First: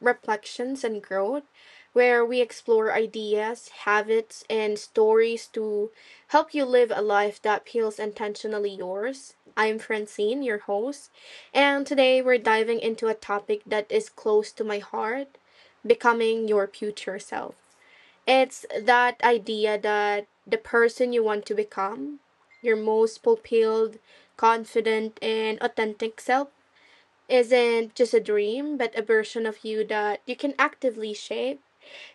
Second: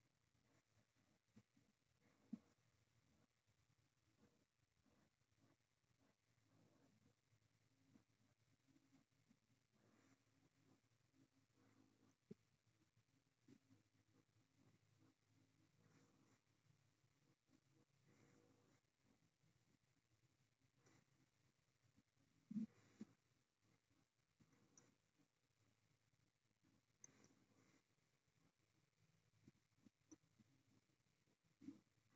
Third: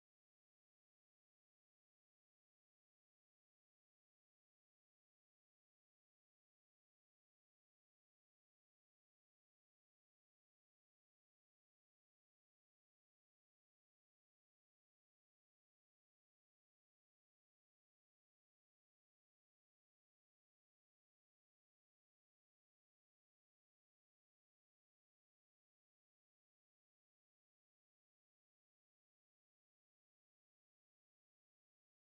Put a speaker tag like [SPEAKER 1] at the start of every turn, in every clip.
[SPEAKER 1] Reflections and Growth, where we explore ideas, habits, and stories to help you live a life that feels intentionally yours. I'm Francine, your host, and today we're diving into a topic that is close to my heart: becoming your future self. It's that idea that the person you want to become, your most fulfilled, confident, and authentic self, isn't just a dream, but a version of you that you can actively shape.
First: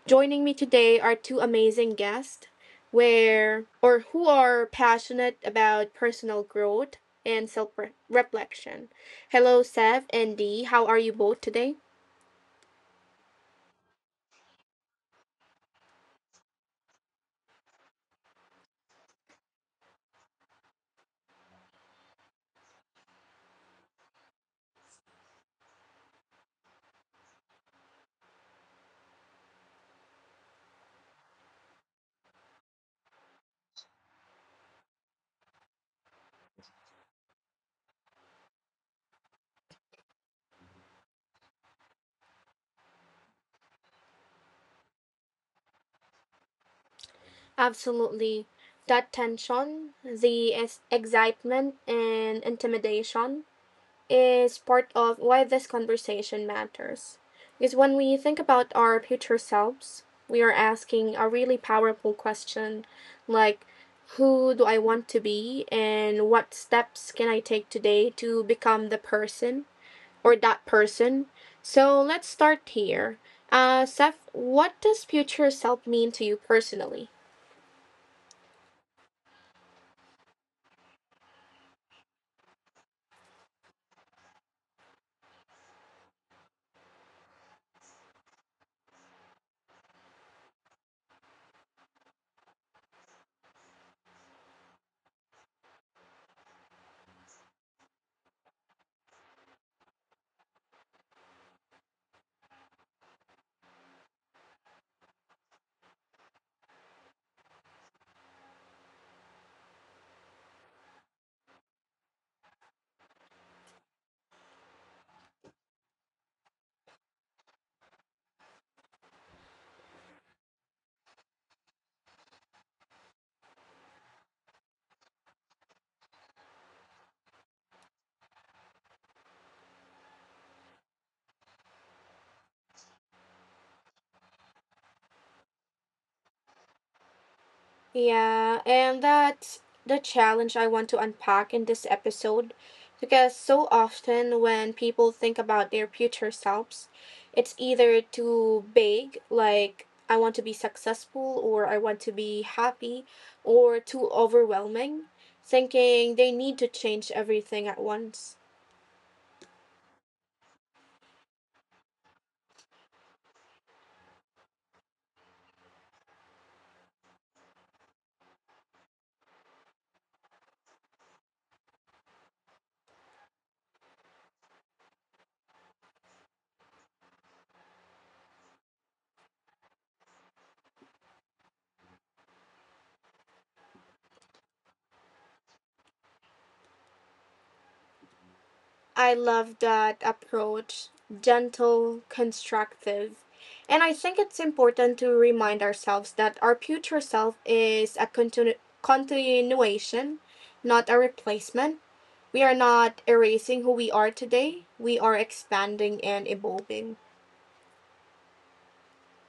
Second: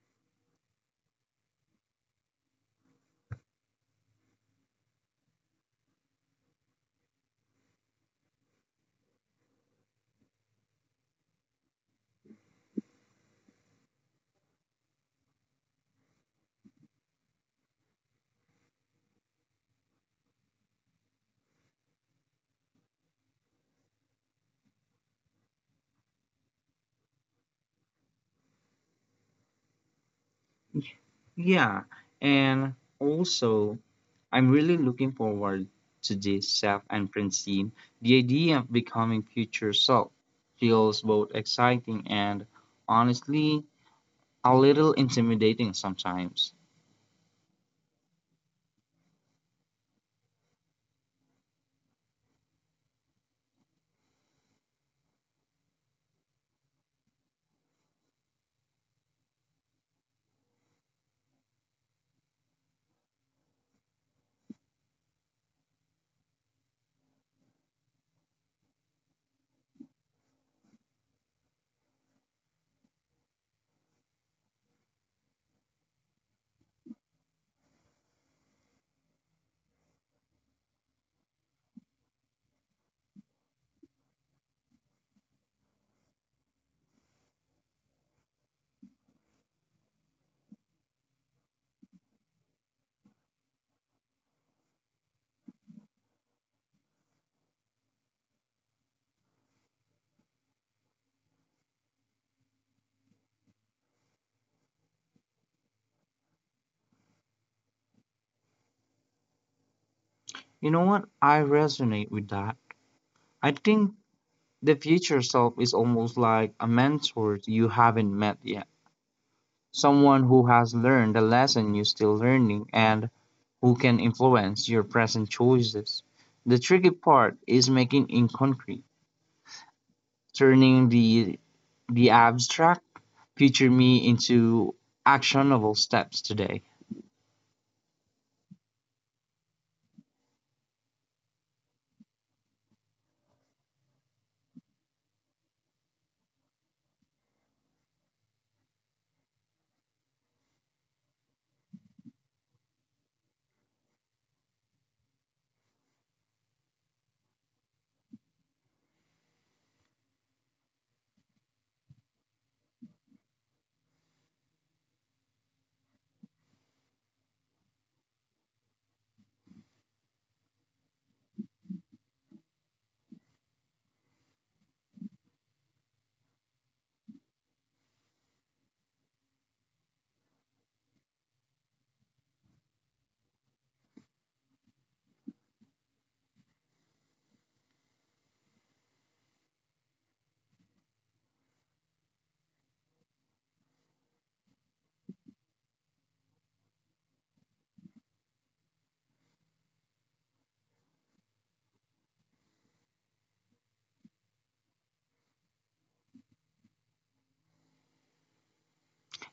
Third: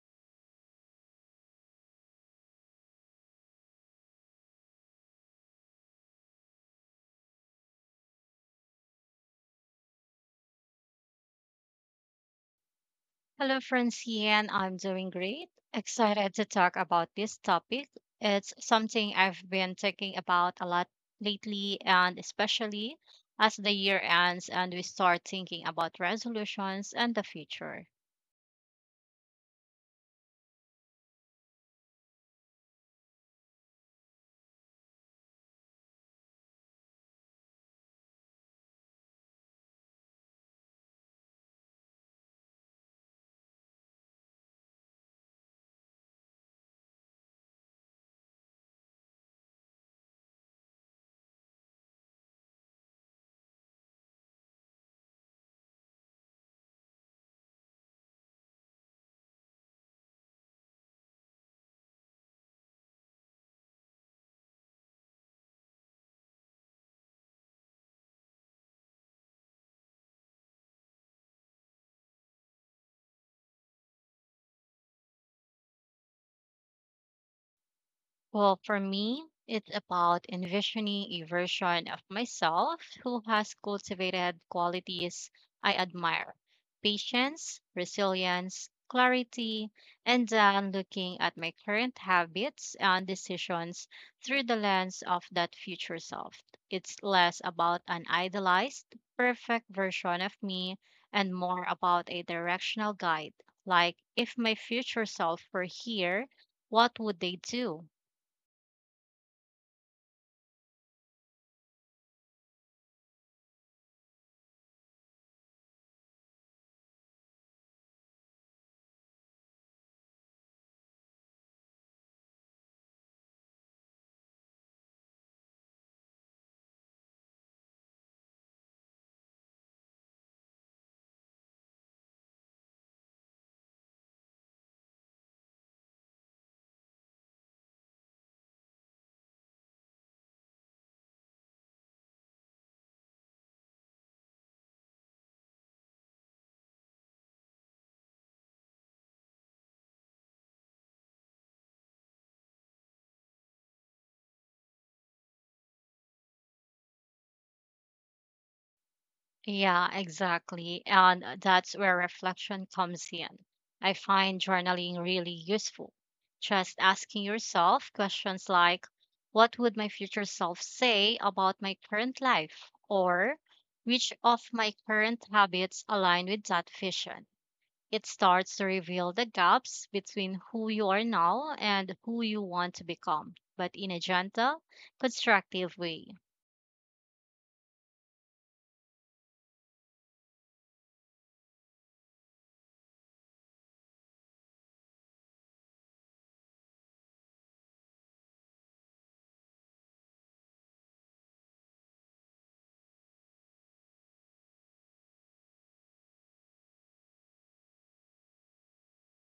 [SPEAKER 1] Joining me today are two amazing guests where or who are passionate about personal growth and self-reflection. Hello, Sev and Dee, how are you both today?
[SPEAKER 2] Hello, Francine. I'm doing great. Excited to talk about this topic. It's something I've been thinking about a lot lately, and especially as the year ends and we start thinking about resolutions and the future.
[SPEAKER 3] Yeah, and also I'm really looking forward to this, Seth and Francine. The idea of becoming future self feels both exciting and, honestly, a little intimidating sometimes.
[SPEAKER 1] Absolutely. That tension, the excitement and intimidation, is part of why this conversation matters. Because when we think about our future selves, we are asking a really powerful question, like, who do I want to be, and what steps can I take today to become the person or that person? So let's start here. Seth, what does future self mean to you personally?
[SPEAKER 2] Well, for me, it's about envisioning a version of myself who has cultivated qualities I admire patience, resilience, clarity, and then looking at my current habits and decisions through the lens of that future self. It's less about an idealized, perfect version of me and more about a directional guide. Like, if my future self were here, what would they do?
[SPEAKER 3] You know what? I resonate with that. I think the future self is almost like a mentor you haven't met yet, someone who has learned the lesson you're still learning and who can influence your present choices. The tricky part is making it concrete, turning the abstract future me into actionable steps today.
[SPEAKER 1] Yeah, and that's the challenge I want to unpack in this episode, because so often when people think about their future selves, it's either too big, like I want to be successful or I want to be happy, or too overwhelming, thinking they need to change everything at once.
[SPEAKER 2] Yeah, exactly. And that's where reflection comes in. I find journaling really useful. Just asking yourself questions like, what would my future self say about my current life? Or which of my current habits align with that vision? It starts to reveal the gaps between who you are now and who you want to become, but in a gentle, constructive way.
[SPEAKER 1] I love that approach, gentle, constructive. And I think it's important to remind ourselves that our future self is a continuation, not a replacement. We are not erasing who we are today, we are expanding and evolving.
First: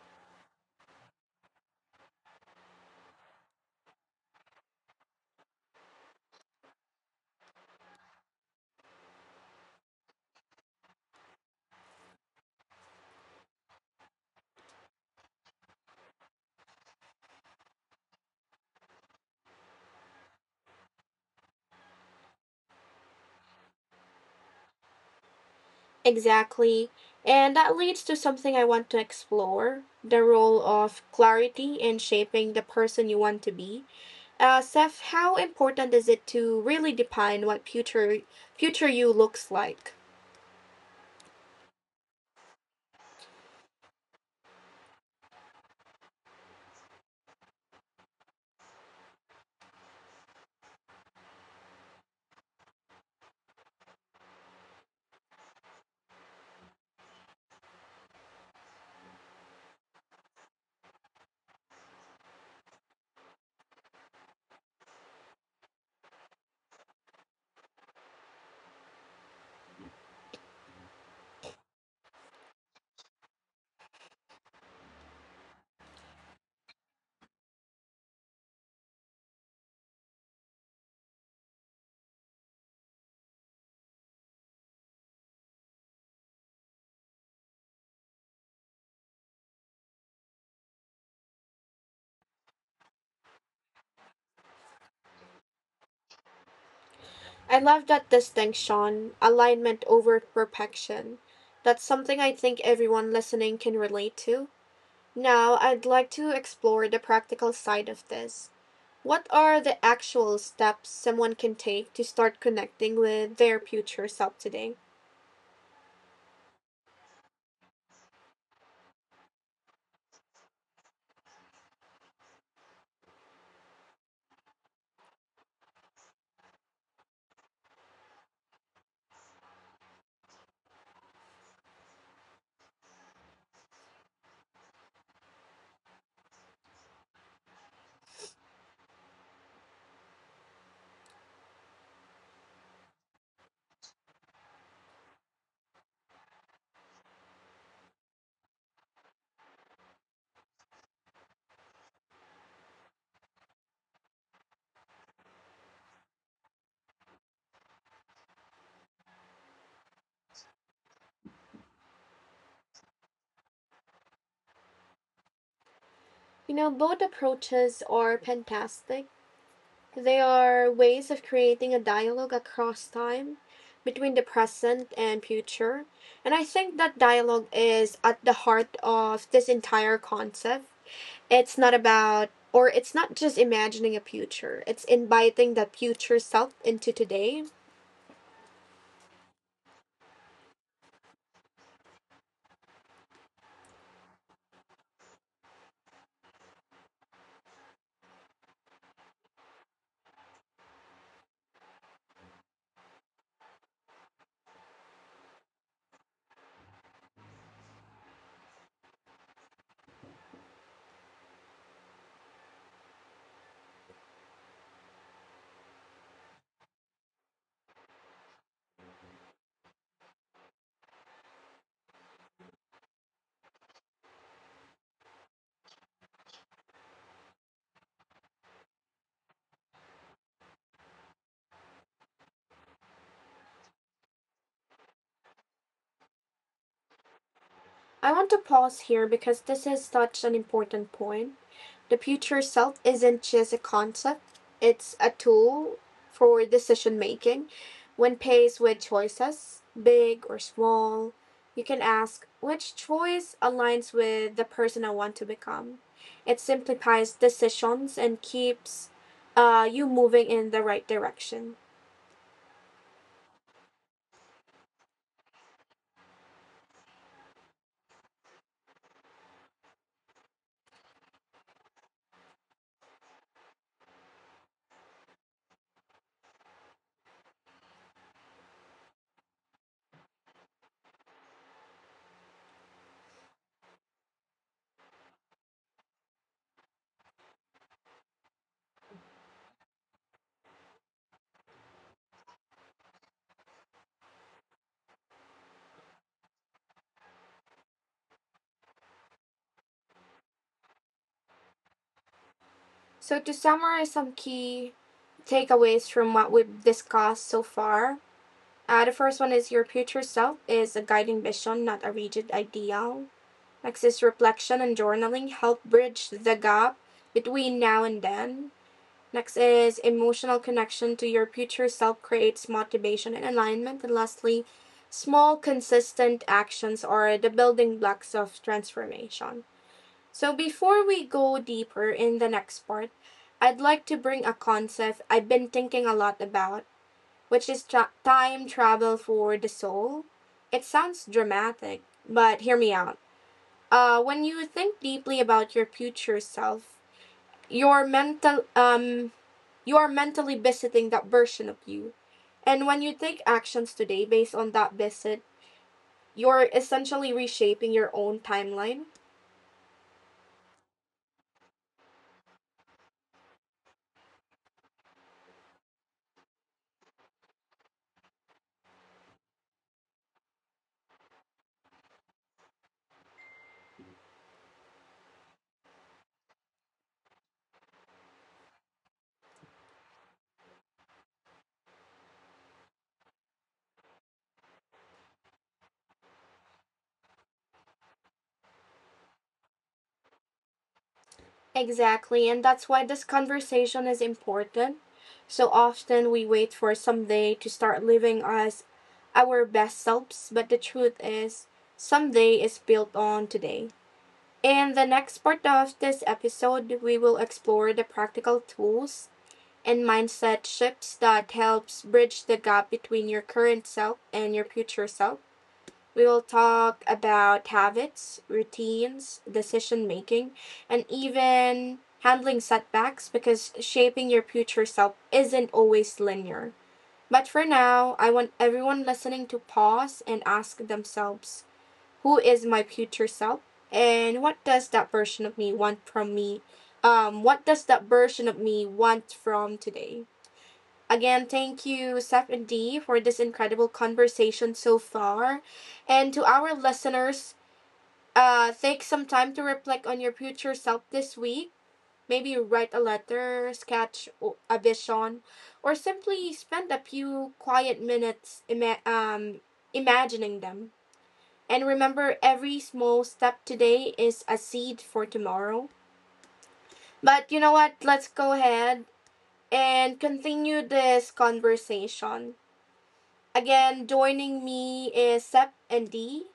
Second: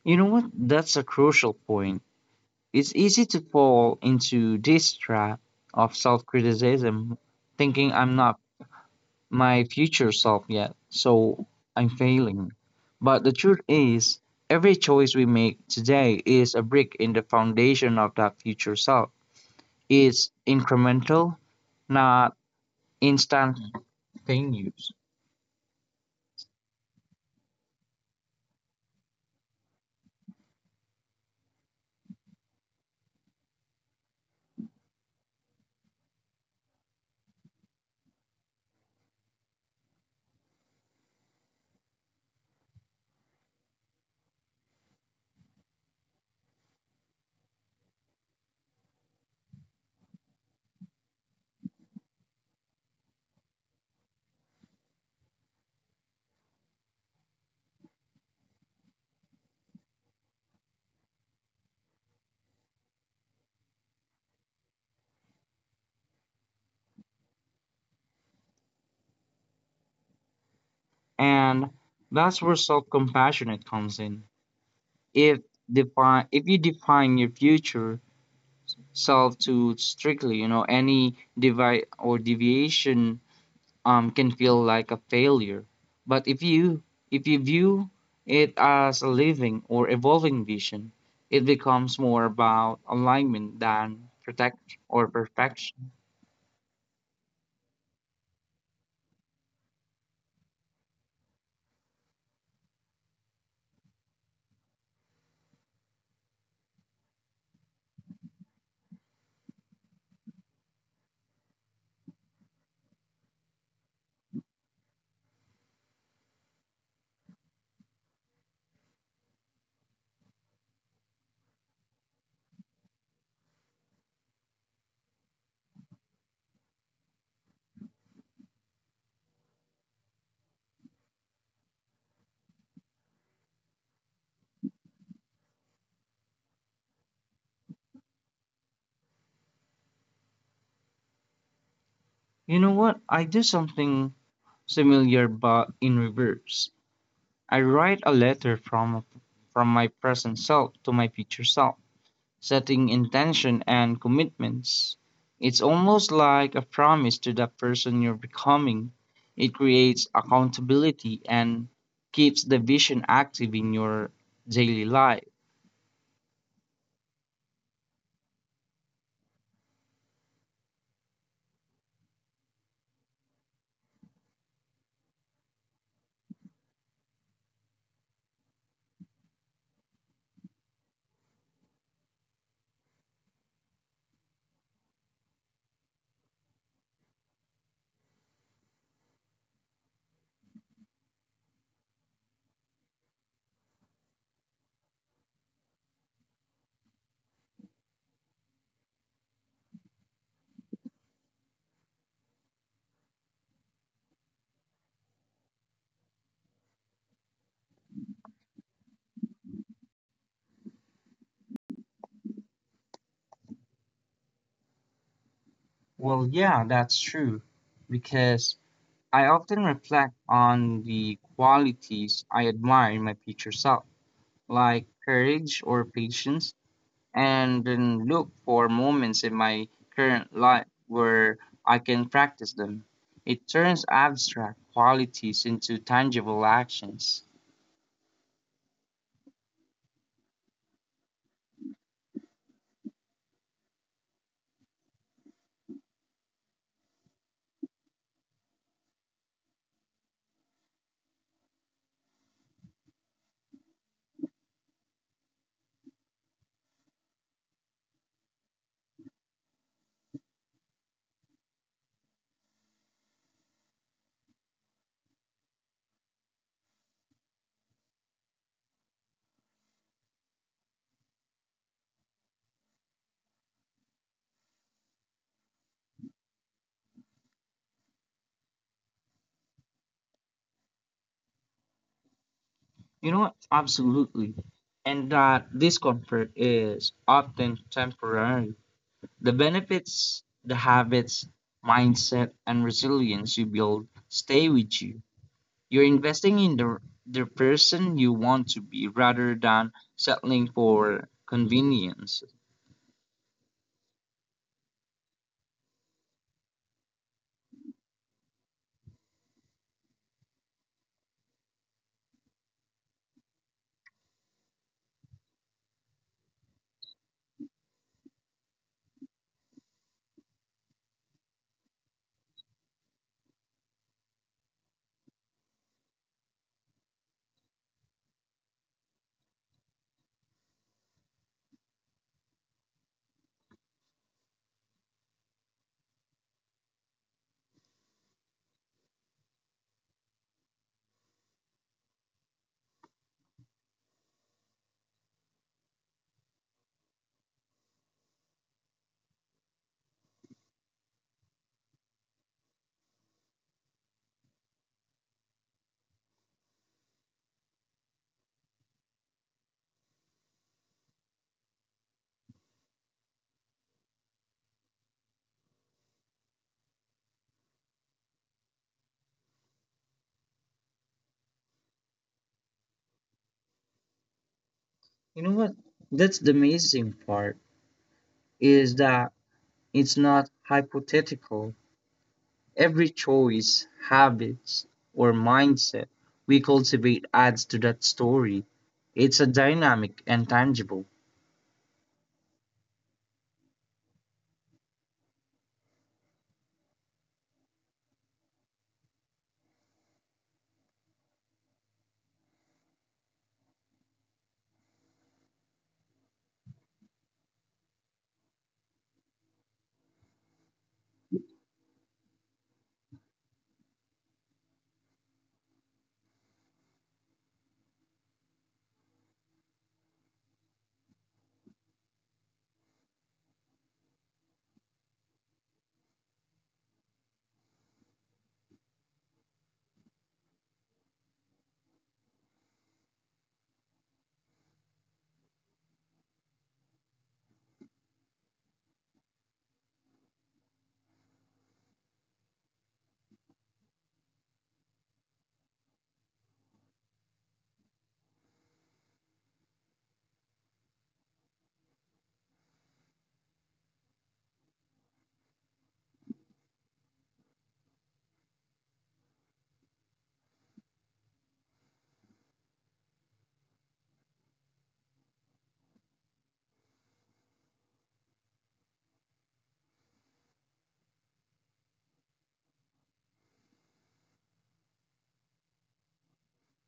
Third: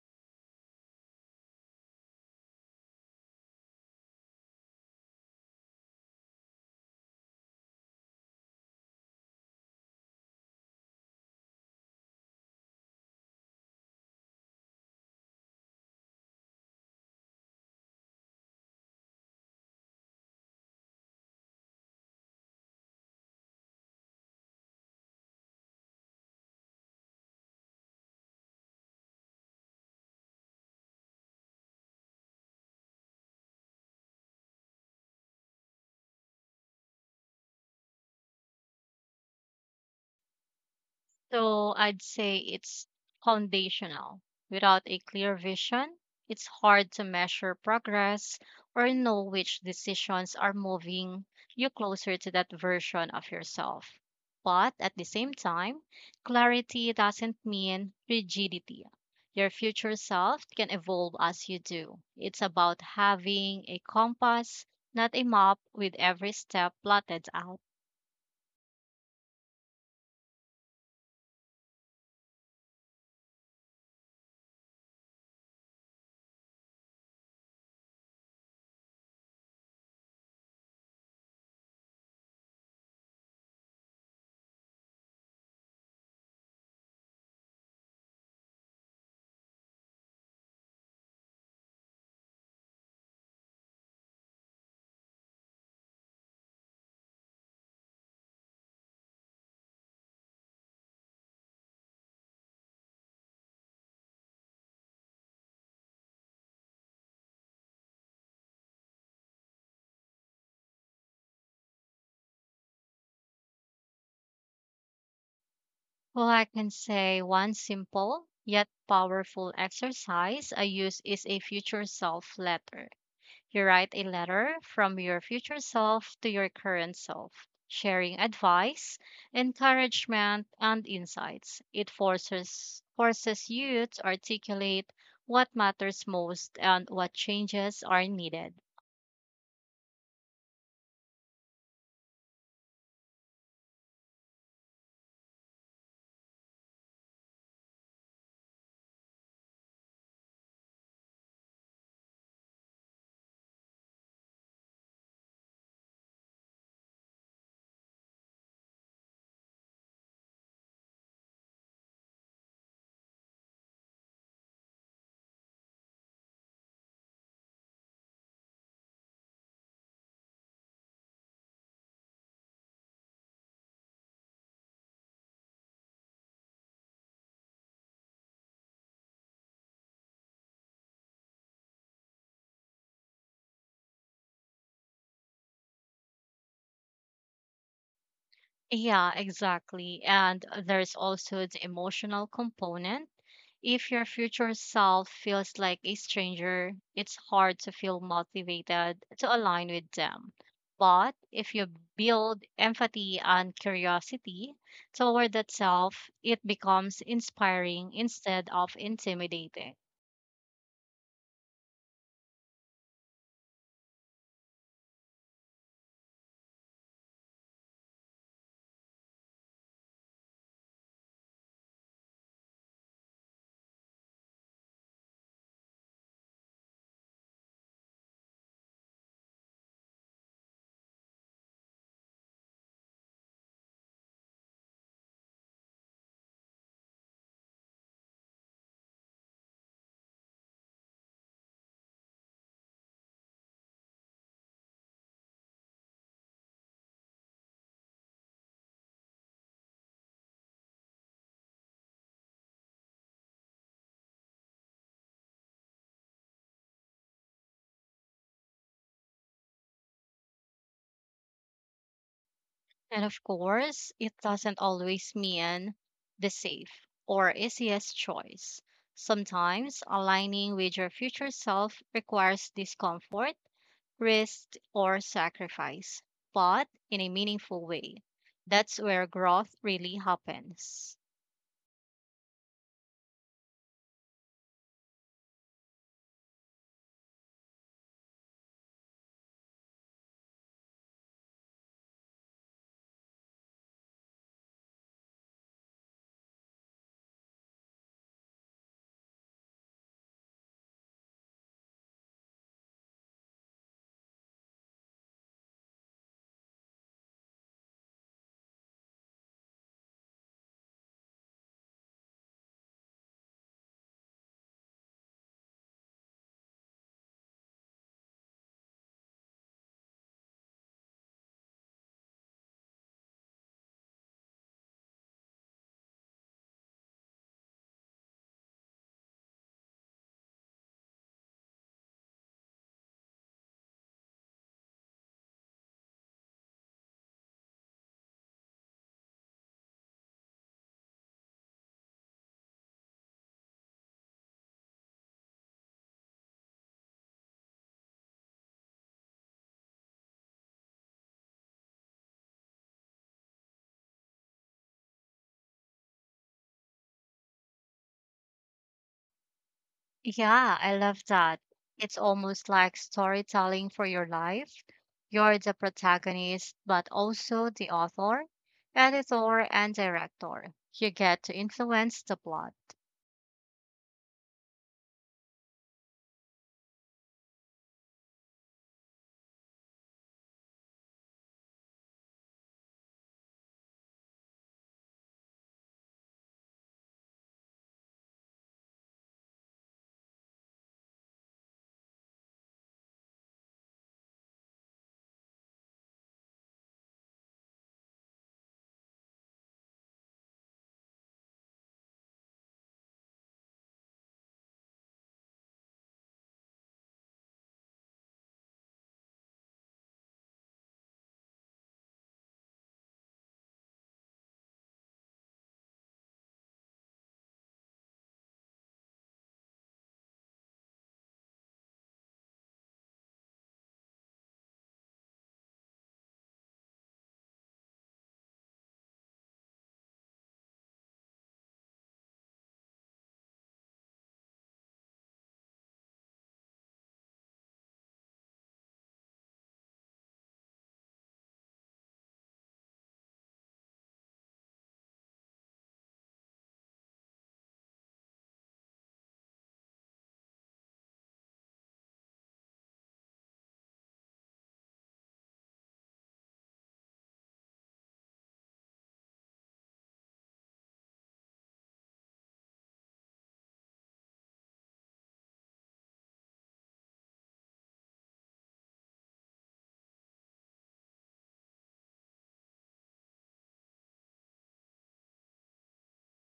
[SPEAKER 3] You know what? That's a crucial point. It's easy to fall into this trap of self-criticism, thinking I'm not my future self yet, so I'm failing. But the truth is, every choice we make today is a brick in the foundation of that future self. Is incremental, not instantaneous.
[SPEAKER 1] Exactly. And that leads to something I want to explore: the role of clarity in shaping the person you want to be. Seth, how important is it to really define what future you looks like?
[SPEAKER 2] So I'd say it's foundational. Without a clear vision, it's hard to measure progress or know which decisions are moving you closer to that version of yourself. But at the same time, clarity doesn't mean rigidity. Your future self can evolve as you do. It's about having a compass, not a map with every step plotted out.
[SPEAKER 3] And that's where self-compassionate comes in. If if you define your future self too strictly, you know, any devi- or deviation can feel like a failure. But if you view it as a living or evolving vision, it becomes more about alignment than protect or perfection.
[SPEAKER 1] I love that distinction, alignment over perfection. That's something I think everyone listening can relate to. Now, I'd like to explore the practical side of this. What are the actual steps someone can take to start connecting with their future self today?
[SPEAKER 2] Well, I can say one simple yet powerful exercise I use is a future self letter. You write a letter from your future self to your current self, sharing advice, encouragement, and insights. It forces you to articulate what matters most and what changes are needed.
[SPEAKER 3] You know what? I do something similar but in reverse. I write a letter from my present self to my future self, setting intention and commitments. It's almost like a promise to the person you're becoming. It creates accountability and keeps the vision active in your daily life.
[SPEAKER 1] You know, both approaches are fantastic. They are ways of creating a dialogue across time, between the present and future. And I think that dialogue is at the heart of this entire concept. It's not just imagining a future, it's inviting that future self into today.
[SPEAKER 2] Yeah, exactly. And there's also the emotional component. If your future self feels like a stranger, it's hard to feel motivated to align with them. But if you build empathy and curiosity toward that self, it becomes inspiring instead of intimidating.
[SPEAKER 3] Well, yeah, that's true, because I often reflect on the qualities I admire in my future self, like courage or patience, and then look for moments in my current life where I can practice them. It turns abstract qualities into tangible actions.
[SPEAKER 1] I want to pause here because this is such an important point. The future self isn't just a concept, it's a tool for decision making. When faced with choices, big or small, you can ask which choice aligns with the person I want to become. It simplifies decisions and keeps you moving in the right direction.
[SPEAKER 2] And of course, it doesn't always mean the safe or easiest choice. Sometimes aligning with your future self requires discomfort, risk, or sacrifice, but in a meaningful way. That's where growth really happens.
[SPEAKER 3] You know what? Absolutely. And that discomfort is often temporary. The benefits, the habits, mindset, and resilience you build stay with you. You're investing in the person you want to be rather than settling for convenience.
[SPEAKER 1] So, to summarize some key takeaways from what we've discussed so far, the first one is your future self is a guiding vision, not a rigid ideal. Next is reflection and journaling help bridge the gap between now and then. Next is emotional connection to your future self creates motivation and alignment. And lastly, small consistent actions are the building blocks of transformation. So before we go deeper in the next part, I'd like to bring a concept I've been thinking a lot about, which is time travel for the soul. It sounds dramatic, but hear me out. When you think deeply about your future self, you're mental um you are mentally visiting that version of you. And when you take actions today based on that visit, you're essentially reshaping your own timeline.
[SPEAKER 2] Yeah, I love that. It's almost like storytelling for your life. You're the protagonist, but also the author, editor, and director. You get to influence the plot.
[SPEAKER 3] You know what? That's the amazing part, is that it's not hypothetical. Every choice, habits, or mindset we cultivate adds to that story. It's a dynamic and tangible.
[SPEAKER 1] Exactly, and that's why this conversation is important. So often we wait for someday to start living as our best selves, but the truth is, someday is built on today. In the next part of this episode, we will explore the practical tools and mindset shifts that helps bridge the gap between your current self and your future self. We will talk about habits, routines, decision making, and even handling setbacks, because shaping your future self isn't always linear. But for now, I want everyone listening to pause and ask themselves, who is my future self and what does that version of me want from me what does that version of me want from today? Again, thank you, Seth and Dee, for this incredible conversation so far. And to our listeners, take some time to reflect on your future self this week. Maybe write a letter, sketch a vision, or simply spend a few quiet minutes imagining them. And remember, every small step today is a seed for tomorrow. But you know what? Let's go ahead and continue this conversation. Again, joining me is Sep and Dee.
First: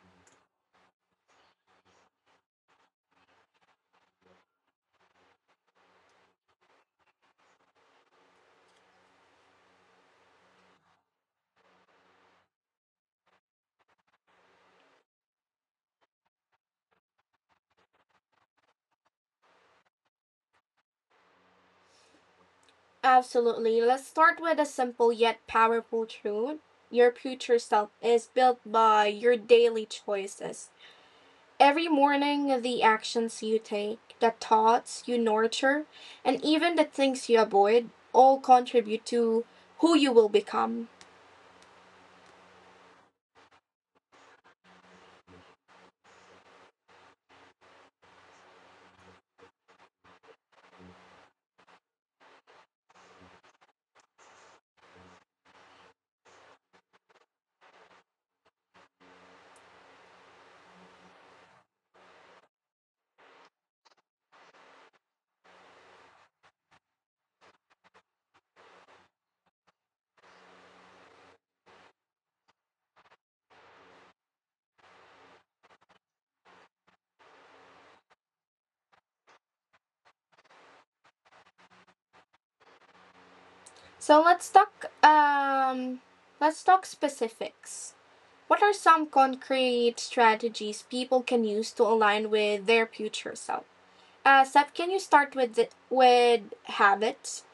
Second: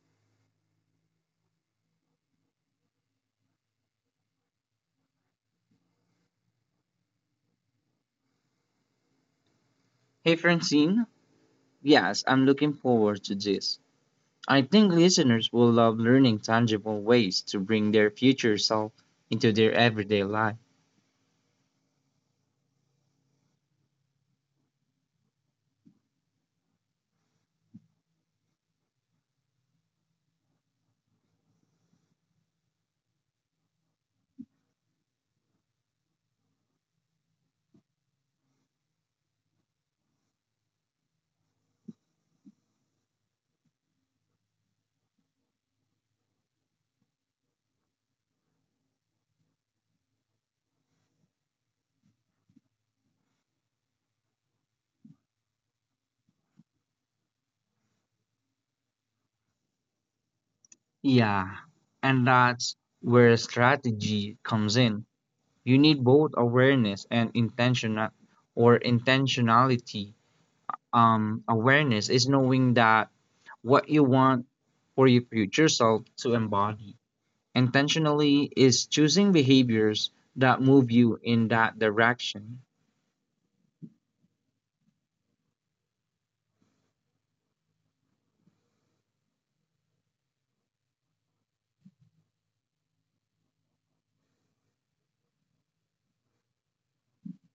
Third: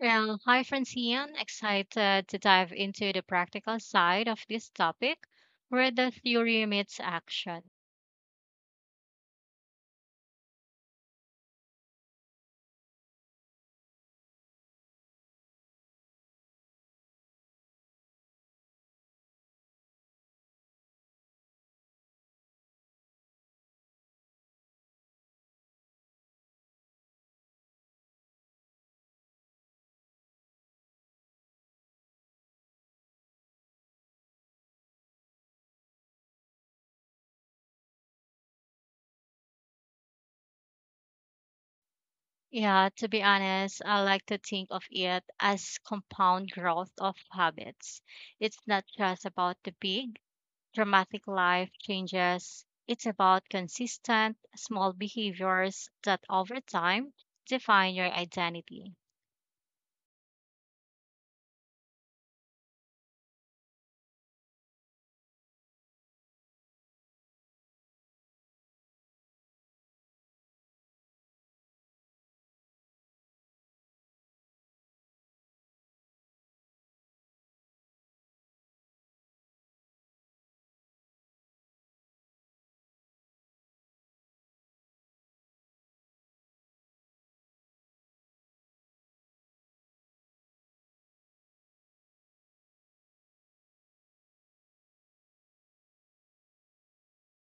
[SPEAKER 2] Well, hi, Francine. Excited to dive into the practical side of this topic where the theory meets action.
[SPEAKER 3] Hey, Francine. Yes, I'm looking forward to this. I think listeners will love learning tangible ways to bring their future self into their everyday life.
[SPEAKER 1] Absolutely. Let's start with a simple yet powerful truth. Your future self is built by your daily choices. Every morning, the actions you take, the thoughts you nurture, and even the things you avoid all contribute to who you will become.
[SPEAKER 2] Yeah, to be honest, I like to think of it as compound growth of habits. It's not just about the big dramatic life changes. It's about consistent, small behaviors that over time define your identity.
[SPEAKER 3] Yeah, and that's where strategy comes in. You need both awareness and intentionality Awareness is knowing that what you want for your future self to embody. Intentionally is choosing behaviors that move you in that direction.
[SPEAKER 1] So let's talk um let's talk specifics. What are some concrete strategies people can use to align with their future self? Seth, can you start with with habits?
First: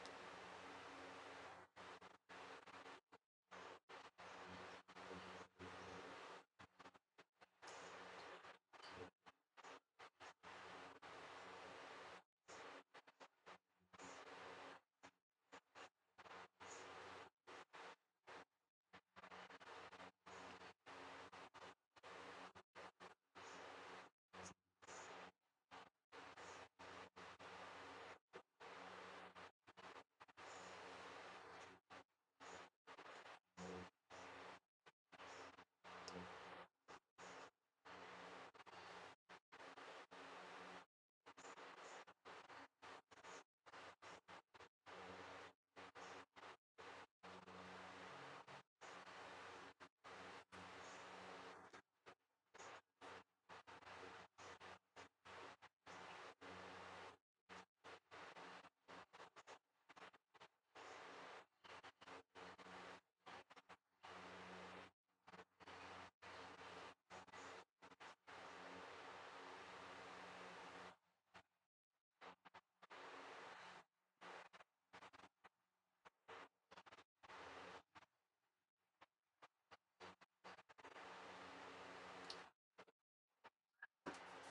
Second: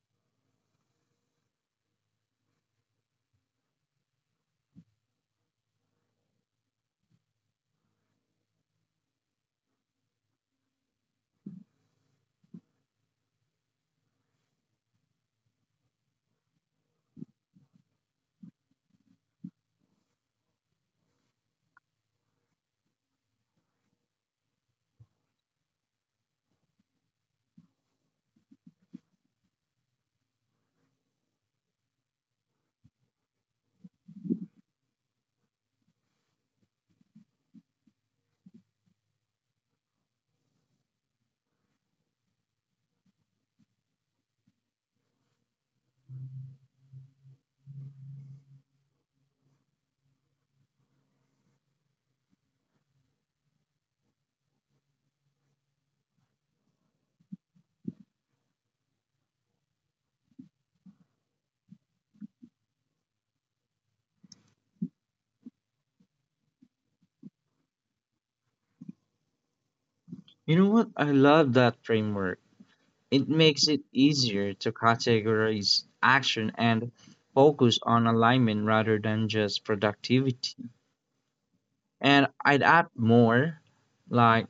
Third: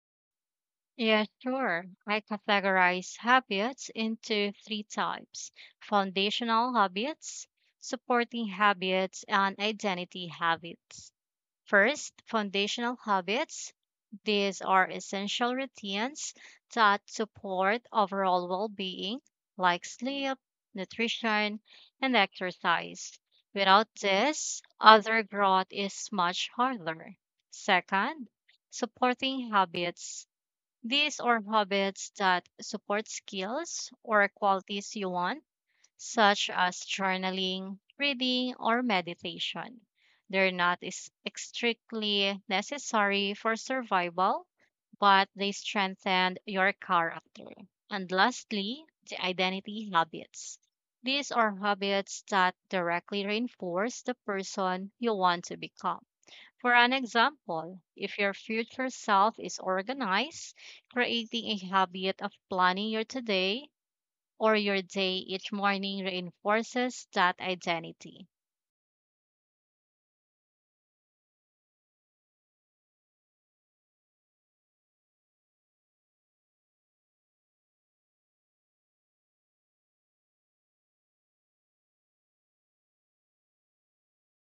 [SPEAKER 2] Yeah, sure. I categorize habits into three types foundational habits, supporting habits, and identity habits. First, foundational habits. These are essential routines that support overall well being, like sleep, nutrition, and exercise. Without this, other growth is much harder. Second, supporting habits. These are habits that support skills or qualities you want such as journaling, reading, or meditation. They're not is- strictly necessary for survival, but they strengthen your character. And lastly, the identity habits. These are habits that directly reinforce the person you want to become. For an example, if your future self is organized, creating a habit of planning your today or your day each morning reinforces that identity.
[SPEAKER 3] You know what? I love that framework. It makes it easier to categorize action and focus on alignment rather than just productivity. And I'd add more, like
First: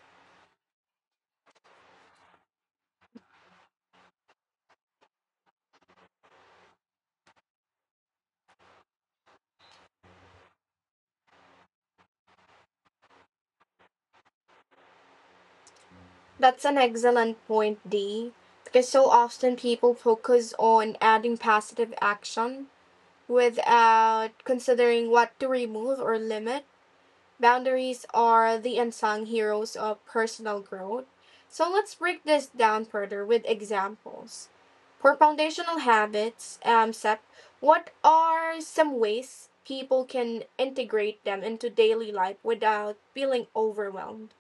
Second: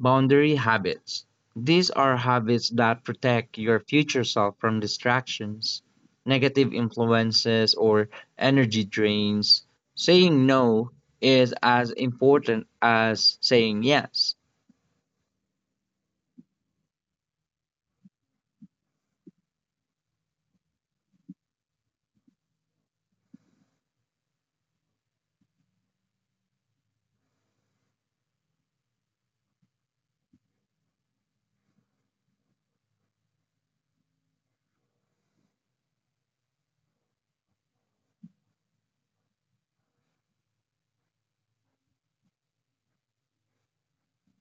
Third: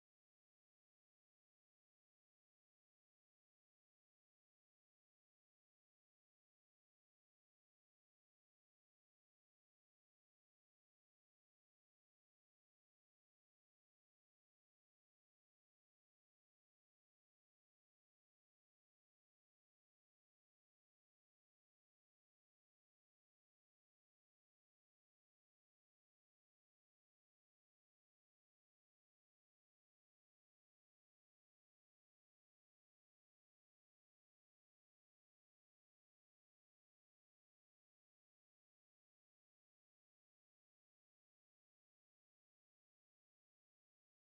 [SPEAKER 3] boundary habits. These are habits that protect your future self from distractions, negative influences, or energy drains. Saying no is as important as saying yes.
[SPEAKER 1] That's an excellent point, Dee. Because so often people focus on adding positive action without considering what to remove or limit. Boundaries are the unsung heroes of personal growth. So let's break this down further with examples. For foundational habits, Sep, what are some ways people can integrate them into daily life without feeling overwhelmed?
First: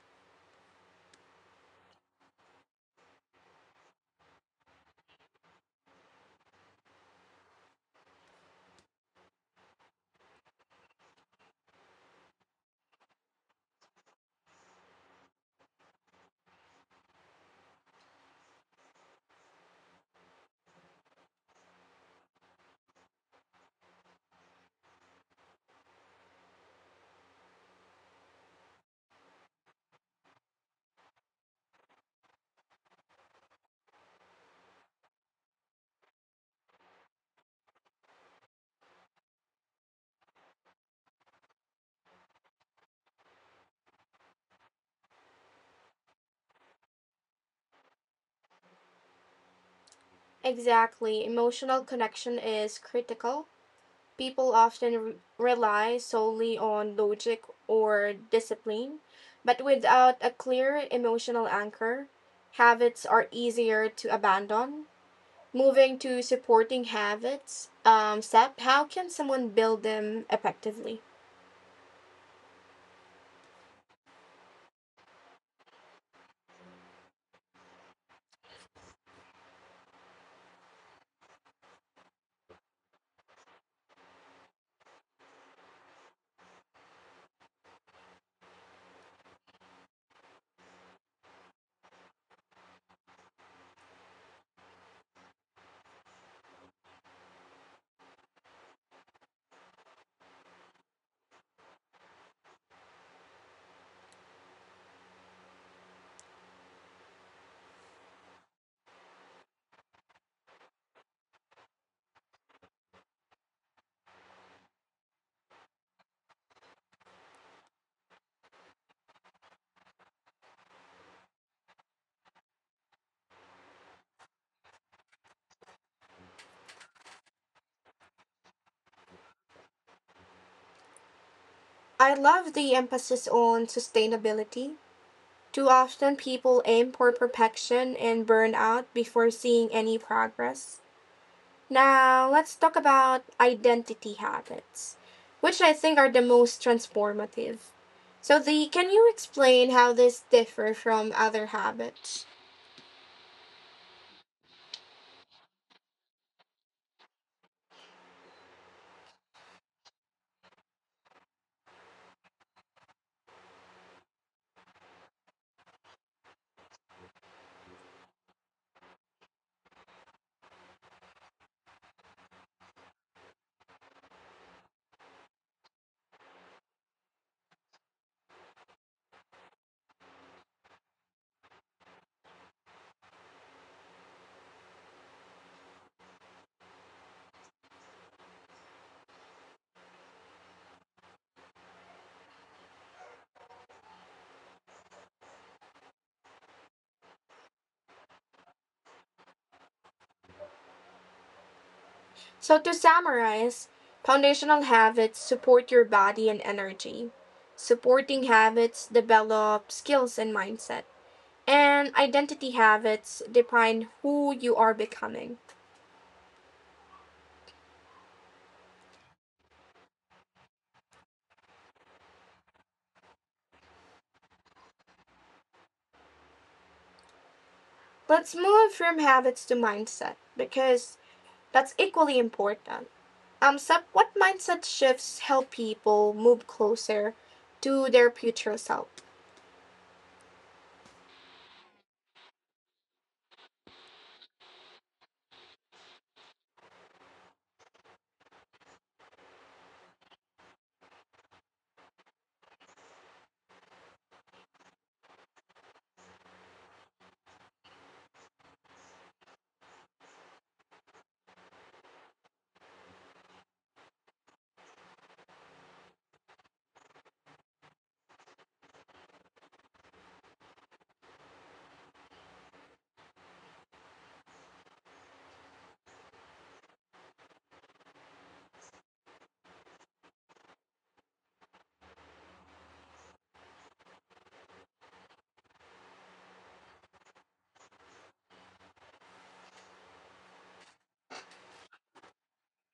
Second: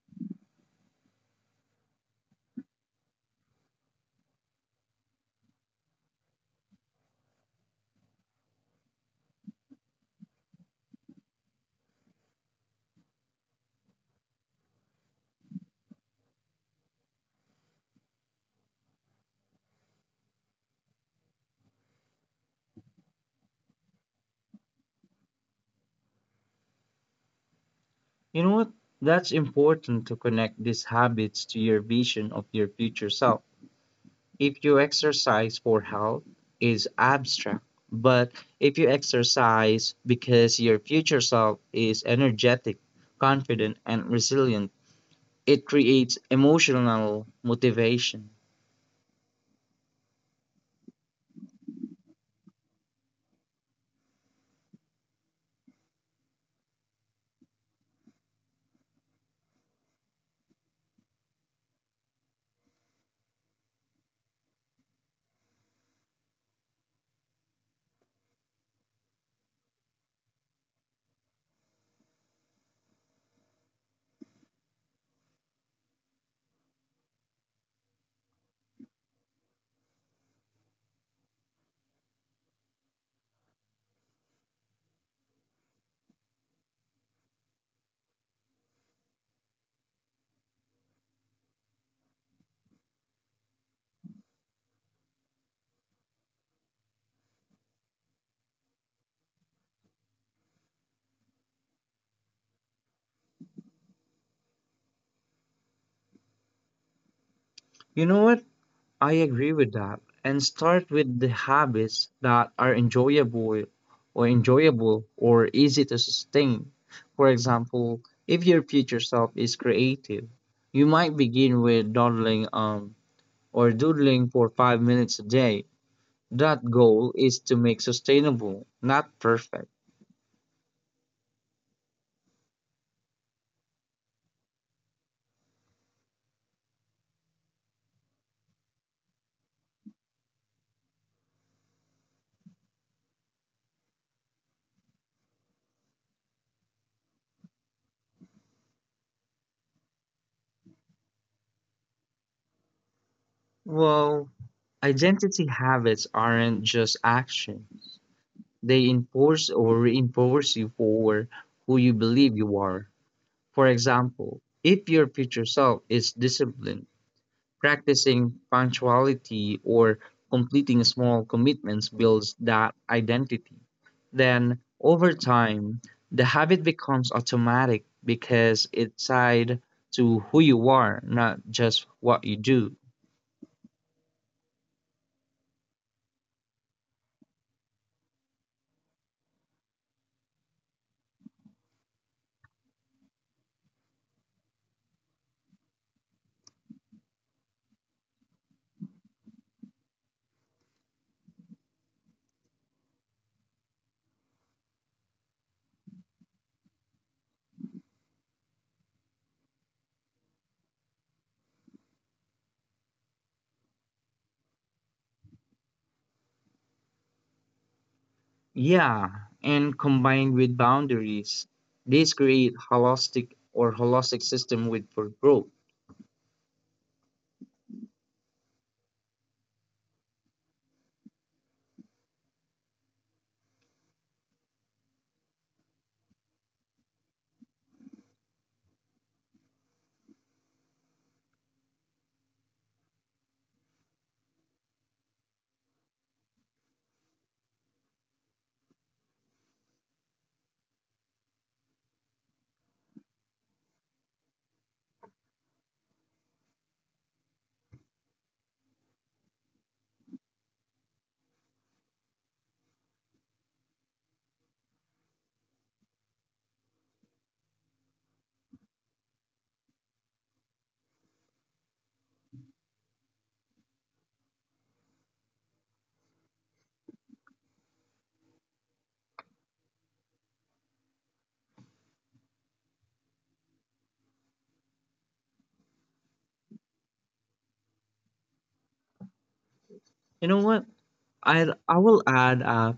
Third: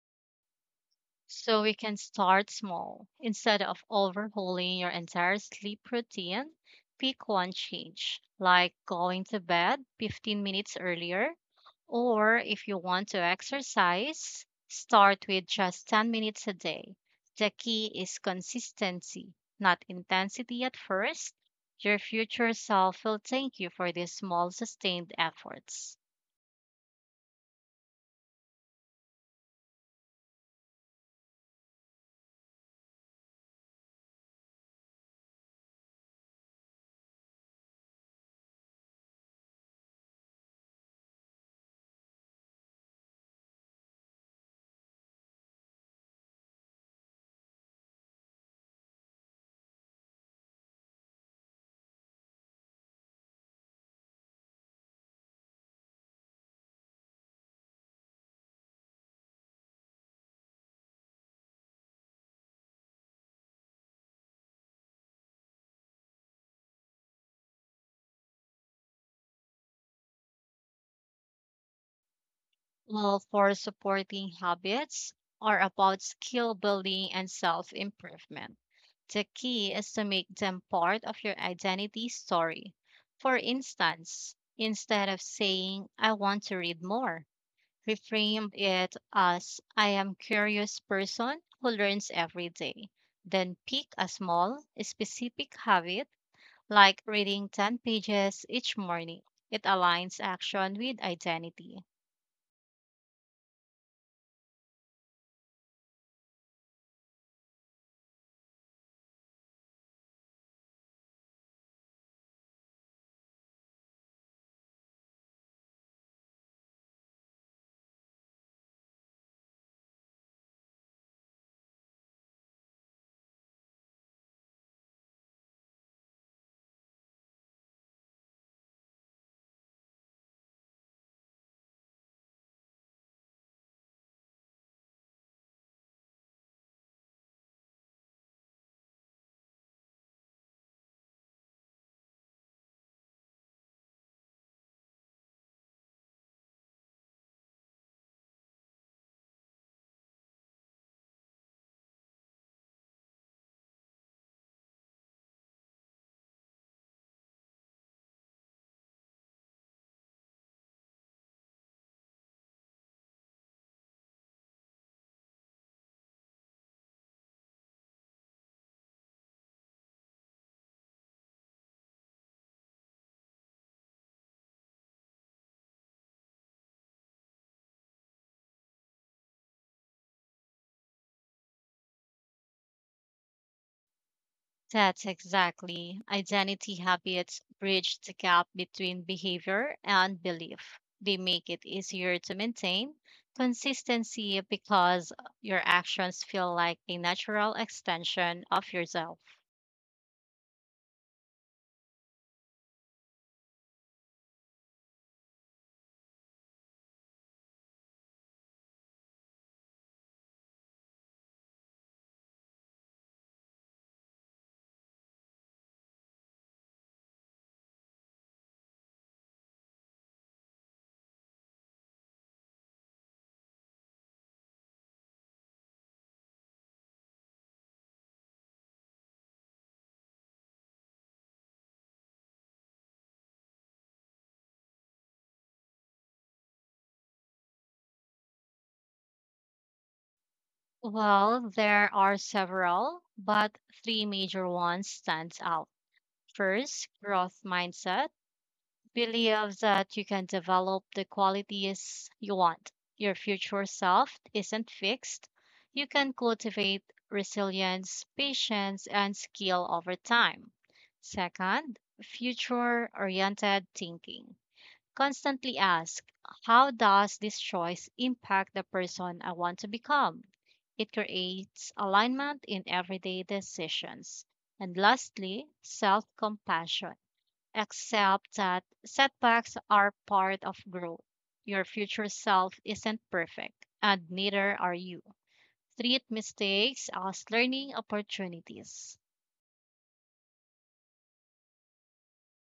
[SPEAKER 2] So we can start small. Instead of overhauling your entire sleep routine, pick one change, like going to bed 15 minutes earlier, or if you want to exercise, start with just 10 minutes a day. The key is consistency, not intensity at first. Your future self will thank you for these small, sustained efforts.
[SPEAKER 3] You know what? That's important, to connect these habits to your vision of your future self. If you exercise for health is abstract, but if you exercise because your future self is energetic, confident, and resilient, it creates emotional motivation.
[SPEAKER 1] Exactly. Emotional connection is critical. People often rely solely on logic or discipline, but without a clear emotional anchor, habits are easier to abandon. Moving to supporting habits, step, how can someone build them effectively?
[SPEAKER 2] Well, for supporting habits are about skill building and self improvement. The key is to make them part of your identity story. For instance, instead of saying, I want to read more, reframe it as, I am curious person who learns every day. Then pick a small, specific habit like reading 10 pages each morning. It aligns action with identity.
[SPEAKER 3] You know what? I agree with that. And start with the habits that are enjoyable or easy to sustain. For example, if your future self is creative, you might begin with dawdling or doodling for 5 minutes a day. That goal is to make sustainable, not perfect.
[SPEAKER 1] I love the emphasis on sustainability. Too often, people aim for perfection and burn out before seeing any progress. Now, let's talk about identity habits, which I think are the most transformative. So, the can you explain how these differ from other habits?
[SPEAKER 3] Well, identity habits aren't just actions, they enforce or reinforce you for who you believe you are. For example, if your future self is disciplined, practicing punctuality or completing small commitments builds that identity. Then, over time, the habit becomes automatic because it's tied to who you are, not just what you do.
[SPEAKER 2] That's exactly. Identity habits bridge the gap between behavior and belief. They make it easier to maintain consistency because your actions feel like a natural extension of yourself.
[SPEAKER 1] So, to summarize, foundational habits support your body and energy. Supporting habits develop skills and mindset. And identity habits define who you are becoming.
[SPEAKER 3] Yeah, and combined with boundaries, these create holistic system with for growth.
[SPEAKER 1] Let's move from habits to mindset, because that's equally important. Sep, what mindset shifts help people move closer to their future self?
[SPEAKER 2] Well, there are several, but three major ones stand out. First, growth mindset. Believes that you can develop the qualities you want. Your future self isn't fixed. You can cultivate resilience, patience, and skill over time. Second, future oriented thinking. Constantly ask, how does this choice impact the person I want to become? It creates alignment in everyday decisions. And lastly, self compassion. Accept that setbacks are part of growth. Your future self isn't perfect, and neither are you. Treat mistakes as learning opportunities.
[SPEAKER 3] You know what? I will add,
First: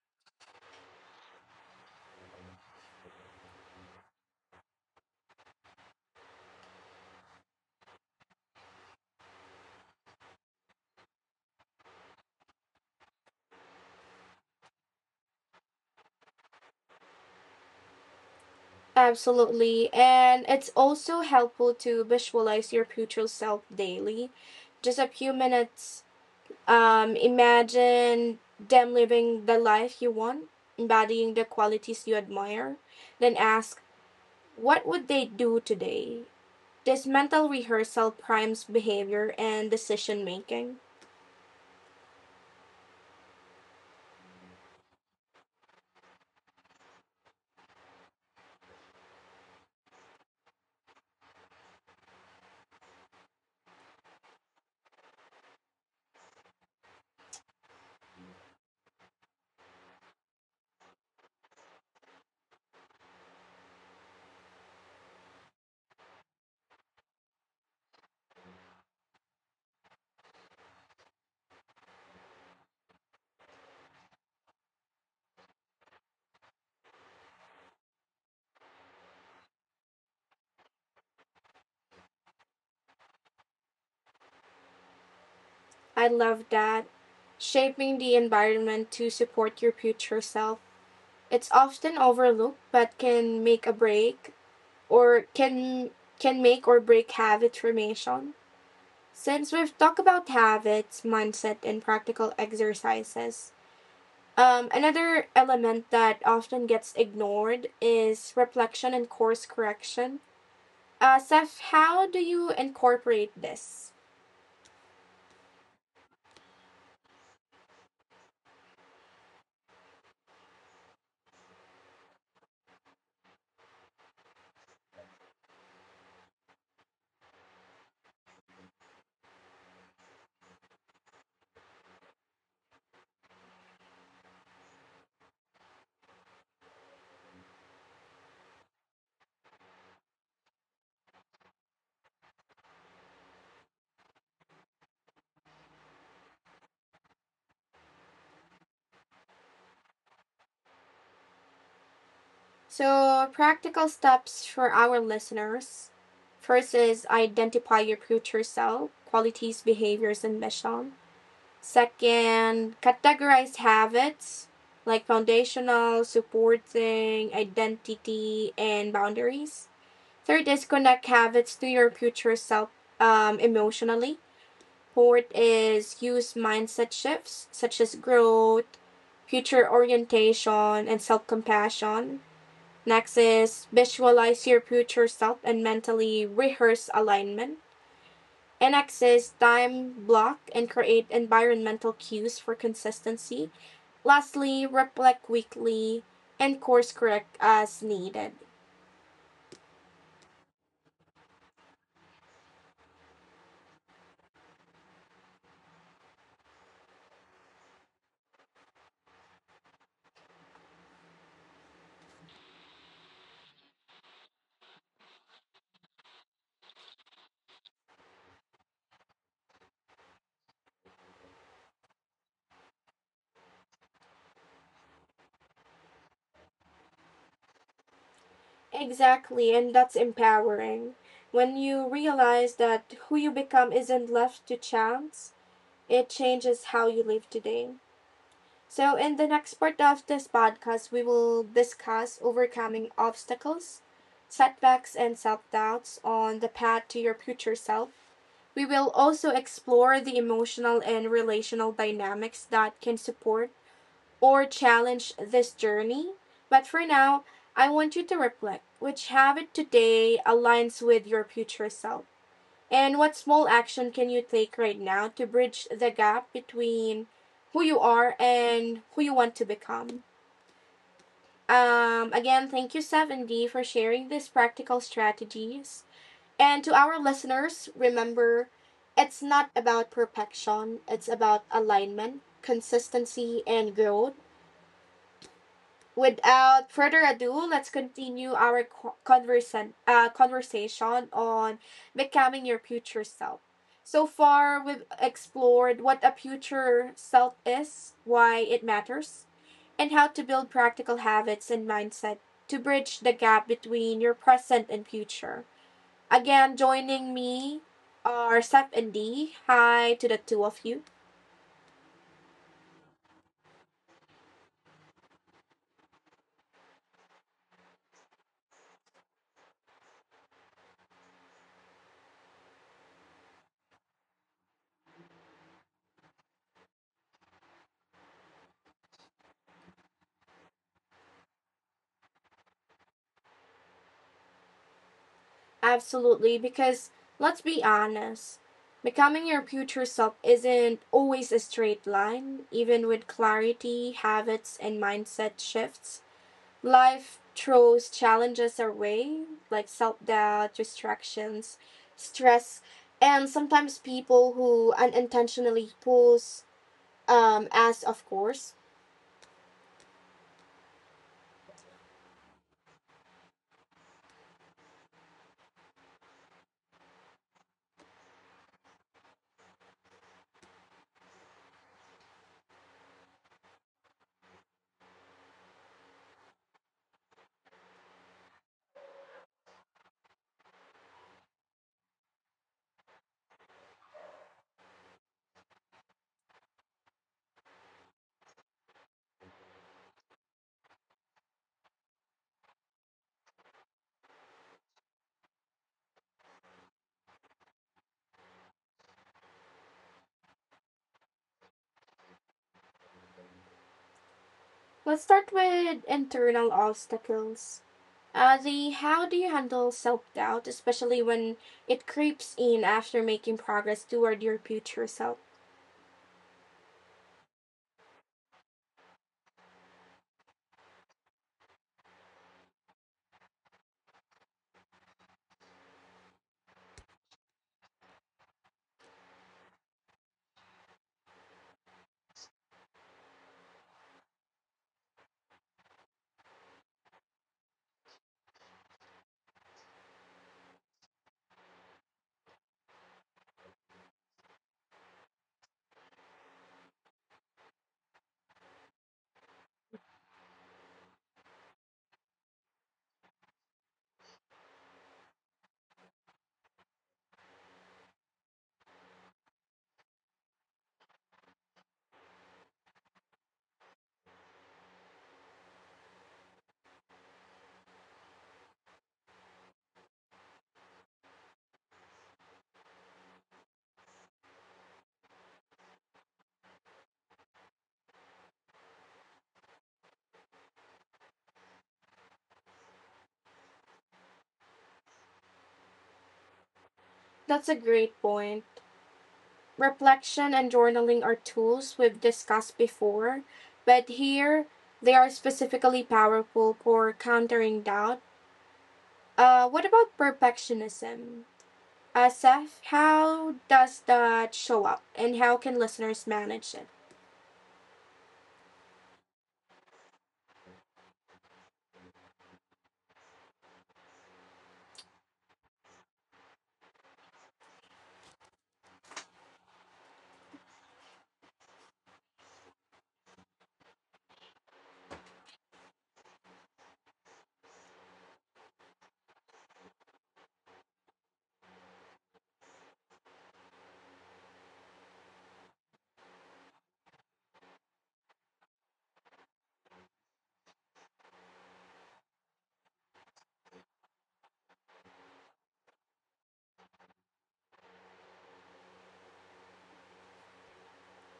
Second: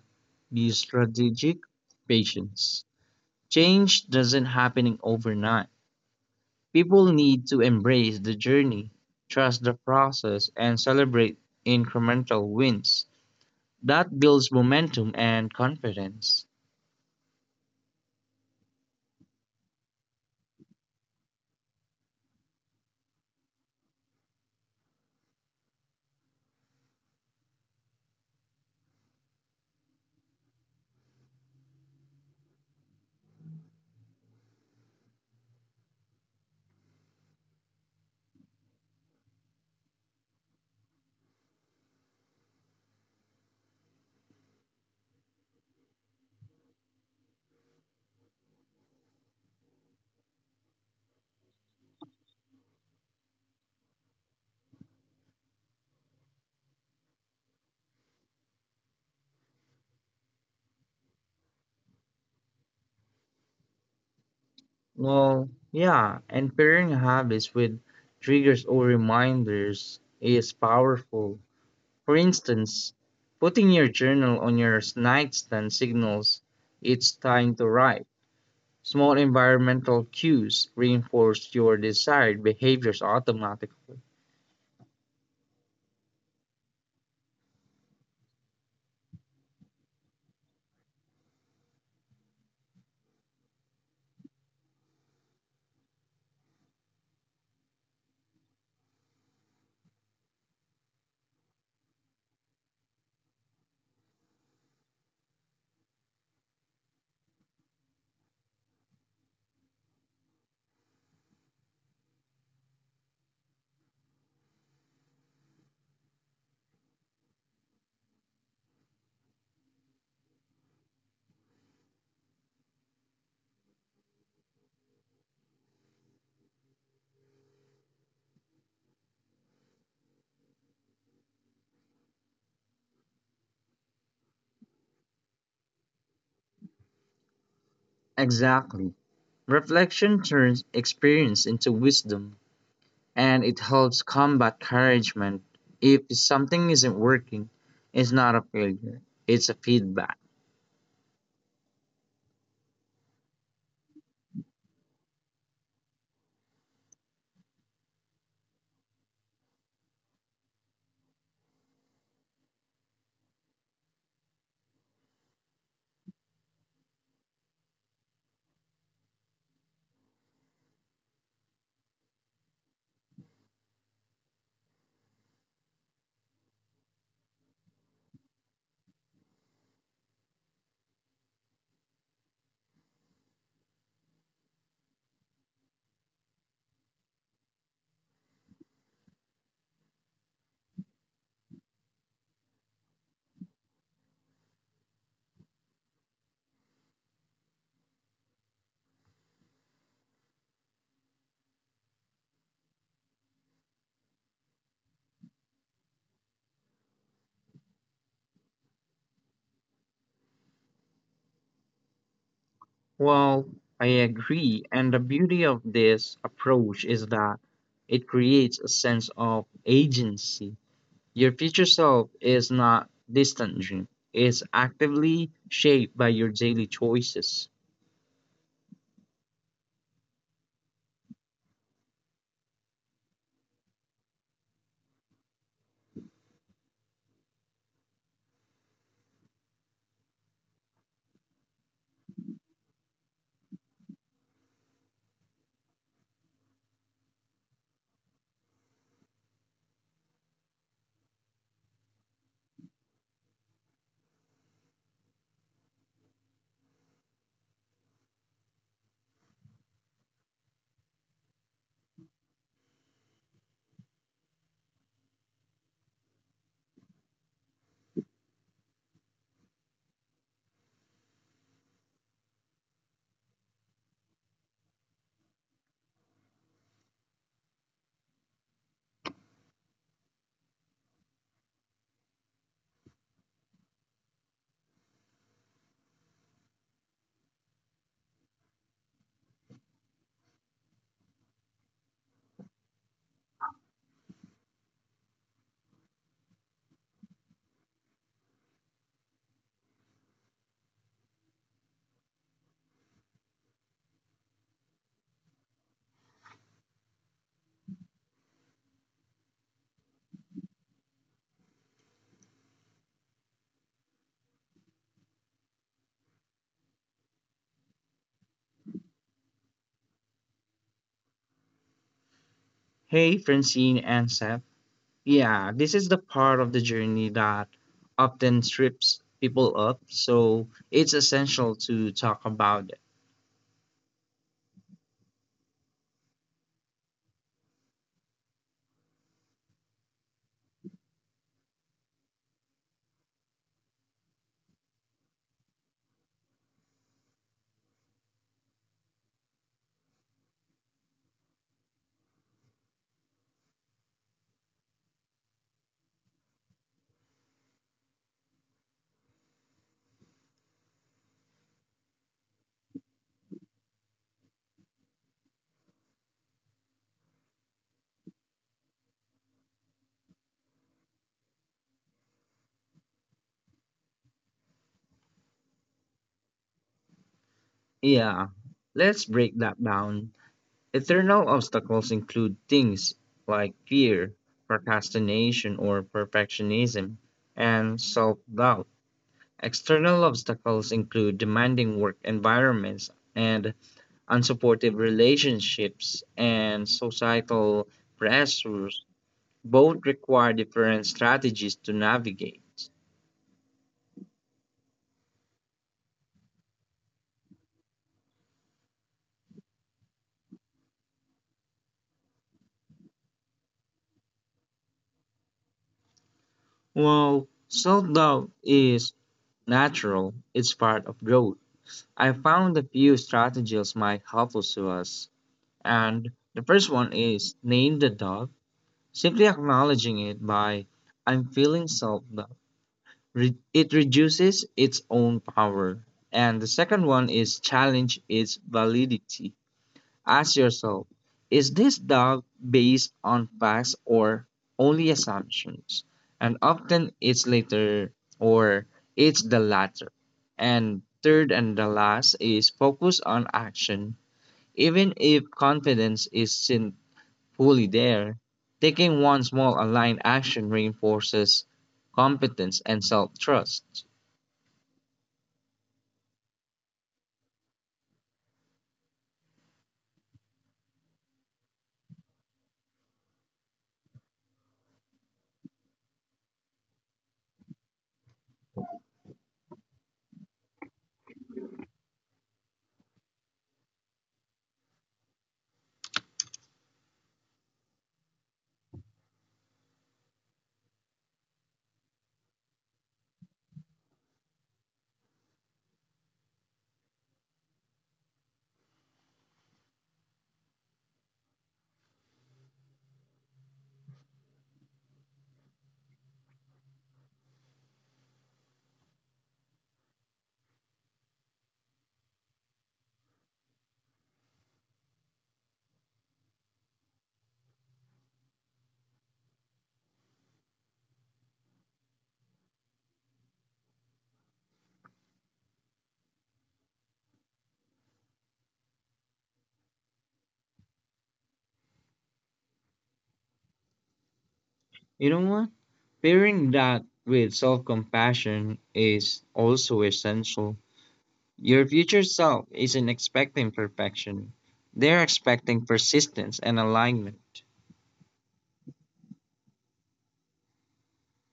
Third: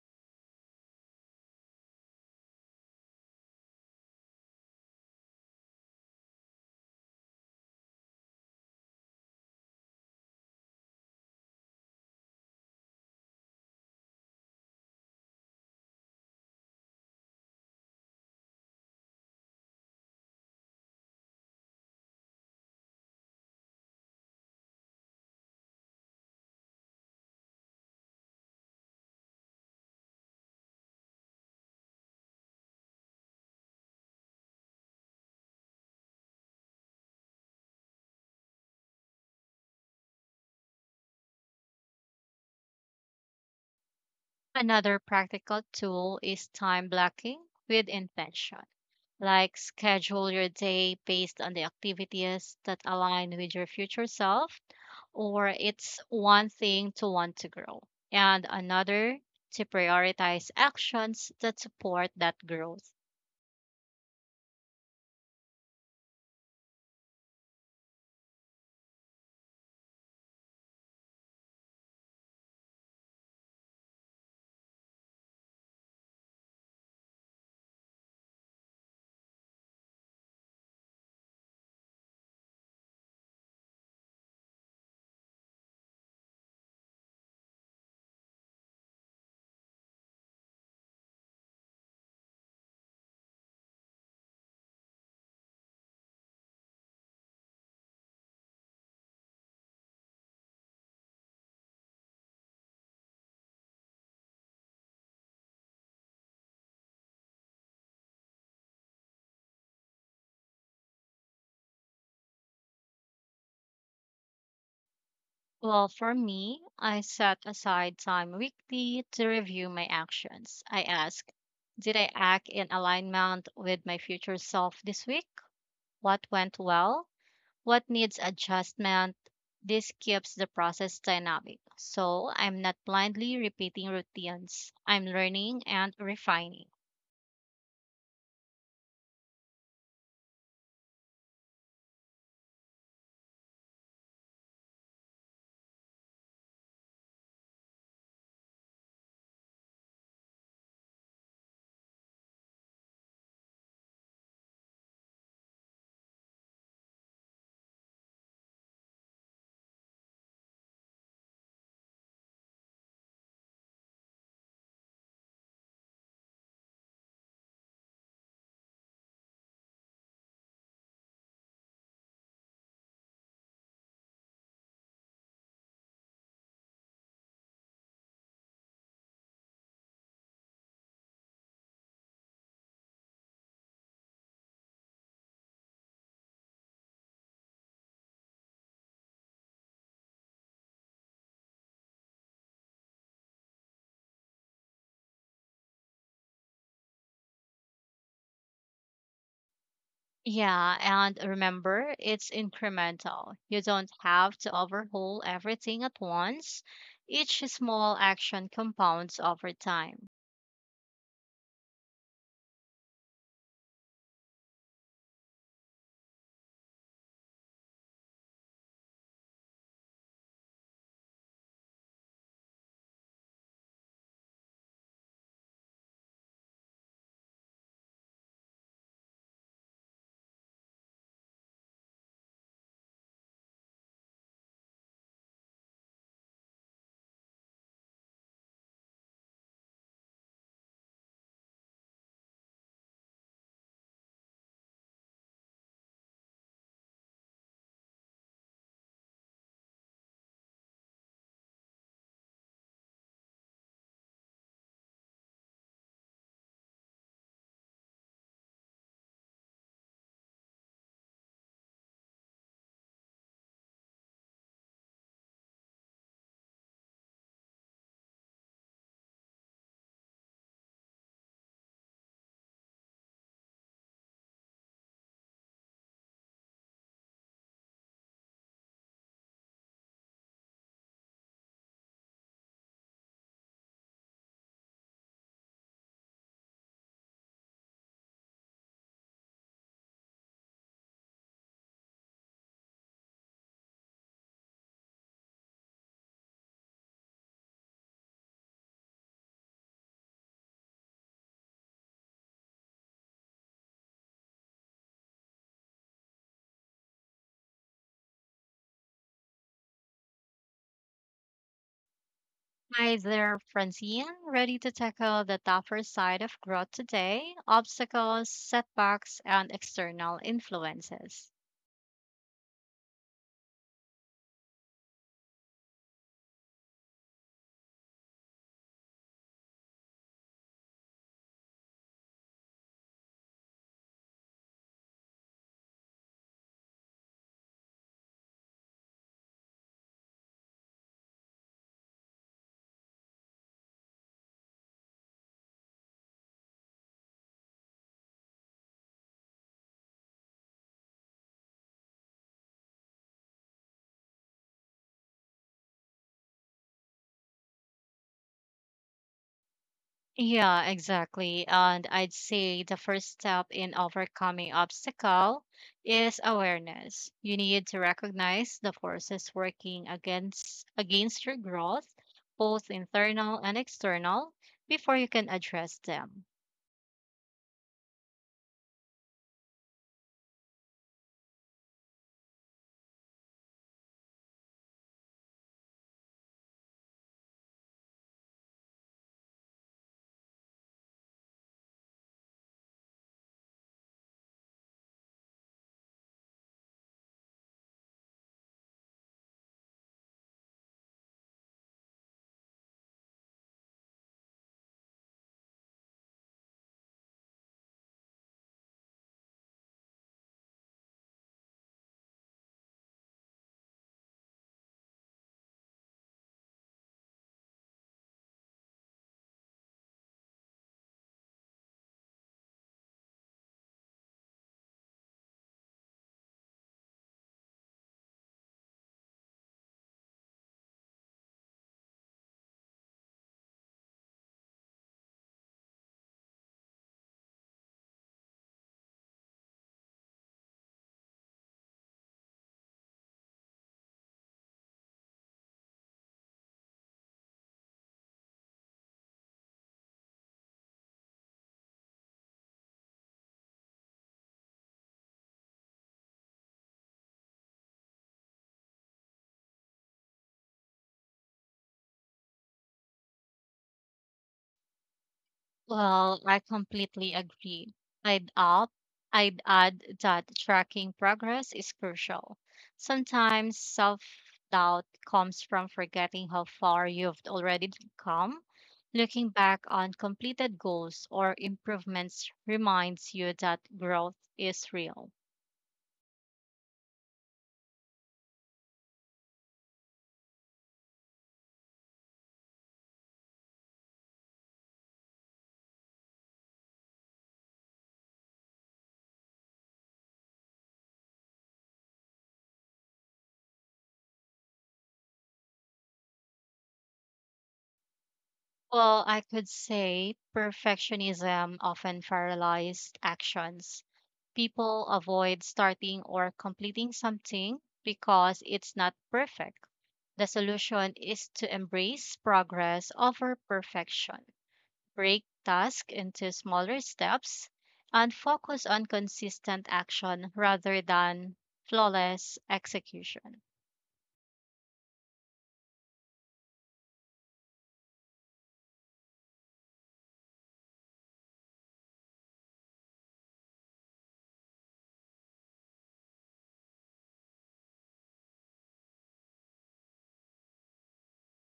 [SPEAKER 3] be strategic, patience. Change doesn't happen overnight. People need to embrace the journey, trust the process, and celebrate incremental wins. That builds momentum and confidence.
[SPEAKER 1] Absolutely. And it's also helpful to visualize your future self daily. Just a few minutes. Imagine them living the life you want, embodying the qualities you admire. Then ask, what would they do today? This mental rehearsal primes behavior and decision making.
[SPEAKER 2] Another practical tool is time blocking with intention. Like schedule your day based on the activities that align with your future self, or it's one thing to want to grow, and another to prioritize actions that support that growth.
[SPEAKER 3] Well, yeah, and pairing habits with triggers or reminders is powerful. For instance, putting your journal on your nightstand signals it's time to write. Small environmental cues reinforce your desired behaviors automatically.
[SPEAKER 1] I love that. Shaping the environment to support your future self. It's often overlooked, but can make a break or can make or break habit formation. Since we've talked about habits, mindset and practical exercises, another element that often gets ignored is reflection and course correction. Seth, how do you incorporate this?
[SPEAKER 2] Well, for me, I set aside time weekly to review my actions. I ask, did I act in alignment with my future self this week? What went well? What needs adjustment? This keeps the process dynamic. So I'm not blindly repeating routines. I'm learning and refining.
[SPEAKER 3] Exactly. Reflection turns experience into wisdom, and it helps combat discouragement. If something isn't working, it's not a failure, it's a feedback.
[SPEAKER 1] So, practical steps for our listeners. First is identify your future self, qualities, behaviors, and mission. Second, categorize habits like foundational, supporting, identity, and boundaries. Third is connect habits to your future self emotionally. Fourth is use mindset shifts such as growth, future orientation, and self compassion. Next is visualize your future self and mentally rehearse alignment. And next is time block and create environmental cues for consistency. Lastly, reflect weekly and course correct as needed.
[SPEAKER 2] Yeah, and remember, it's incremental. You don't have to overhaul everything at once. Each small action compounds over time.
[SPEAKER 3] Well, I agree. And the beauty of this approach is that it creates a sense of agency. Your future self is not distant dream. It's actively shaped by your daily choices.
[SPEAKER 1] Exactly, and that's empowering. When you realize that who you become isn't left to chance, it changes how you live today. So, in the next part of this podcast, we will discuss overcoming obstacles, setbacks, and self doubts on the path to your future self. We will also explore the emotional and relational dynamics that can support or challenge this journey. But for now, I want you to reflect: which habit today aligns with your future self? And what small action can you take right now to bridge the gap between who you are and who you want to become? Again, thank you, 7D, for sharing these practical strategies. And to our listeners, remember, it's not about perfection, it's about alignment, consistency, and growth. Without further ado, let's continue our conversation on becoming your future self. So far, we've explored what a future self is, why it matters, and how to build practical habits and mindset to bridge the gap between your present and future. Again, joining me are Seth and Dee. Hi to the two of you.
[SPEAKER 2] Hi there, Francine. Ready to tackle the tougher side of growth today? Obstacles, setbacks, and external influences.
[SPEAKER 3] Hey, Francine and Seth. Yeah, this is the part of the journey that often trips people up, so it's essential to talk about it.
[SPEAKER 1] Absolutely, because let's be honest, becoming your future self isn't always a straight line, even with clarity, habits, and mindset shifts. Life throws challenges our way, like self doubt, distractions, stress, and sometimes people who unintentionally pulls as of course.
[SPEAKER 2] Yeah, exactly. And I'd say the first step in overcoming obstacle is awareness. You need to recognize the forces working against your growth, both internal and external, before you can address them.
[SPEAKER 3] Yeah, let's break that down. Eternal obstacles include things like fear, procrastination or perfectionism, and self doubt. External obstacles include demanding work environments and unsupportive relationships and societal pressures. Both require different strategies to navigate.
[SPEAKER 1] Let's start with internal obstacles. The how do you handle self doubt, especially when it creeps in after making progress toward your future self?
[SPEAKER 3] While self doubt is natural, it's part of growth. I found a few strategies might help us to us. And the first one is name the doubt, simply acknowledging it by I'm feeling self doubt. It reduces its own power. And the second one is challenge its validity. Ask yourself, is this doubt based on facts or only assumptions? And often it's later, or it's the latter. And third and the last is focus on action. Even if confidence isn't fully there, taking one small aligned action reinforces competence and self trust.
[SPEAKER 2] Well, I completely agree. I'd add, I'd add that tracking progress is crucial. Sometimes self-doubt comes from forgetting how far you've already come. Looking back on completed goals or improvements reminds you that growth is real.
[SPEAKER 1] That's a great point. Reflection and journaling are tools we've discussed before, but here they are specifically powerful for countering doubt. What about perfectionism? Seth, how does that show up and how can listeners manage it?
[SPEAKER 2] Well, I could say perfectionism often paralyzes actions. People avoid starting or completing something because it's not perfect. The solution is to embrace progress over perfection. Break tasks into smaller steps and focus on consistent action rather than flawless execution.
[SPEAKER 3] You know what? Pairing that with self compassion is also essential. Your future self isn't expecting perfection, they're expecting persistence and alignment.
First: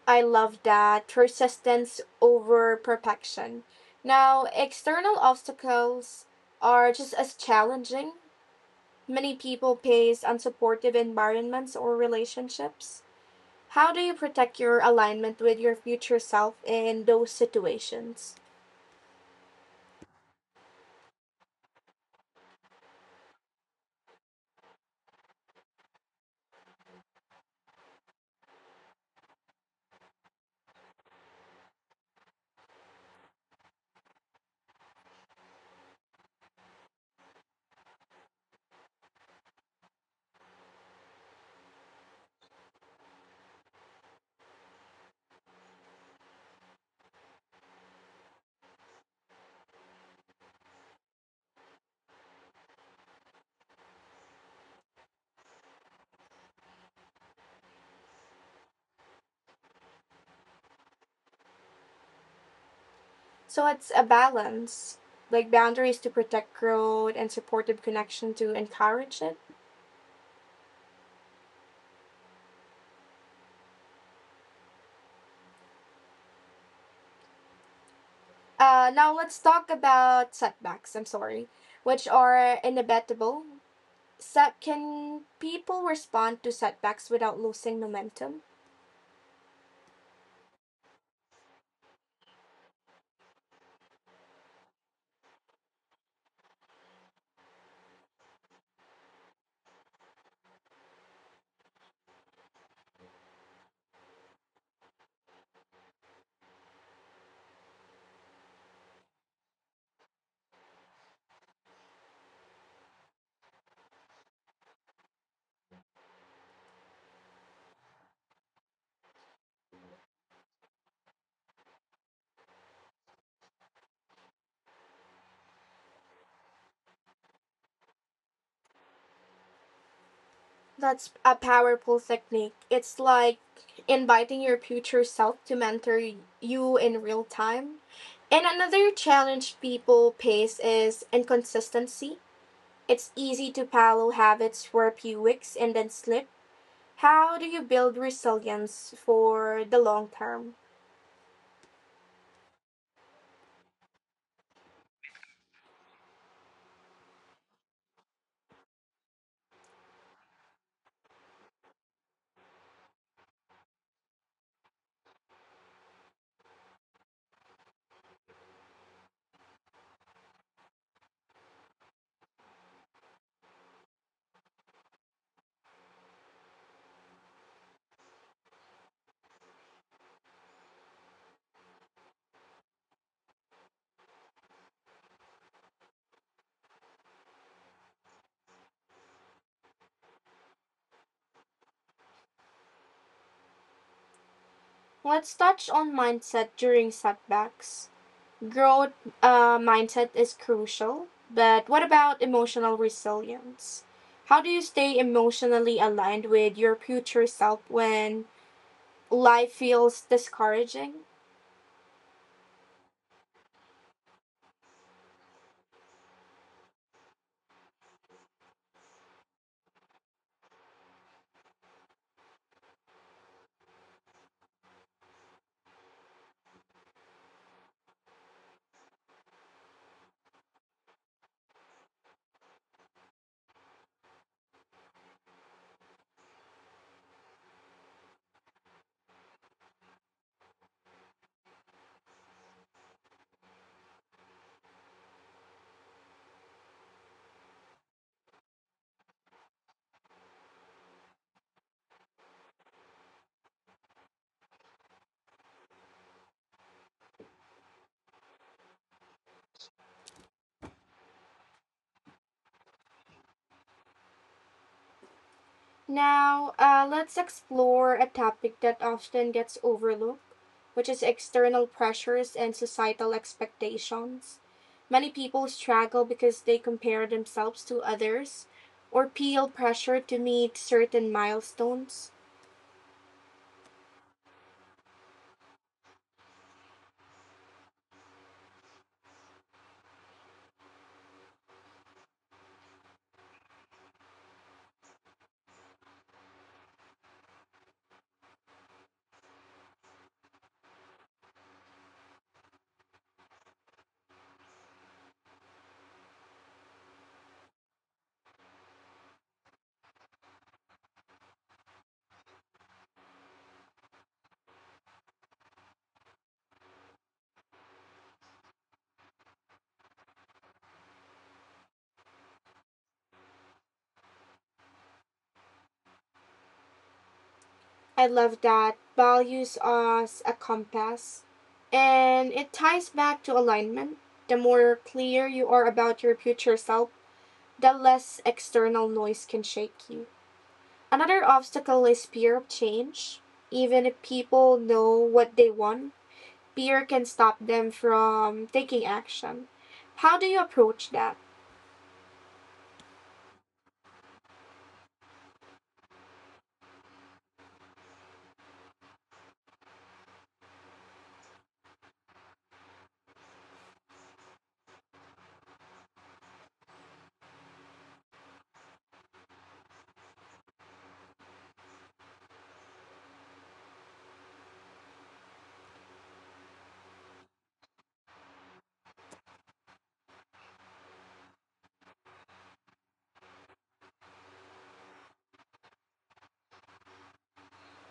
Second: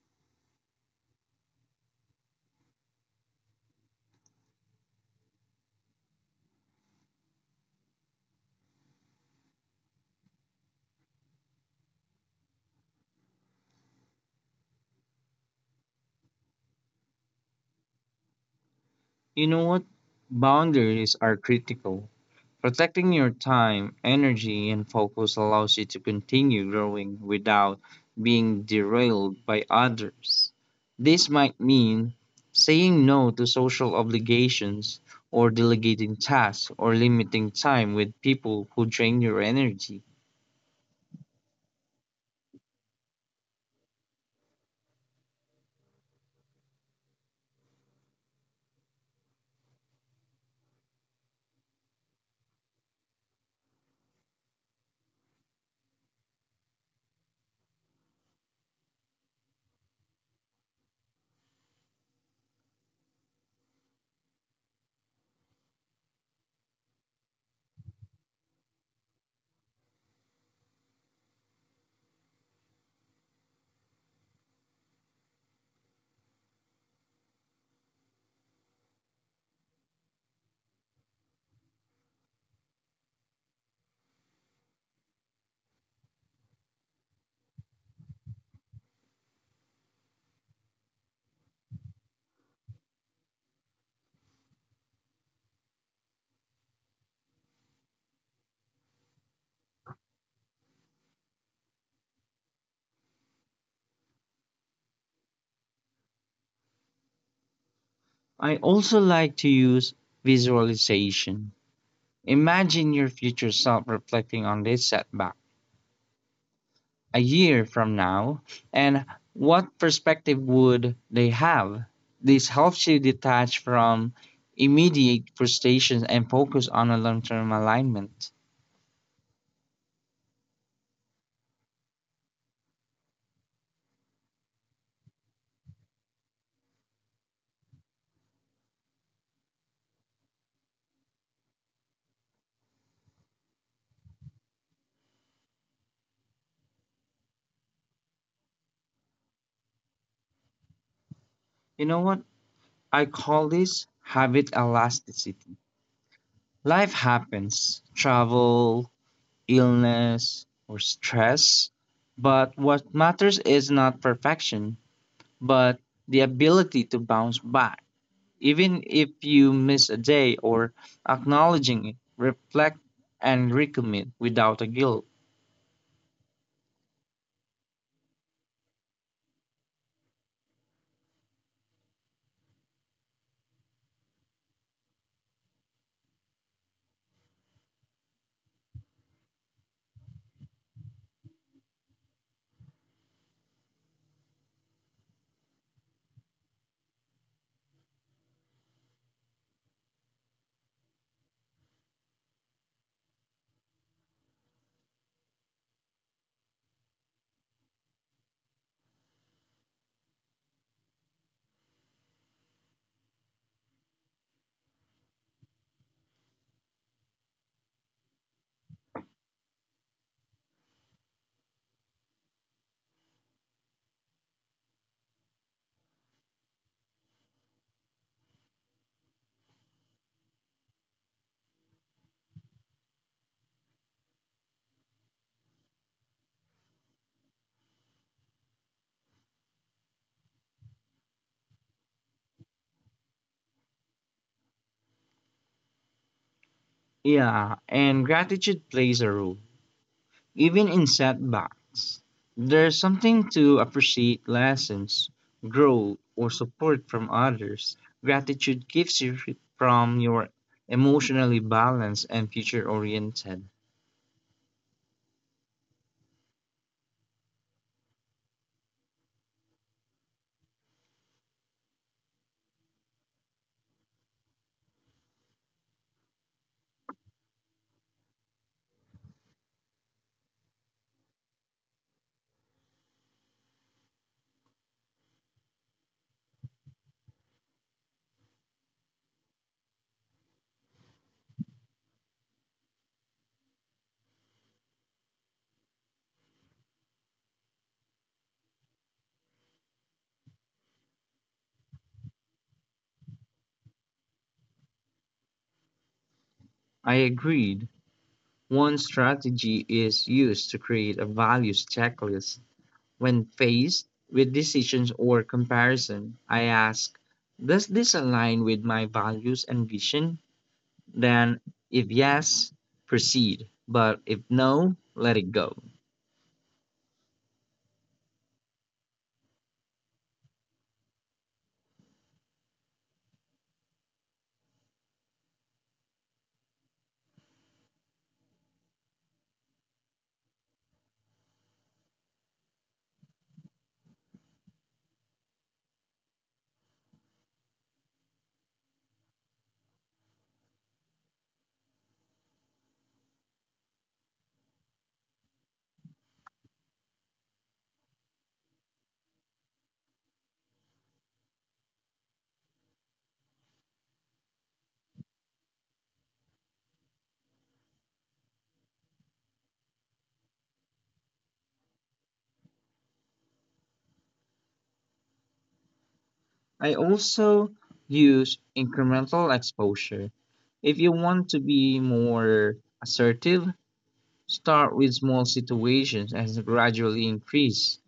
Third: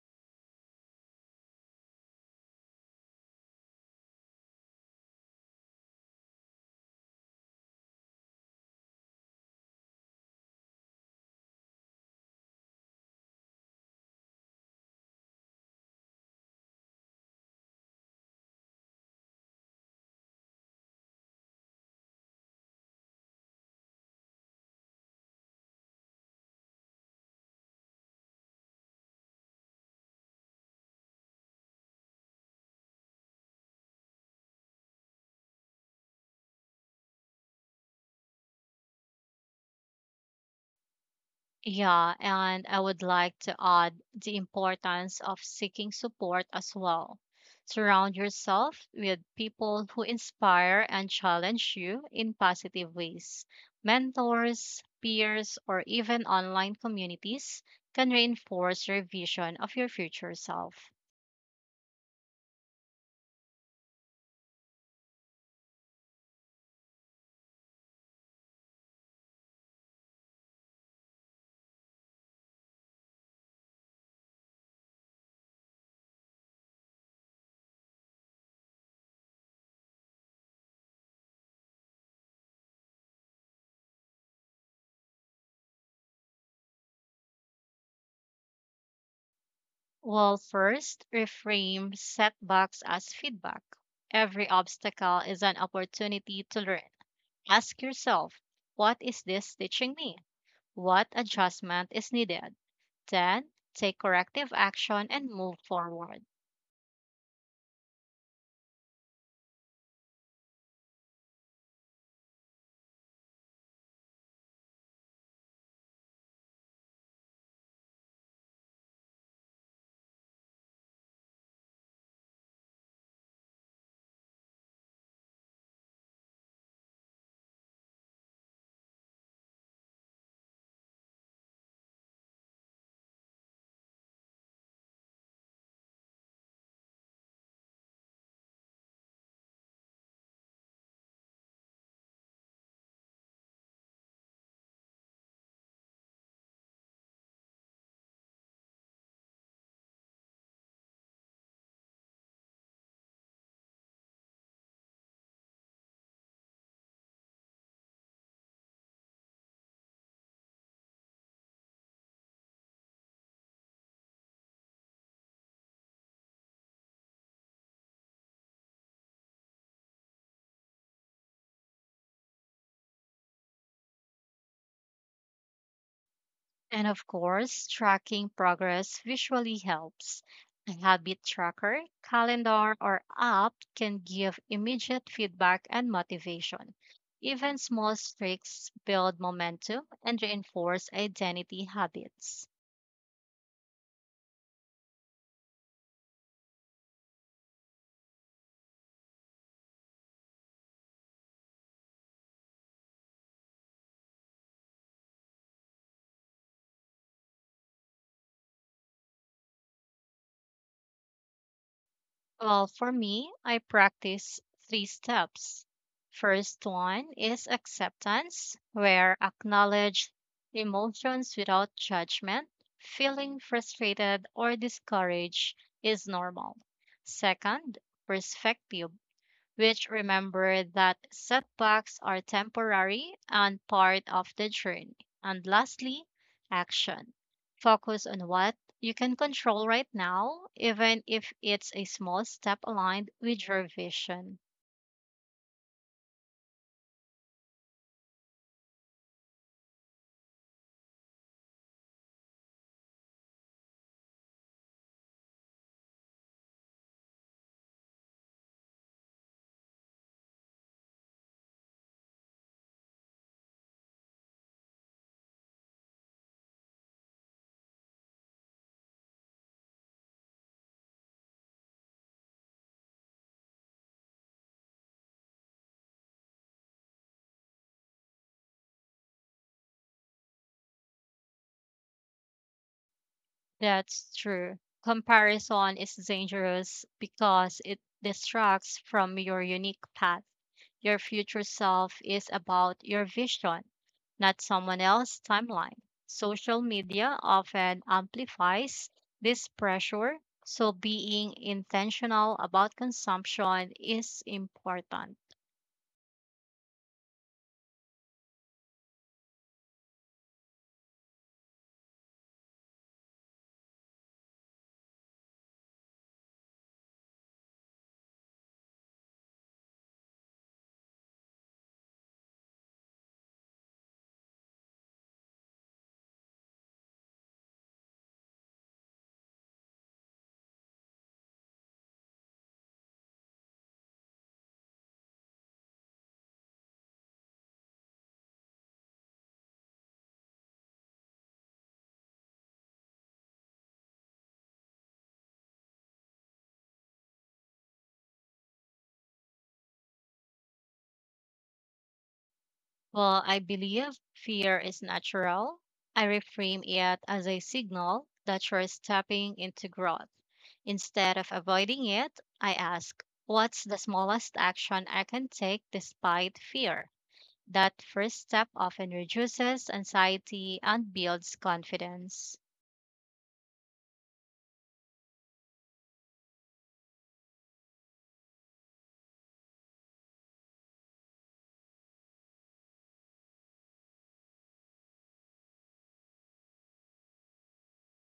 [SPEAKER 1] I love that, persistence over perfection. Now, external obstacles are just as challenging. Many people face unsupportive environments or relationships. How do you protect your alignment with your future self in those situations?
[SPEAKER 3] You know what? Boundaries are critical. Protecting your time, energy, and focus allows you to continue growing without being derailed by others. This might mean saying no to social obligations, or delegating tasks, or limiting time with people who drain your energy.
[SPEAKER 2] Yeah, and I would like to add the importance of seeking support as well. Surround yourself with people who inspire and challenge you in positive ways. Mentors, peers, or even online communities can reinforce your vision of your future self.
[SPEAKER 1] So it's a balance, like boundaries to protect growth and supportive connection to encourage it. Now let's talk about setbacks. I'm sorry, which are inevitable. So can people respond to setbacks without losing momentum?
[SPEAKER 2] Well, first, reframe setbacks as feedback. Every obstacle is an opportunity to learn. Ask yourself, what is this teaching me? What adjustment is needed? Then take corrective action and move forward.
[SPEAKER 3] I also like to use visualization. Imagine your future self reflecting on this setback a year from now, and what perspective would they have. This helps you detach from immediate frustrations and focus on a long-term alignment.
[SPEAKER 1] That's a powerful technique. It's like inviting your future self to mentor you in real time. And another challenge people face is inconsistency. It's easy to follow habits for a few weeks and then slip. How do you build resilience for the long term?
[SPEAKER 3] You know what? I call this habit elasticity. Life happens, travel, illness, or stress, but what matters is not perfection, but the ability to bounce back. Even if you miss a day, or acknowledging it, reflect and recommit without a guilt.
[SPEAKER 2] And of course, tracking progress visually helps. A habit tracker, calendar, or app can give immediate feedback and motivation. Even small streaks build momentum and reinforce identity habits.
[SPEAKER 1] Let's touch on mindset during setbacks. Growth mindset is crucial. But what about emotional resilience? How do you stay emotionally aligned with your future self when life feels discouraging?
[SPEAKER 2] Well, for me, I practice three steps. First one is acceptance, where acknowledge emotions without judgment. Feeling frustrated or discouraged is normal. Second, perspective, which remember that setbacks are temporary and part of the journey. And lastly, action. Focus on what you can control right now, even if it's a small step aligned with your vision.
[SPEAKER 3] Yeah, and gratitude plays a role. Even in setbacks, there's something to appreciate, lessons, growth, or support from others. Gratitude keeps you from your emotionally balanced and future oriented.
[SPEAKER 1] Now, let's explore a topic that often gets overlooked, which is external pressures and societal expectations. Many people struggle because they compare themselves to others or feel pressure to meet certain milestones.
[SPEAKER 2] That's true. Comparison is dangerous because it distracts from your unique path. Your future self is about your vision, not someone else's timeline. Social media often amplifies this pressure, so being intentional about consumption is important.
[SPEAKER 3] I agreed. One strategy is used to create a values checklist. When faced with decisions or comparison, I ask, does this align with my values and vision? Then, if yes, proceed. But if no, let it go.
[SPEAKER 1] I love that, values as a compass, and it ties back to alignment. The more clear you are about your future self, the less external noise can shake you. Another obstacle is fear of change. Even if people know what they want, fear can stop them from taking action. How do you approach that?
[SPEAKER 2] Well, I believe fear is natural. I reframe it as a signal that you're stepping into growth. Instead of avoiding it, I ask, what's the smallest action I can take despite fear? That first step often reduces anxiety and builds confidence.
[SPEAKER 3] I also use incremental exposure. If you want to be more assertive, start with small situations and gradually increase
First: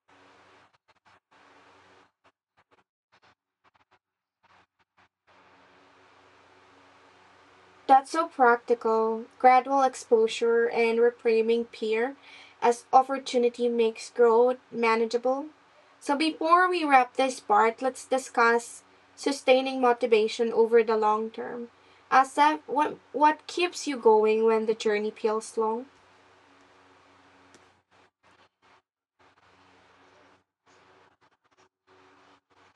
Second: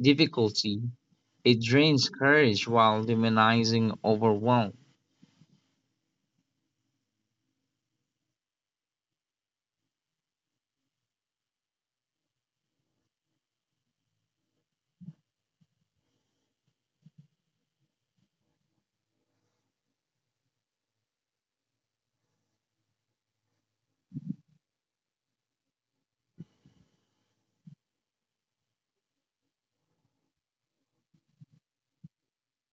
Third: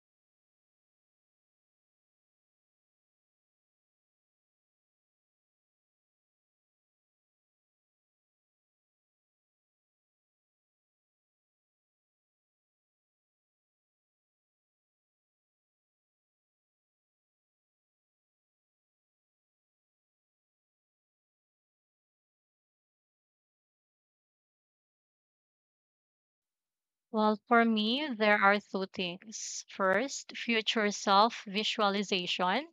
[SPEAKER 3] difficulty. It drains courage while demonizing overwhelm.
[SPEAKER 1] That's so practical. Gradual exposure and reframing peer as opportunity makes growth manageable. So, before we wrap this part, let's discuss sustaining motivation over the long term. Asaf, what keeps you going when the journey feels long?
[SPEAKER 2] Well, for me, there are two things. First, future self visualization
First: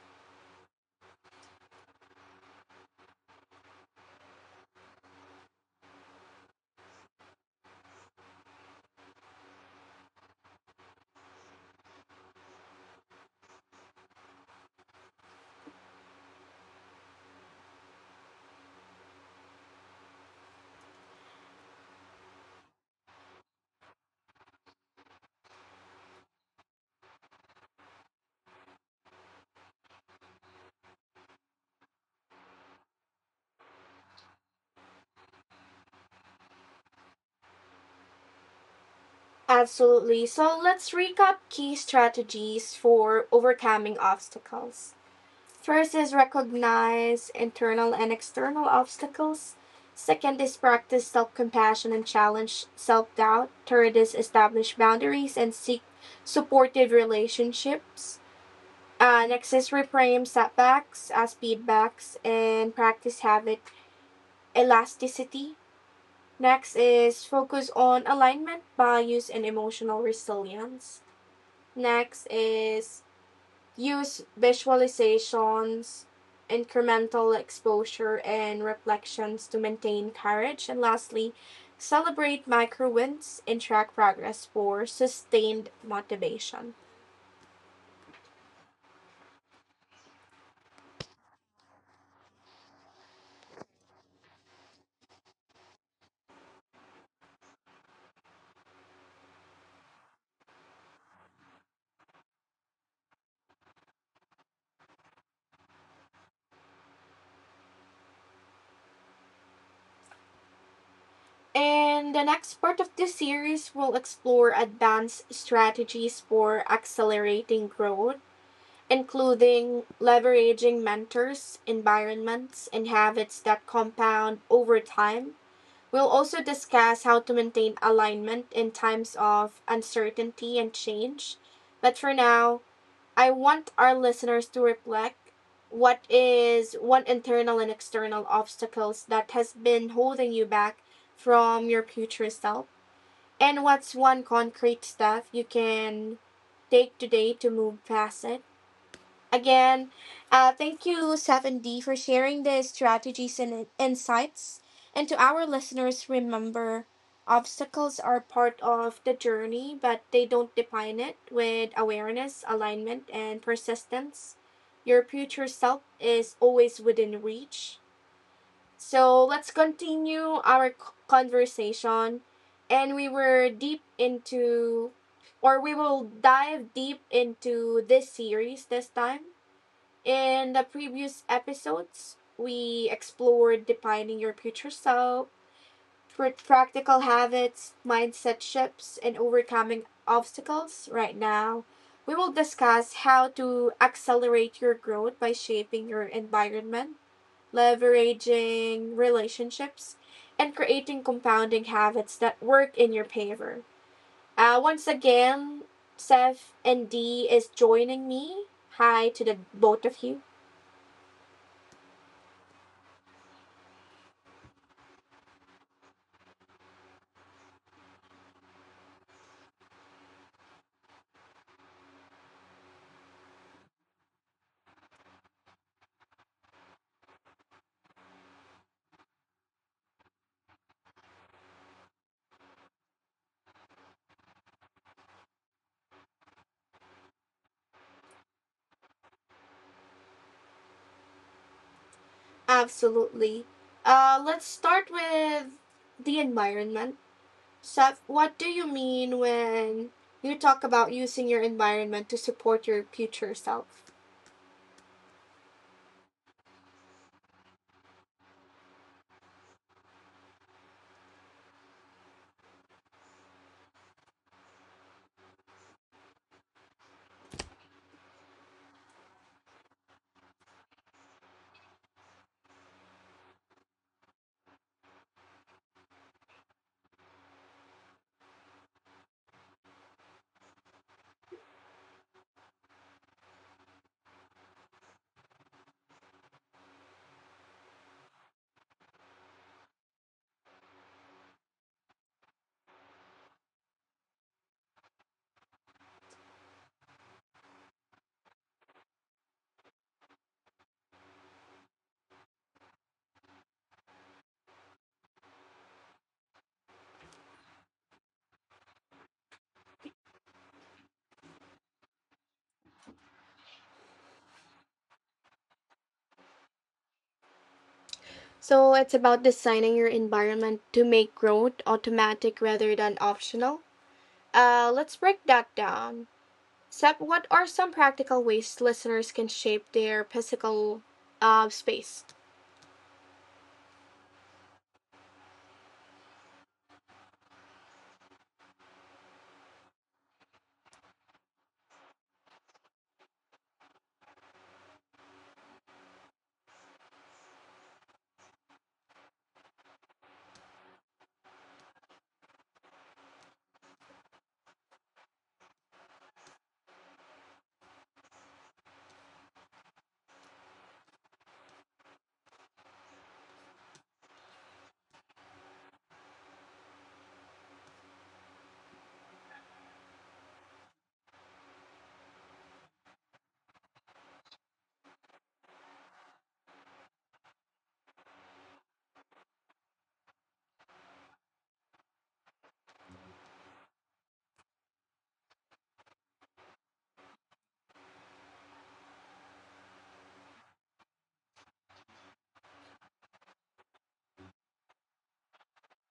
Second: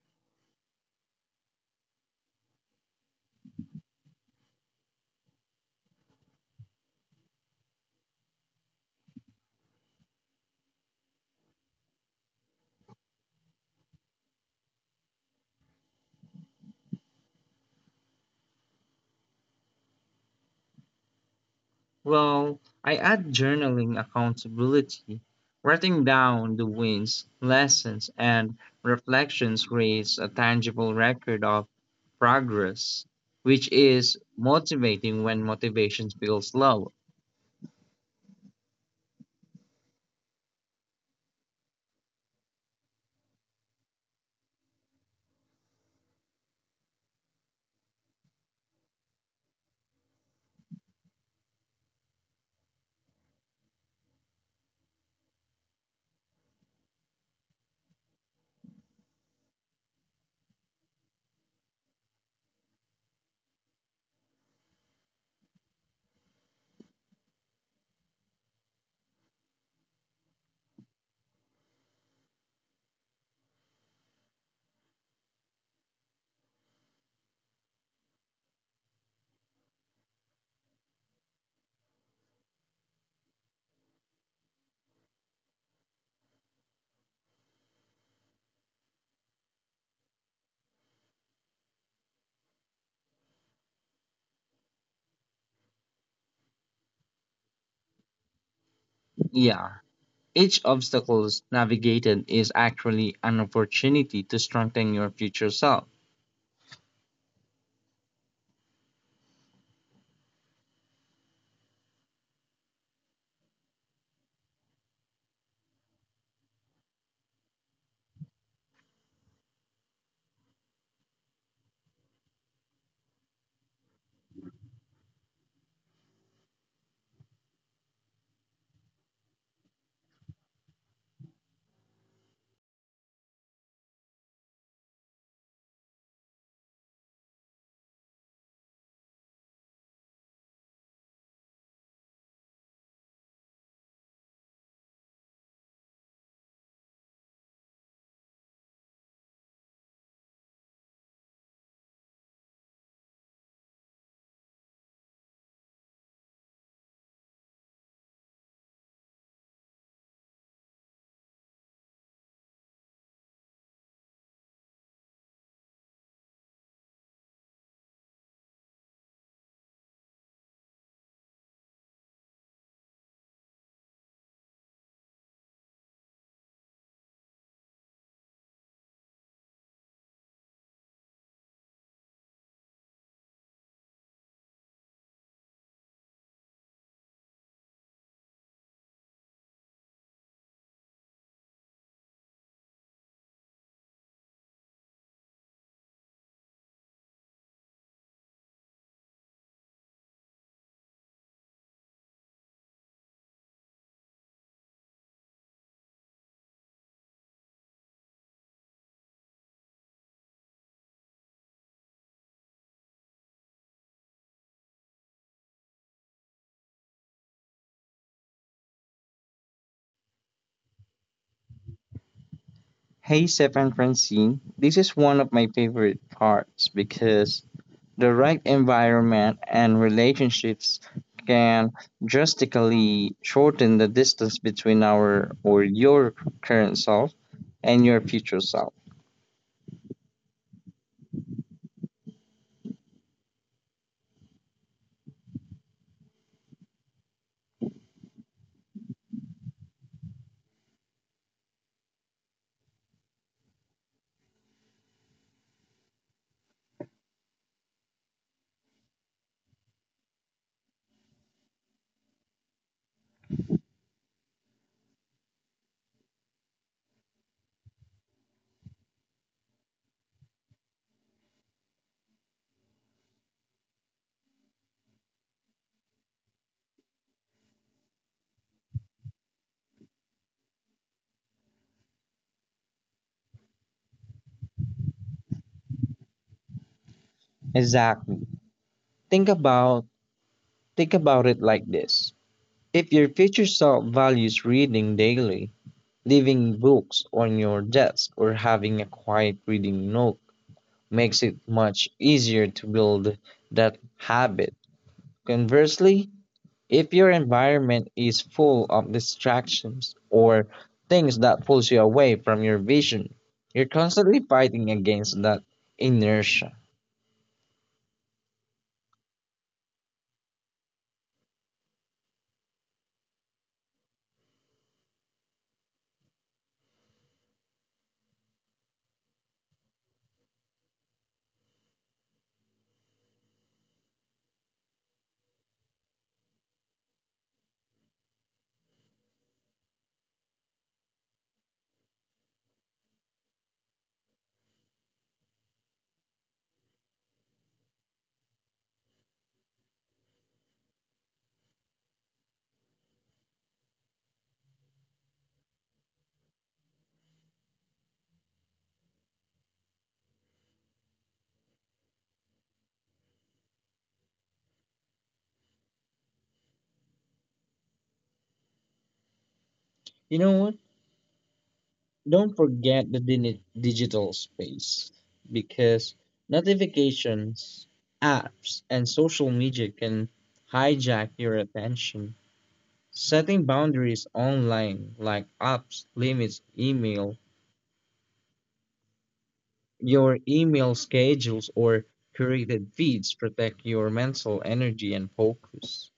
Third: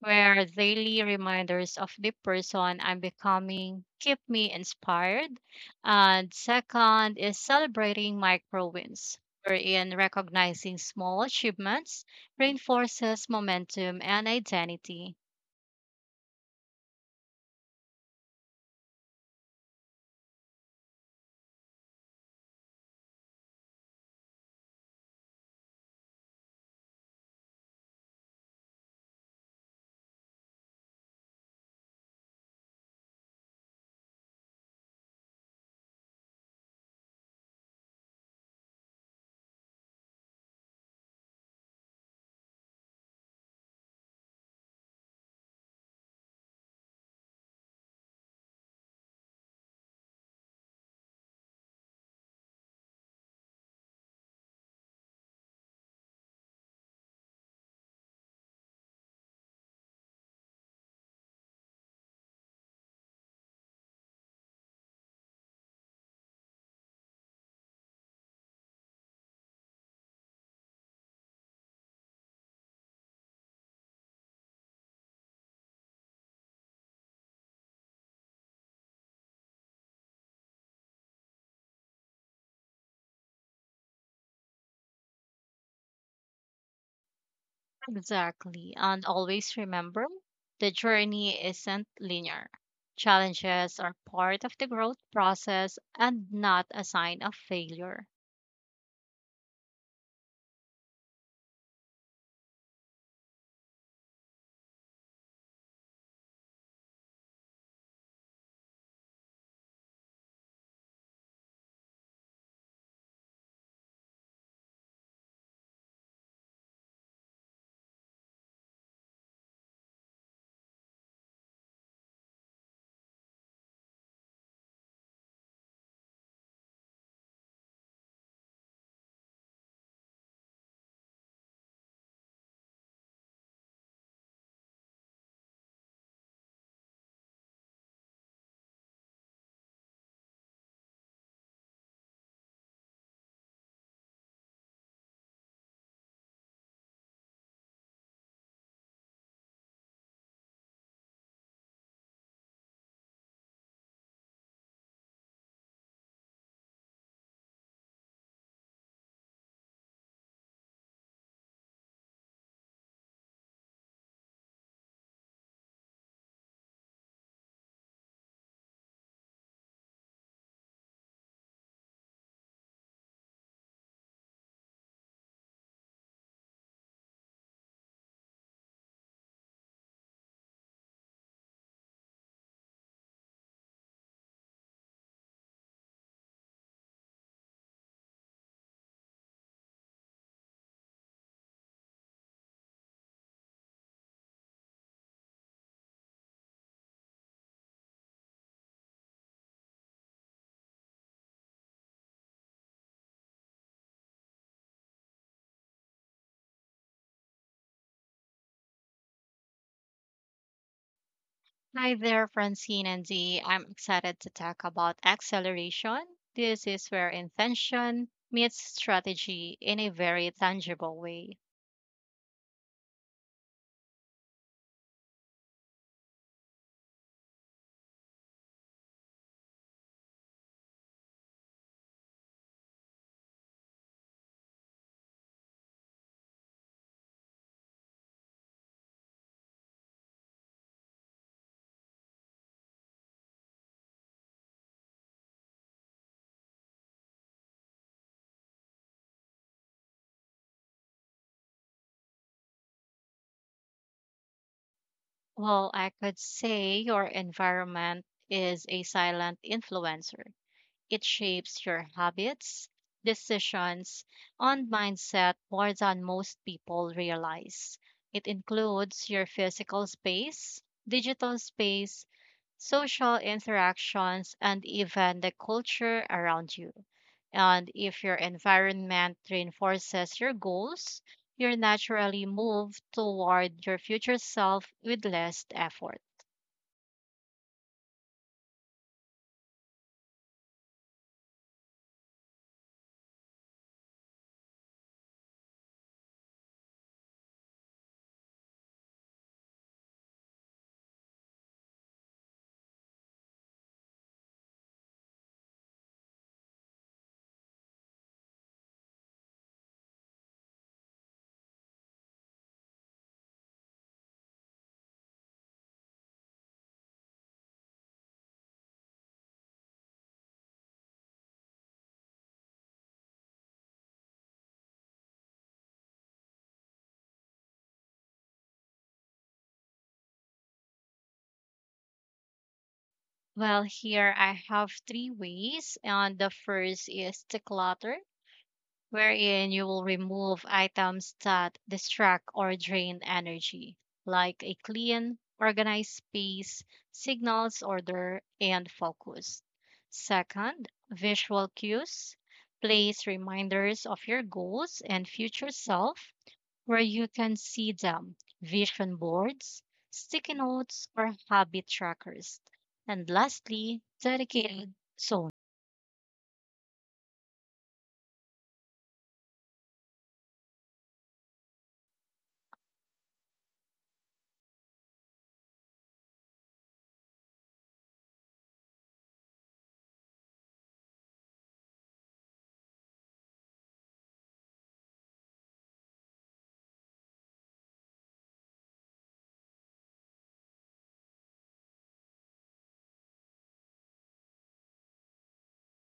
[SPEAKER 2] where daily reminders of the person I'm becoming keep me inspired. And second is celebrating micro wins, wherein recognizing small achievements reinforces momentum and identity.
[SPEAKER 3] Well, I add journaling accountability. Writing down the wins, lessons, and reflections creates a tangible record of progress, which is motivating when motivation feels low.
[SPEAKER 1] Absolutely. So, let's recap key strategies for overcoming obstacles. First is recognize internal and external obstacles. Second is practice self compassion and challenge self doubt. Third is establish boundaries and seek supportive relationships. Next is reframe setbacks as feedbacks and practice habit elasticity. Next is focus on alignment, values, and emotional resilience. Next is use visualizations, incremental exposure, and reflections to maintain courage. And lastly, celebrate micro wins and track progress for sustained motivation.
[SPEAKER 2] Exactly. And always remember the journey isn't linear. Challenges are part of the growth process and not a sign of failure.
[SPEAKER 3] Yeah, each obstacle navigated is actually an opportunity to strengthen your future self.
[SPEAKER 1] In the next part of this series, we will explore advanced strategies for accelerating growth, including leveraging mentors, environments, and habits that compound over time. We'll also discuss how to maintain alignment in times of uncertainty and change. But for now, I want our listeners to reflect, what is one internal and external obstacles that has been holding you back from your future self, and what's one concrete step you can take today to move past it? Again, thank you, 7D, for sharing the strategies and insights. And to our listeners, remember, obstacles are part of the journey, but they don't define it. With awareness, alignment, and persistence, your future self is always within reach. So let's continue our conversation. And we were deep into, or we will dive deep into this series this time. In the previous episodes, we explored defining your future self, practical habits, mindset shifts, and overcoming obstacles. Right now, we will discuss how to accelerate your growth by shaping your environment, leveraging relationships, and creating compounding habits that work in your favor. Once again, Seth and Dee is joining me. Hi to the both of you.
[SPEAKER 2] Hi there, Francine and Dee. I'm excited to talk about acceleration. This is where intention meets strategy in a very tangible way.
[SPEAKER 3] Hey, Seth and Francine, this is one of my favorite parts because the right environment and relationships can drastically shorten the distance between our or your current self and your future self.
[SPEAKER 1] Absolutely. Let's start with the environment. Seth, what do you mean when you talk about using your environment to support your future self?
[SPEAKER 2] Well, I could say your environment is a silent influencer. It shapes your habits, decisions, and mindset more than most people realize. It includes your physical space, digital space, social interactions, and even the culture around you. And if your environment reinforces your goals, you naturally move toward your future self with less effort.
[SPEAKER 3] Exactly. Think about think about it like this. If your future self values reading daily, leaving books on your desk or having a quiet reading nook makes it much easier to build that habit. Conversely, if your environment is full of distractions or things that pulls you away from your vision, you're constantly fighting against that inertia.
[SPEAKER 1] So it's about designing your environment to make growth automatic rather than optional. Let's break that down. Seth, what are some practical ways listeners can shape their physical space?
[SPEAKER 2] Well, here I have three ways, and the first is declutter, wherein you will remove items that distract or drain energy, like a clean, organized space, signals order, and focus. Second, visual cues, place reminders of your goals and future self where you can see them vision boards, sticky notes, or habit trackers. And lastly, dedicated zone.
[SPEAKER 3] You know what? Don't forget the digital space, because notifications, apps, and social media can hijack your attention. Setting boundaries online, like apps, limits, email, your email schedules, or curated feeds protect your mental energy and focus.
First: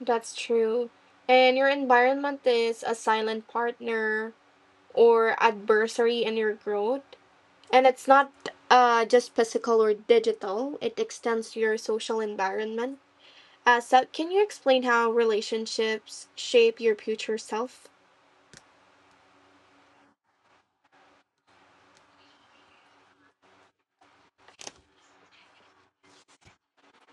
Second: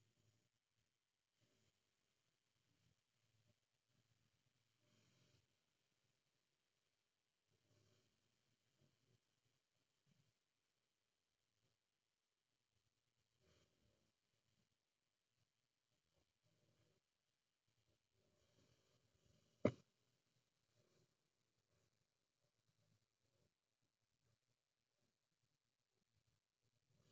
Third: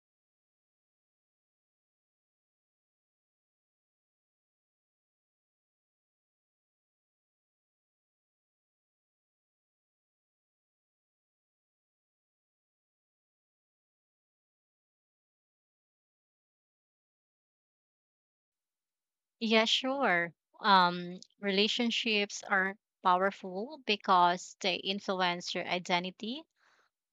[SPEAKER 1] That's true. And your environment is a silent partner or adversary in your growth. And it's not just physical or digital, it extends to your social environment. So, can you explain how relationships shape your future self?
[SPEAKER 2] Yeah, sure. Relationships are powerful because they influence your identity,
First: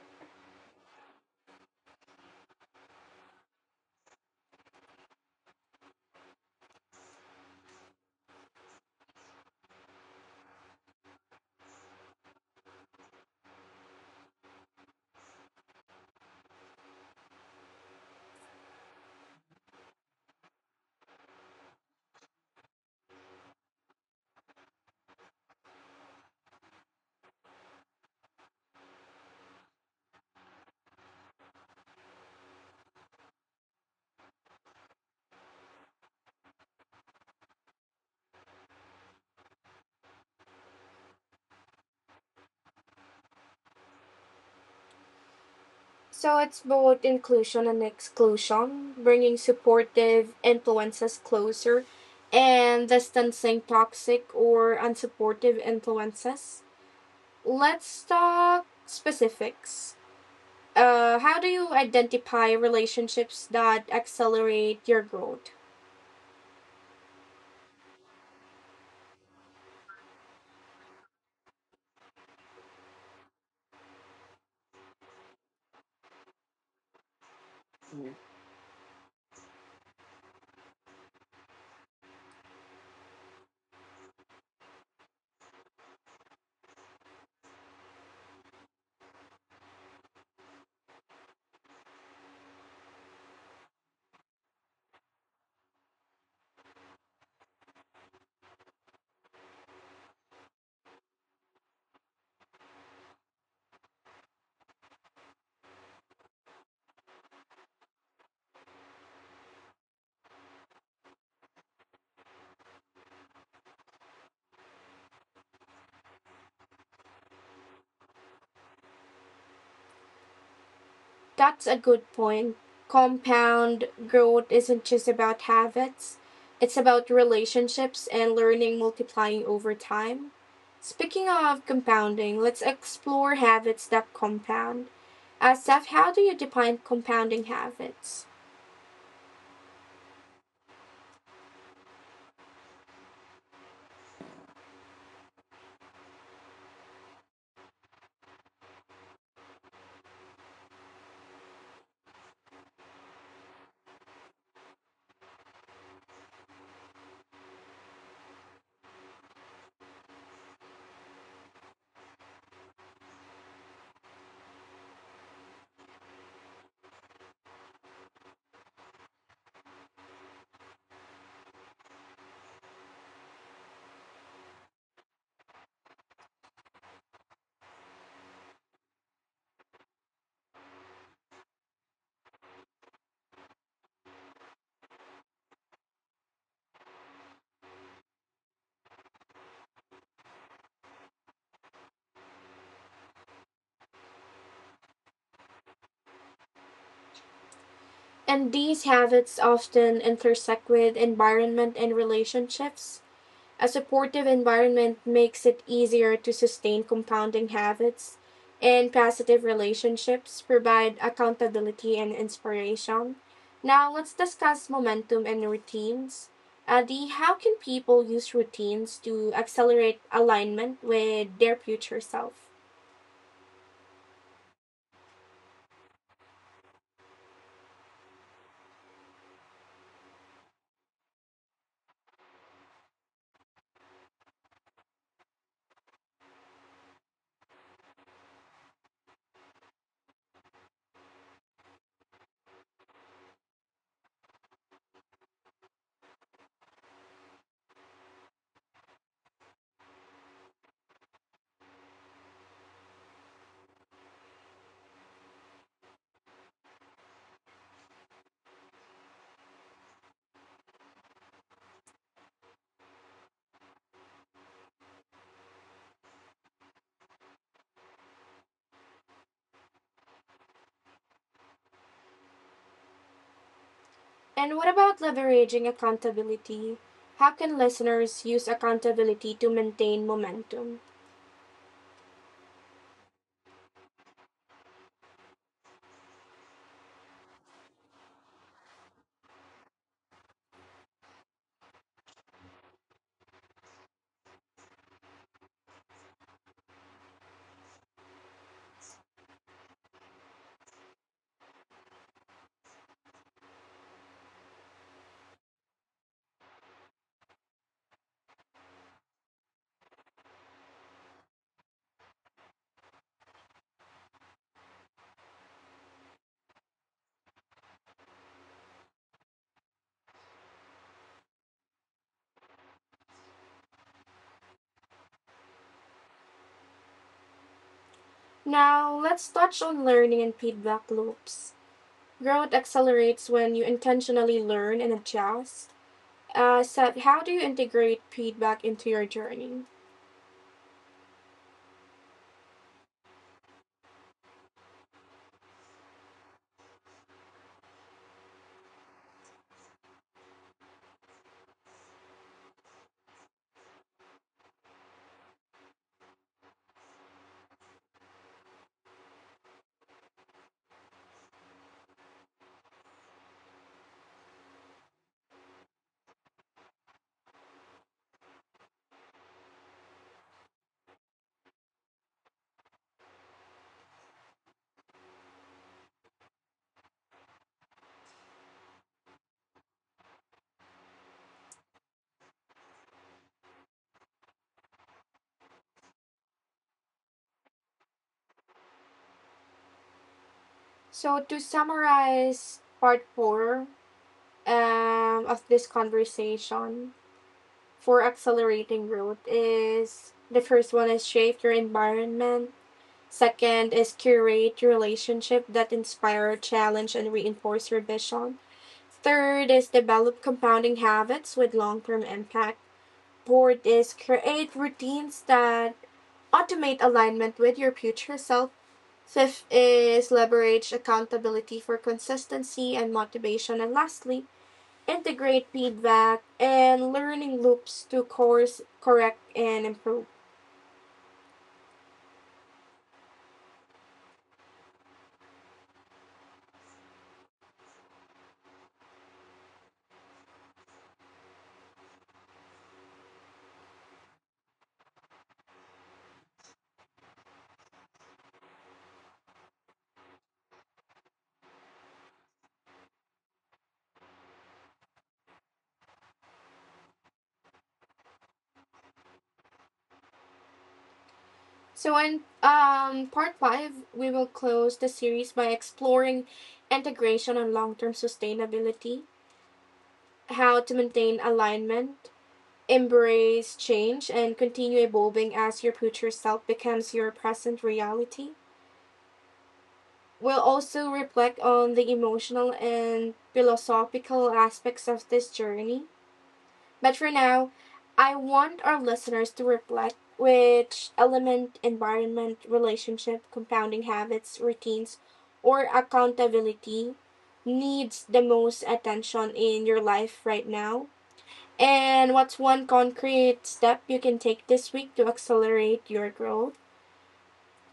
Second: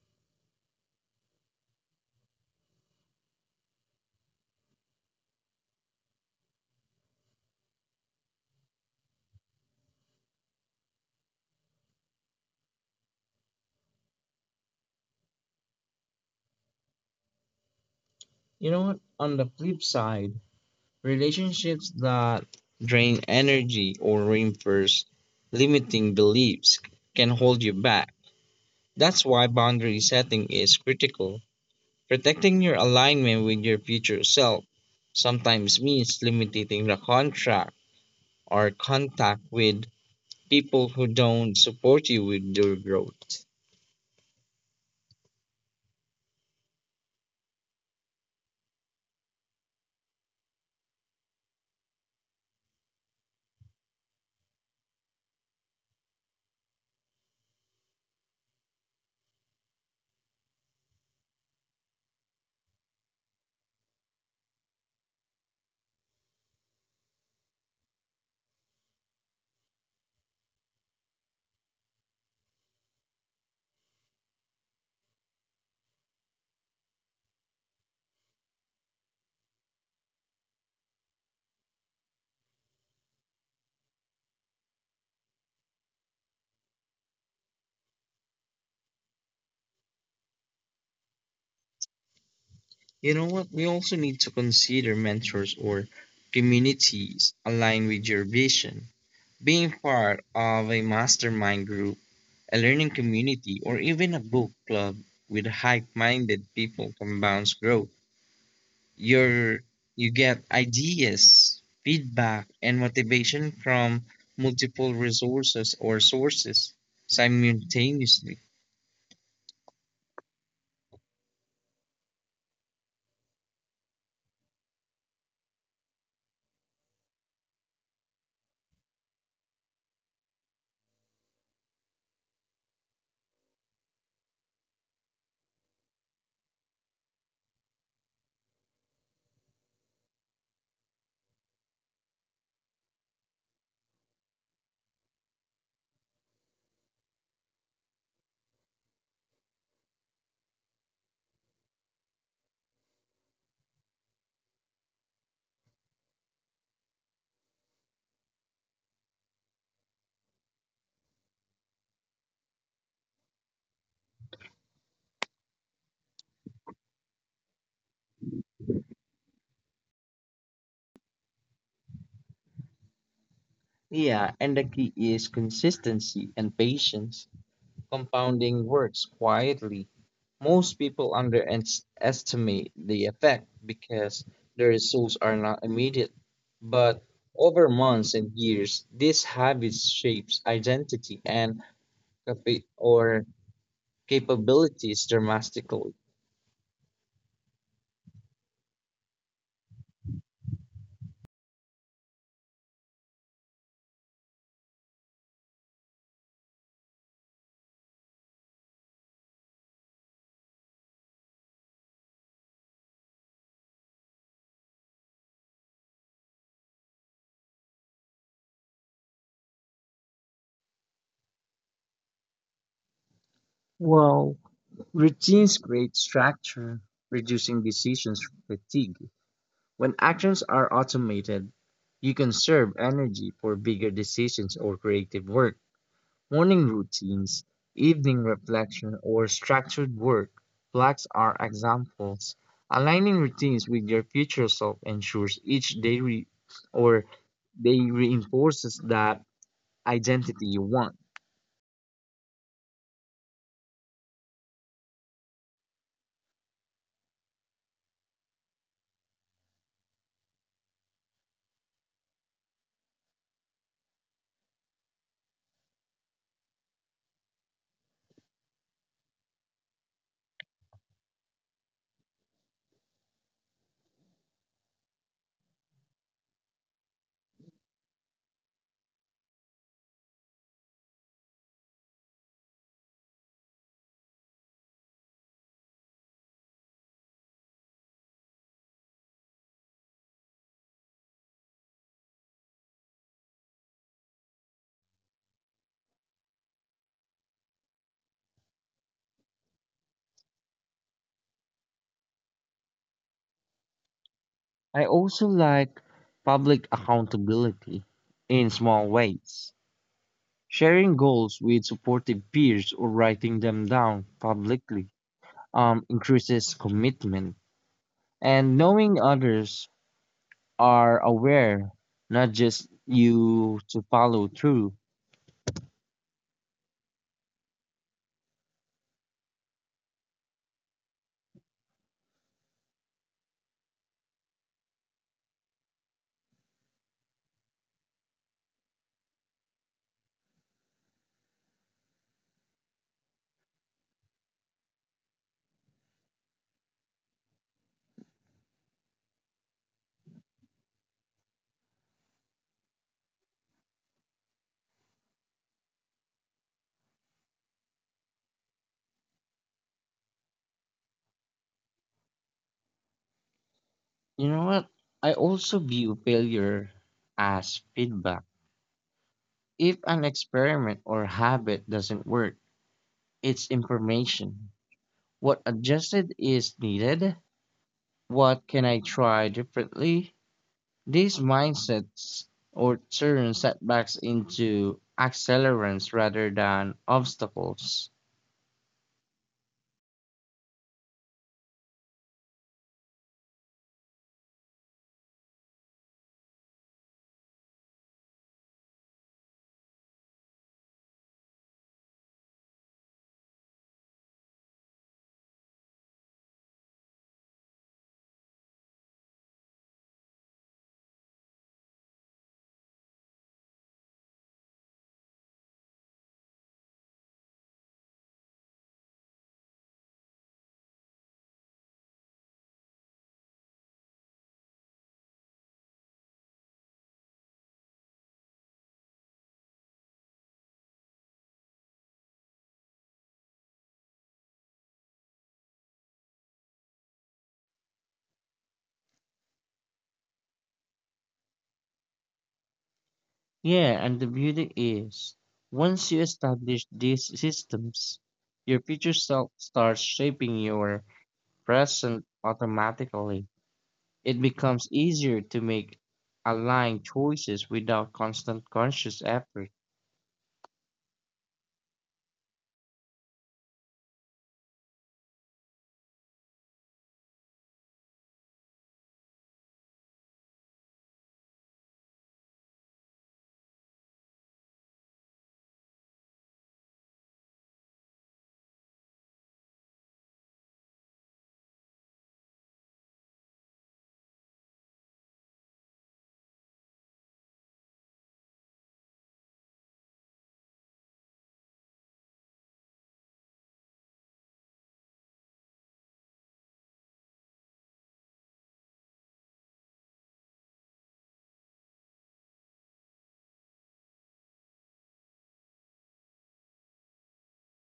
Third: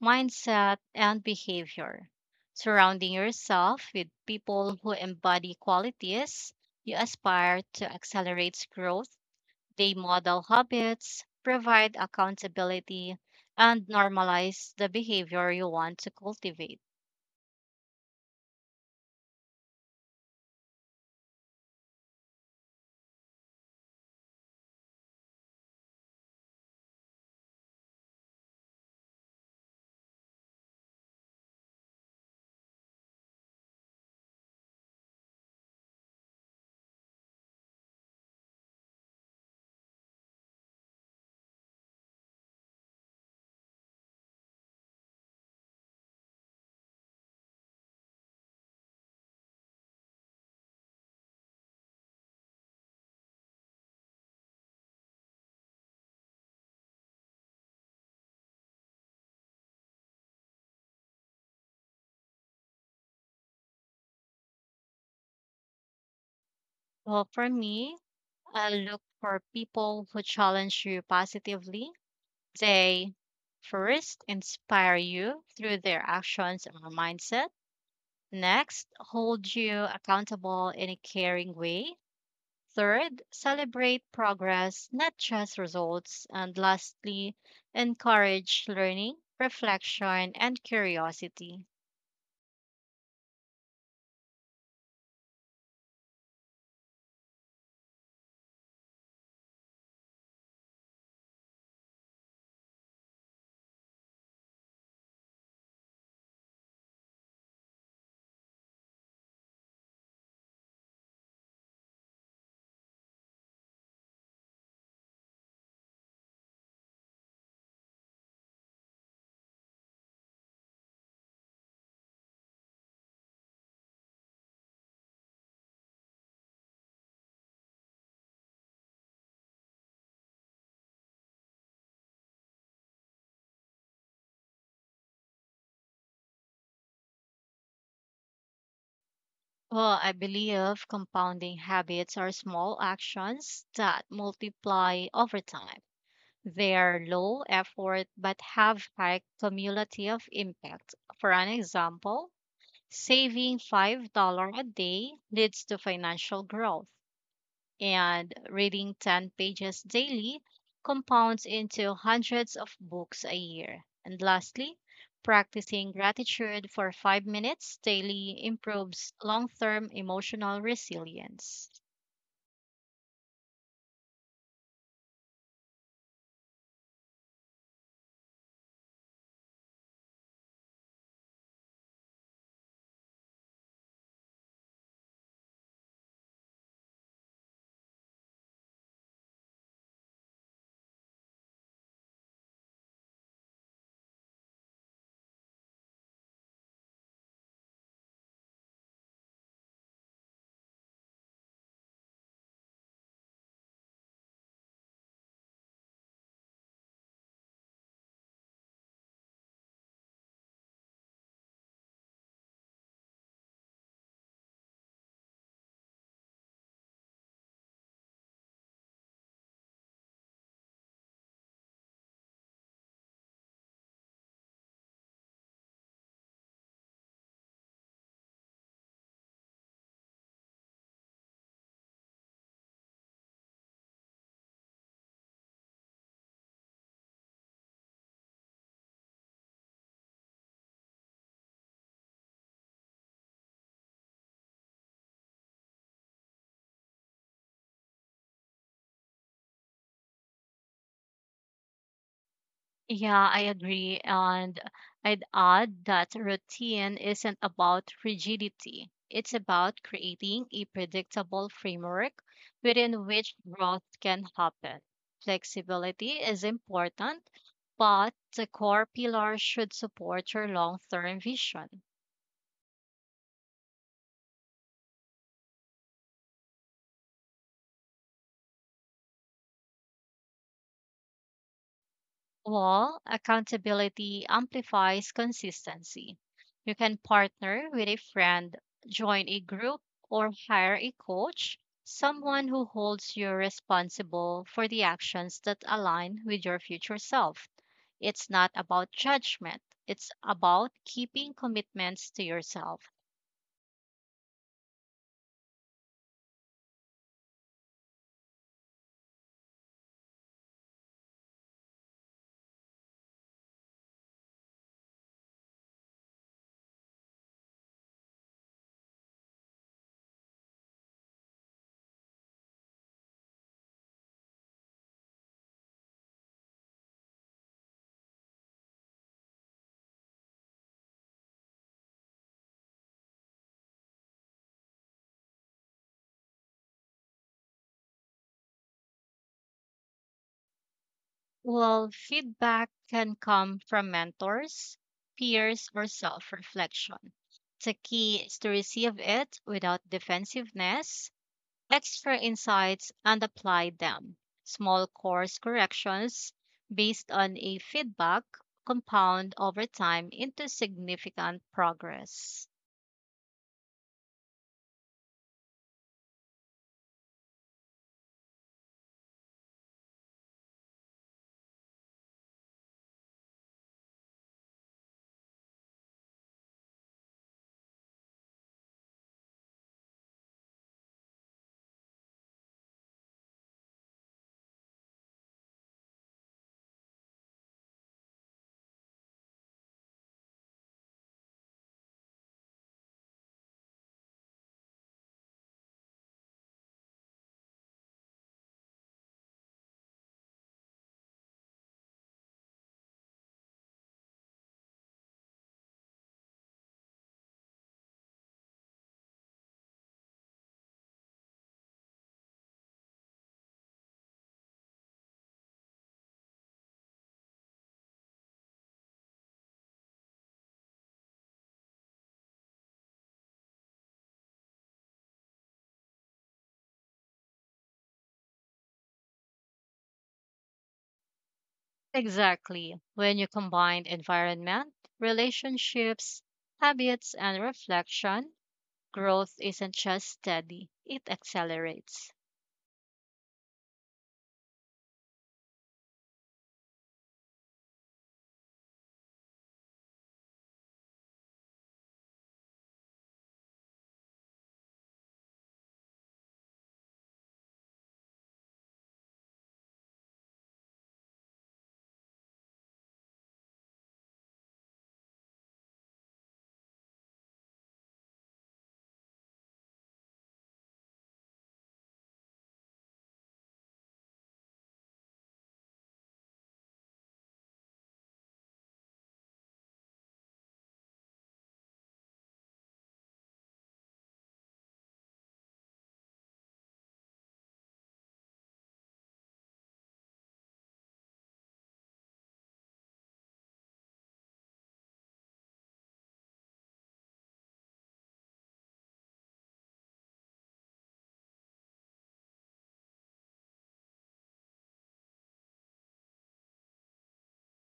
[SPEAKER 2] mindset, and behavior. Surrounding yourself with people who embody qualities you aspire to accelerates growth. They model habits, provide accountability, and normalize the behavior you want to cultivate.
[SPEAKER 3] You know what? On the flip side, relationships that drain energy or reinforce limiting beliefs can hold you back. That's why boundary setting is critical. Protecting your alignment with your future self sometimes means limiting the contract or contact with people who don't support you with your growth.
[SPEAKER 1] So, it's both inclusion and exclusion, bringing supportive influences closer and distancing toxic or unsupportive influences. Let's talk specifics. How do you identify relationships that accelerate your growth?
[SPEAKER 2] Well, for me, I look for people who challenge you positively. They first inspire you through their actions or mindset. Next, hold you accountable in a caring way. Third, celebrate progress, not just results. And lastly, encourage learning, reflection, and curiosity.
[SPEAKER 3] You know what? We also need to consider mentors or communities aligned with your vision. Being part of a mastermind group, a learning community, or even a book club with like minded people compounds growth. Your, you get ideas, feedback, and motivation from multiple resources or sources simultaneously.
[SPEAKER 1] That's a good point. Compound growth isn't just about habits, it's about relationships and learning multiplying over time. Speaking of compounding, let's explore habits that compound. Asaf, how do you define compounding habits?
[SPEAKER 2] Well, I believe compounding habits are small actions that multiply over time. They are low effort but have high cumulative impact. For an example, saving $5 a day leads to financial growth and reading 10 pages daily compounds into hundreds of books a year. And lastly, practicing gratitude for 5 minutes daily improves long term emotional resilience.
[SPEAKER 3] Yeah, and the key is consistency and patience. Compounding works quietly. Most people underestimate the effect because the results are not immediate. But over months and years, this habit shapes identity and capa- or capabilities dramatically.
[SPEAKER 1] And these habits often intersect with environment and relationships. A supportive environment makes it easier to sustain compounding habits, and positive relationships provide accountability and inspiration. Now, let's discuss momentum and routines. Adi, how can people use routines to accelerate alignment with their future self?
[SPEAKER 3] Well, routines create structure, reducing decisions fatigue. When actions are automated, you conserve energy for bigger decisions or creative work. Morning routines, evening reflection, or structured work blocks are examples. Aligning routines with your future self ensures each day re- or day reinforces that identity you want.
[SPEAKER 2] Yeah, I agree. And I'd add that routine isn't about rigidity, it's about creating a predictable framework within which growth can happen. Flexibility is important, but the core pillars should support your long term vision.
[SPEAKER 1] And what about leveraging accountability? How can listeners use accountability to maintain momentum?
[SPEAKER 2] Well, accountability amplifies consistency. You can partner with a friend, join a group, or hire a coach, someone who holds you responsible for the actions that align with your future self. It's not about judgment, it's about keeping commitments to yourself.
[SPEAKER 3] I also like public accountability in small ways. Sharing goals with supportive peers or writing them down publicly increases commitment. And knowing others are aware, not just you, to follow through.
[SPEAKER 1] Now, let's touch on learning and feedback loops. Growth accelerates when you intentionally learn and adjust. Seth, how do you integrate feedback into your journey?
[SPEAKER 2] Well, feedback can come from mentors, peers, or self reflection. The key is to receive it without defensiveness, extra insights, and apply them. Small course corrections based on a feedback compound over time into significant progress.
[SPEAKER 3] You know what? I also view failure as feedback. If an experiment or habit doesn't work, it's information. What adjusted is needed? What can I try differently? These mindsets or turn setbacks into accelerants rather than obstacles.
[SPEAKER 1] So, to summarize part four of this conversation for accelerating growth, is the first one is shape your environment. Second is curate your relationship that inspire, challenge, and reinforce your vision. Third is develop compounding habits with long term impact. Board is create routines that automate alignment with your future self. Fifth is leverage accountability for consistency and motivation. And lastly, integrate feedback and learning loops to course correct and improve.
[SPEAKER 2] Exactly. When you combine environment, relationships, habits, and reflection, growth isn't just steady, it accelerates.
[SPEAKER 3] Yeah, and the beauty is, once you establish these systems, your future self starts shaping your present automatically. It becomes easier to make aligned choices without constant conscious effort.
[SPEAKER 1] So in part five, we will close the series by exploring integration and long-term sustainability, how to maintain alignment, embrace change, and continue evolving as your future self becomes your present reality. We'll also reflect on the emotional and philosophical aspects of this journey. But for now, I want our listeners to reflect, which element, environment, relationship, compounding habits, routines, or accountability needs the most attention in your life right now, and what's one concrete step you can take this week to accelerate your growth?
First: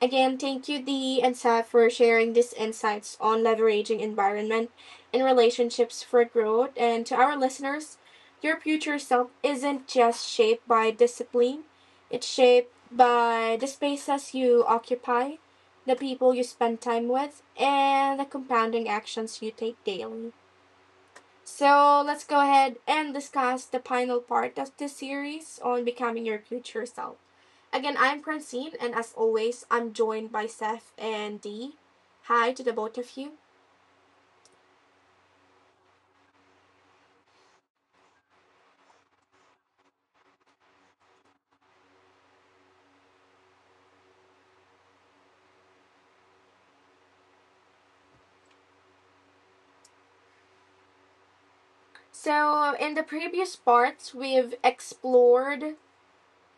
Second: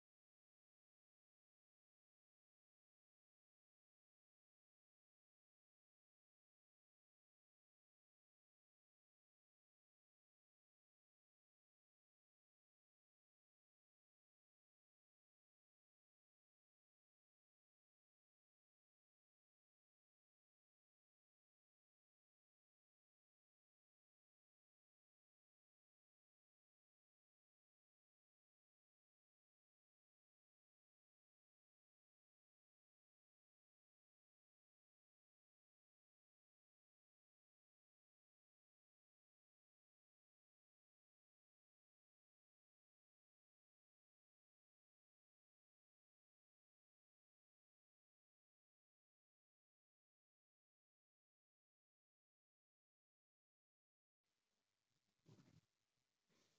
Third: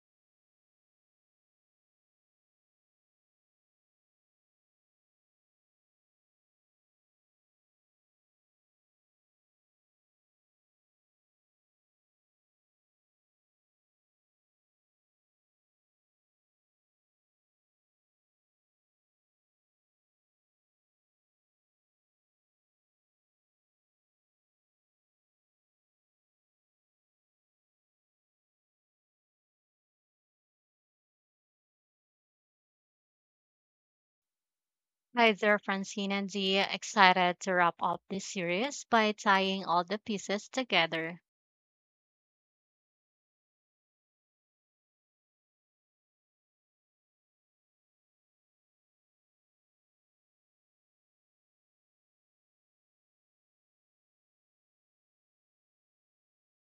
[SPEAKER 1] Again, thank you, Dee and Saf, for sharing these insights on leveraging environment and relationships for growth. And to our listeners, your future self isn't just shaped by discipline, it's shaped by the spaces you occupy, the people you spend time with, and the compounding actions you take daily. So let's go ahead and discuss the final part of this series on becoming your future self. Again, I'm Francine, and as always, I'm joined by Seth and Dee. Hi to the both of you.
[SPEAKER 2] Hi there, Francine and Zia. Excited to wrap up this series by tying all the pieces together.
[SPEAKER 1] So, in the previous parts, we've explored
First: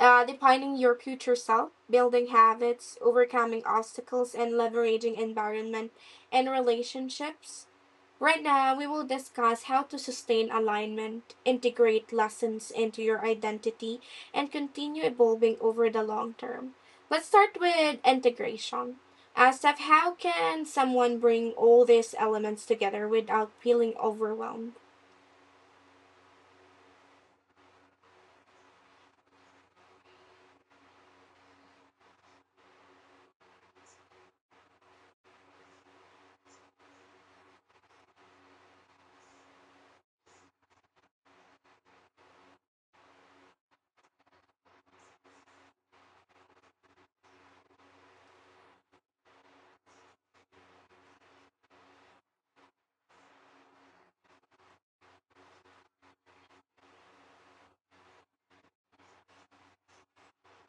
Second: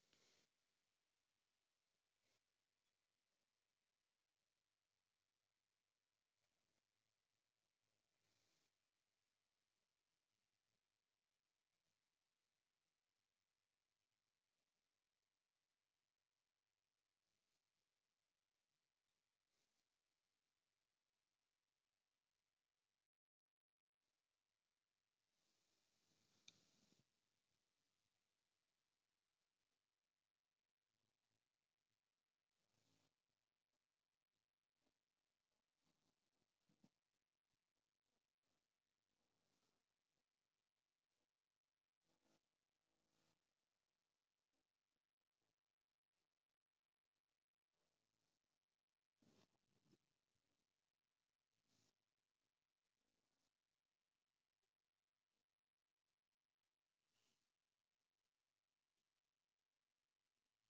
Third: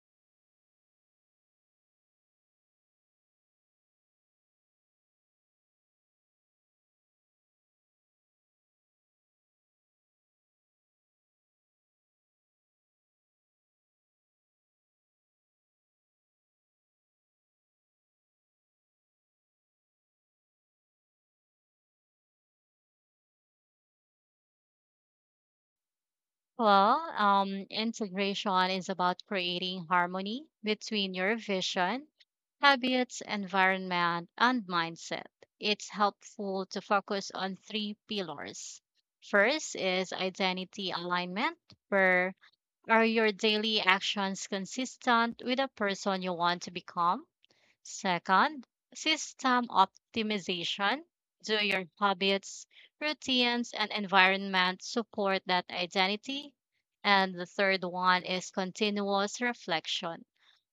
[SPEAKER 1] defining your future self, building habits, overcoming obstacles, and leveraging environment and relationships. Right now, we will discuss how to sustain alignment, integrate lessons into your identity, and continue evolving over the long term. Let's start with integration. Steph, how can someone bring all these elements together without feeling overwhelmed?
[SPEAKER 2] Well, integration is about creating harmony between your vision, habits, environment, and mindset. It's helpful to focus on three pillars. First is identity alignment, where are your daily actions consistent with the person you want to become? Second, system optimization. Do your habits, routines, and environment support that identity? And the third one is continuous reflection.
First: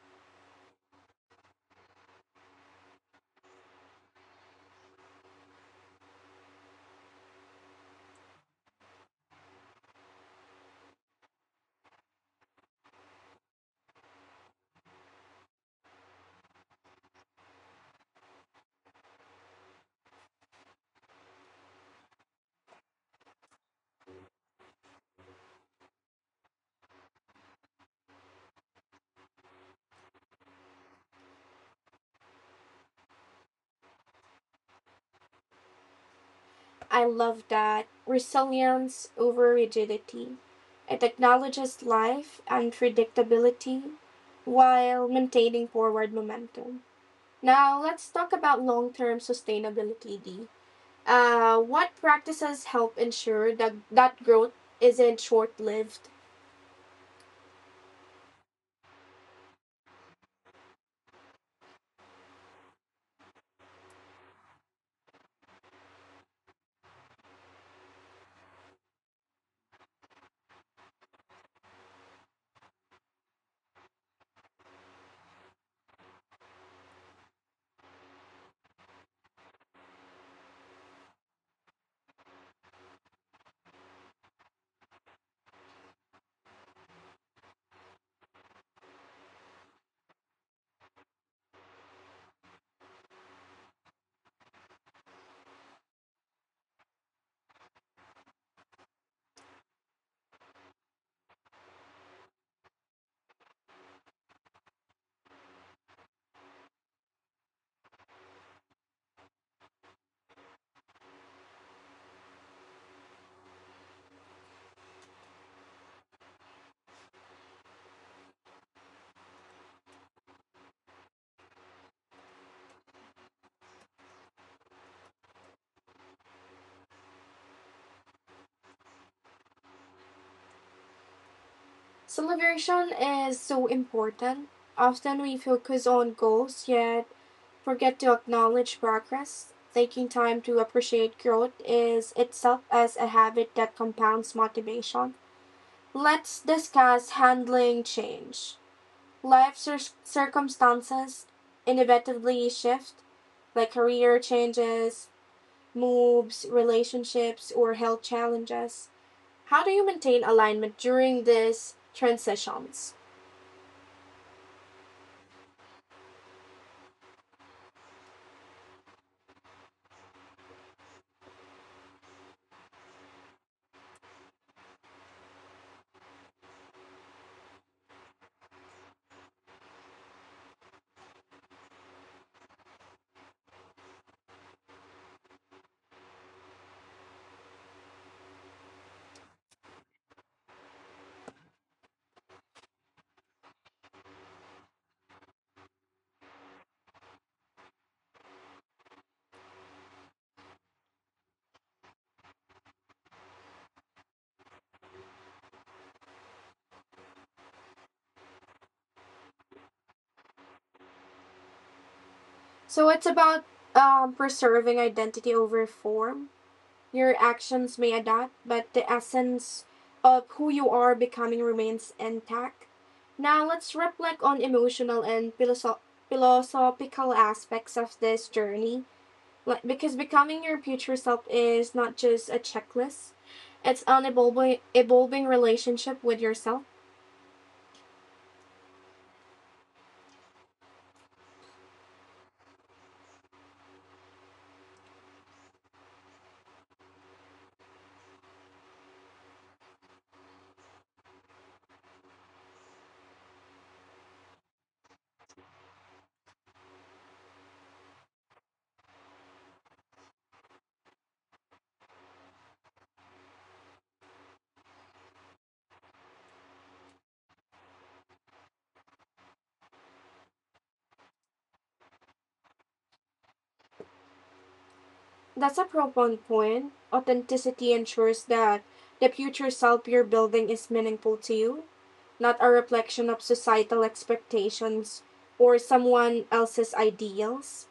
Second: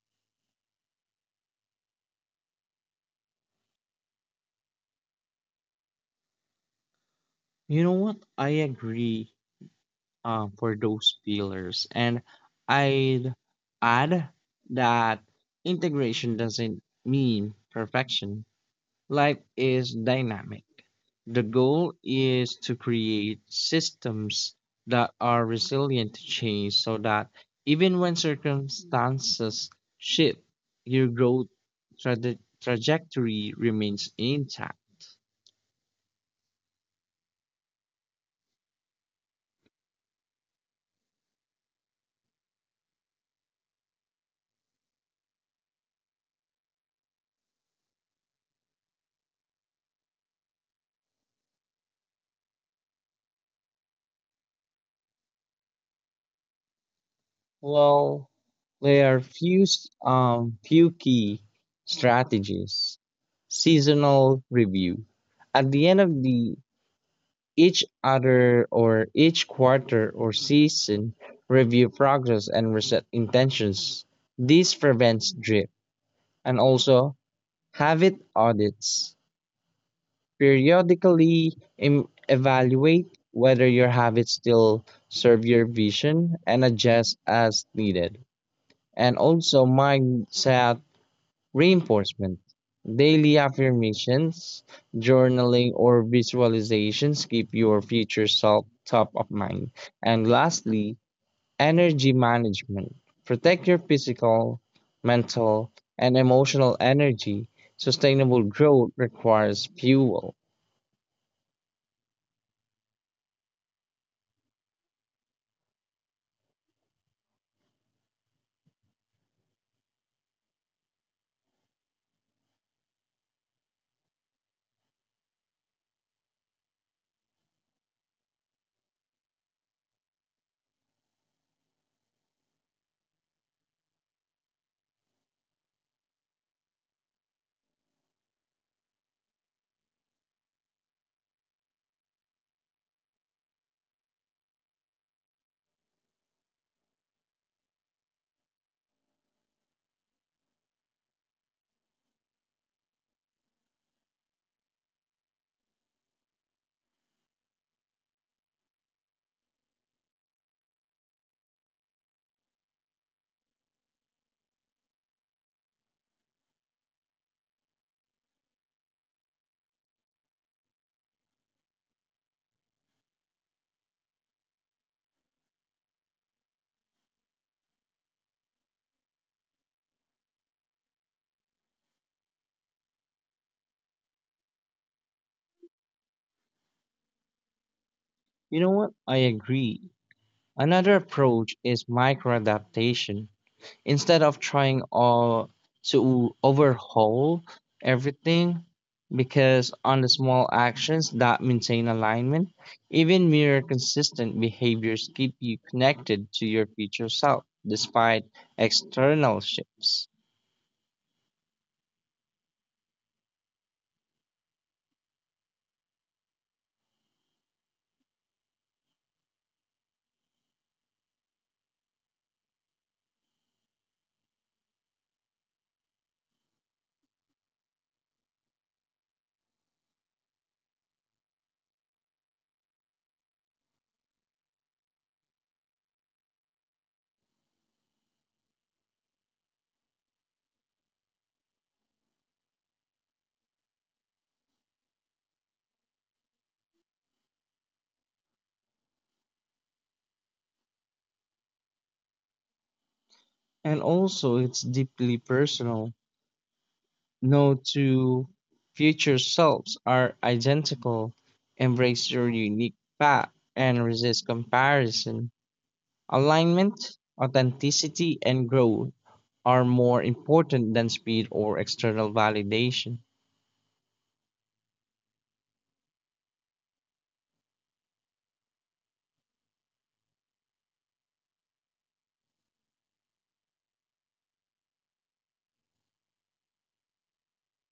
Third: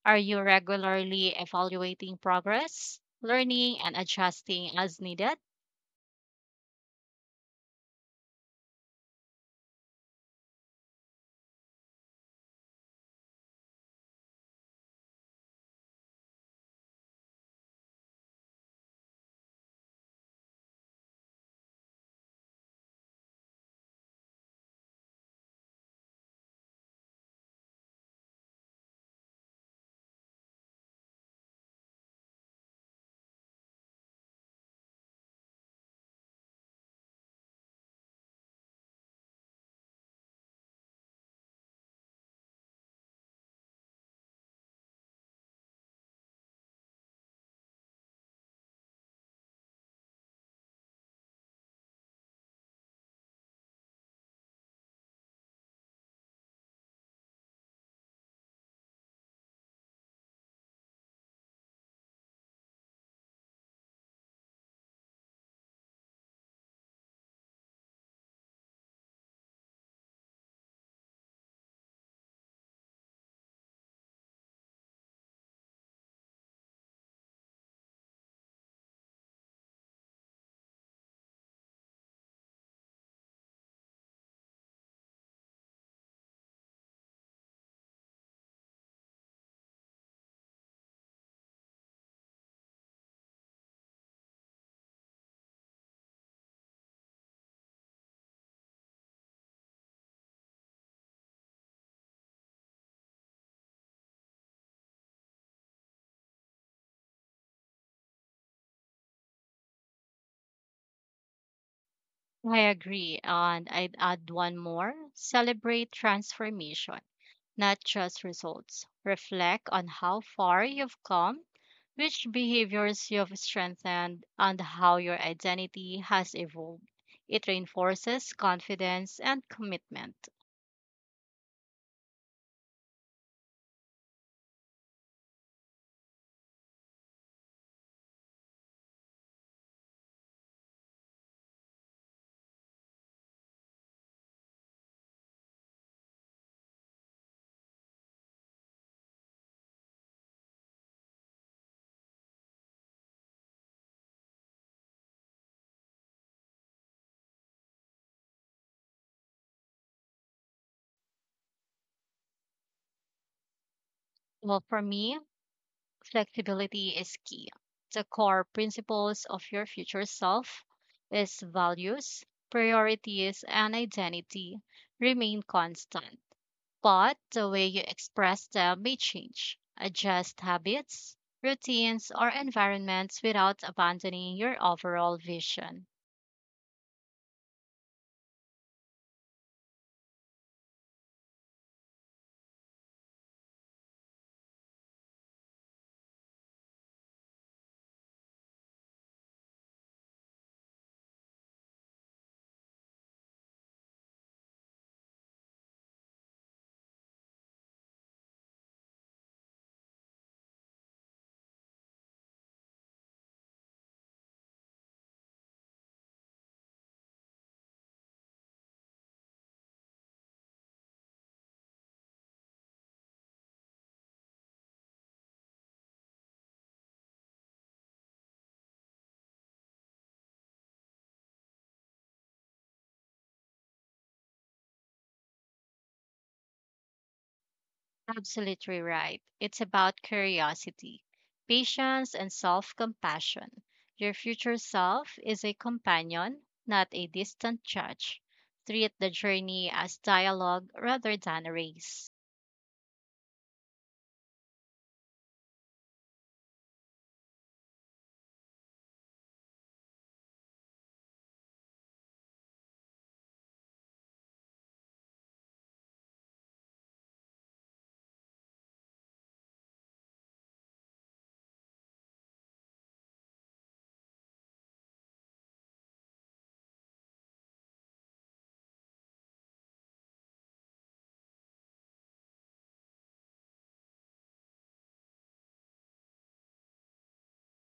[SPEAKER 2] Are you regularly evaluating progress, learning, and adjusting as needed?
[SPEAKER 3] You know what? I agree, for those pillars, and I'd add that integration doesn't mean perfection. Life is dynamic. The goal is to create systems that are resilient to change so that even when circumstances shift, your growth trajectory remains intact.
[SPEAKER 1] I love that. Resilience over rigidity. It acknowledges life and predictability while maintaining forward momentum. Now, let's talk about long term sustainability, Dee. What practices help ensure that growth isn't short lived?
[SPEAKER 3] Well, there are few key strategies. Seasonal review. At the end of the each quarter or season, review progress and reset intentions. This prevents drift. And also have it audits. Periodically evaluate whether your habits still serve your vision and adjust as needed. And also mindset reinforcement. Daily affirmations, journaling, or visualizations keep your future self top of mind. And lastly, energy management. Protect your physical, mental, and emotional energy. Sustainable growth requires fuel.
[SPEAKER 2] I agree. And I'd add one more celebrate transformation, not just results. Reflect on how far you've come, which behaviors you've strengthened, and how your identity has evolved. It reinforces confidence and commitment.
[SPEAKER 1] Celebration is so important. Often we focus on goals, yet forget to acknowledge progress. Taking time to appreciate growth is itself as a habit that compounds motivation. Let's discuss handling change. Life circumstances inevitably shift, like career changes, moves, relationships, or health challenges. How do you maintain alignment during these transitions?
[SPEAKER 2] Well, for me, flexibility is key. The core principles of your future self is values, priorities, and identity remain constant but the way you express them may change. Adjust habits, routines, or environments without abandoning your overall vision.
[SPEAKER 3] You know what? I agree. Another approach is micro adaptation, instead of trying all to overhaul everything, because on the small actions that maintain alignment, even mere consistent behaviors keep you connected to your future self despite external shifts.
[SPEAKER 1] So it's about preserving identity over form. Your actions may adapt, but the essence of who you are becoming remains intact. Now let's reflect on emotional and philosophical aspects of this journey. Like, because becoming your future self is not just a checklist; it's an evolving relationship with yourself.
[SPEAKER 2] Absolutely right. It's about curiosity, patience, and self compassion. Your future self is a companion, not a distant judge. Treat the journey as dialogue rather than a race.
[SPEAKER 3] And also, it's deeply personal. No two future selves are identical. Embrace your unique path and resist comparison. Alignment, authenticity, and growth are more important than speed or external validation.
[SPEAKER 1] That's a profound point. Authenticity ensures that the future self you're building is meaningful to you, not a reflection of societal expectations or someone else's ideals.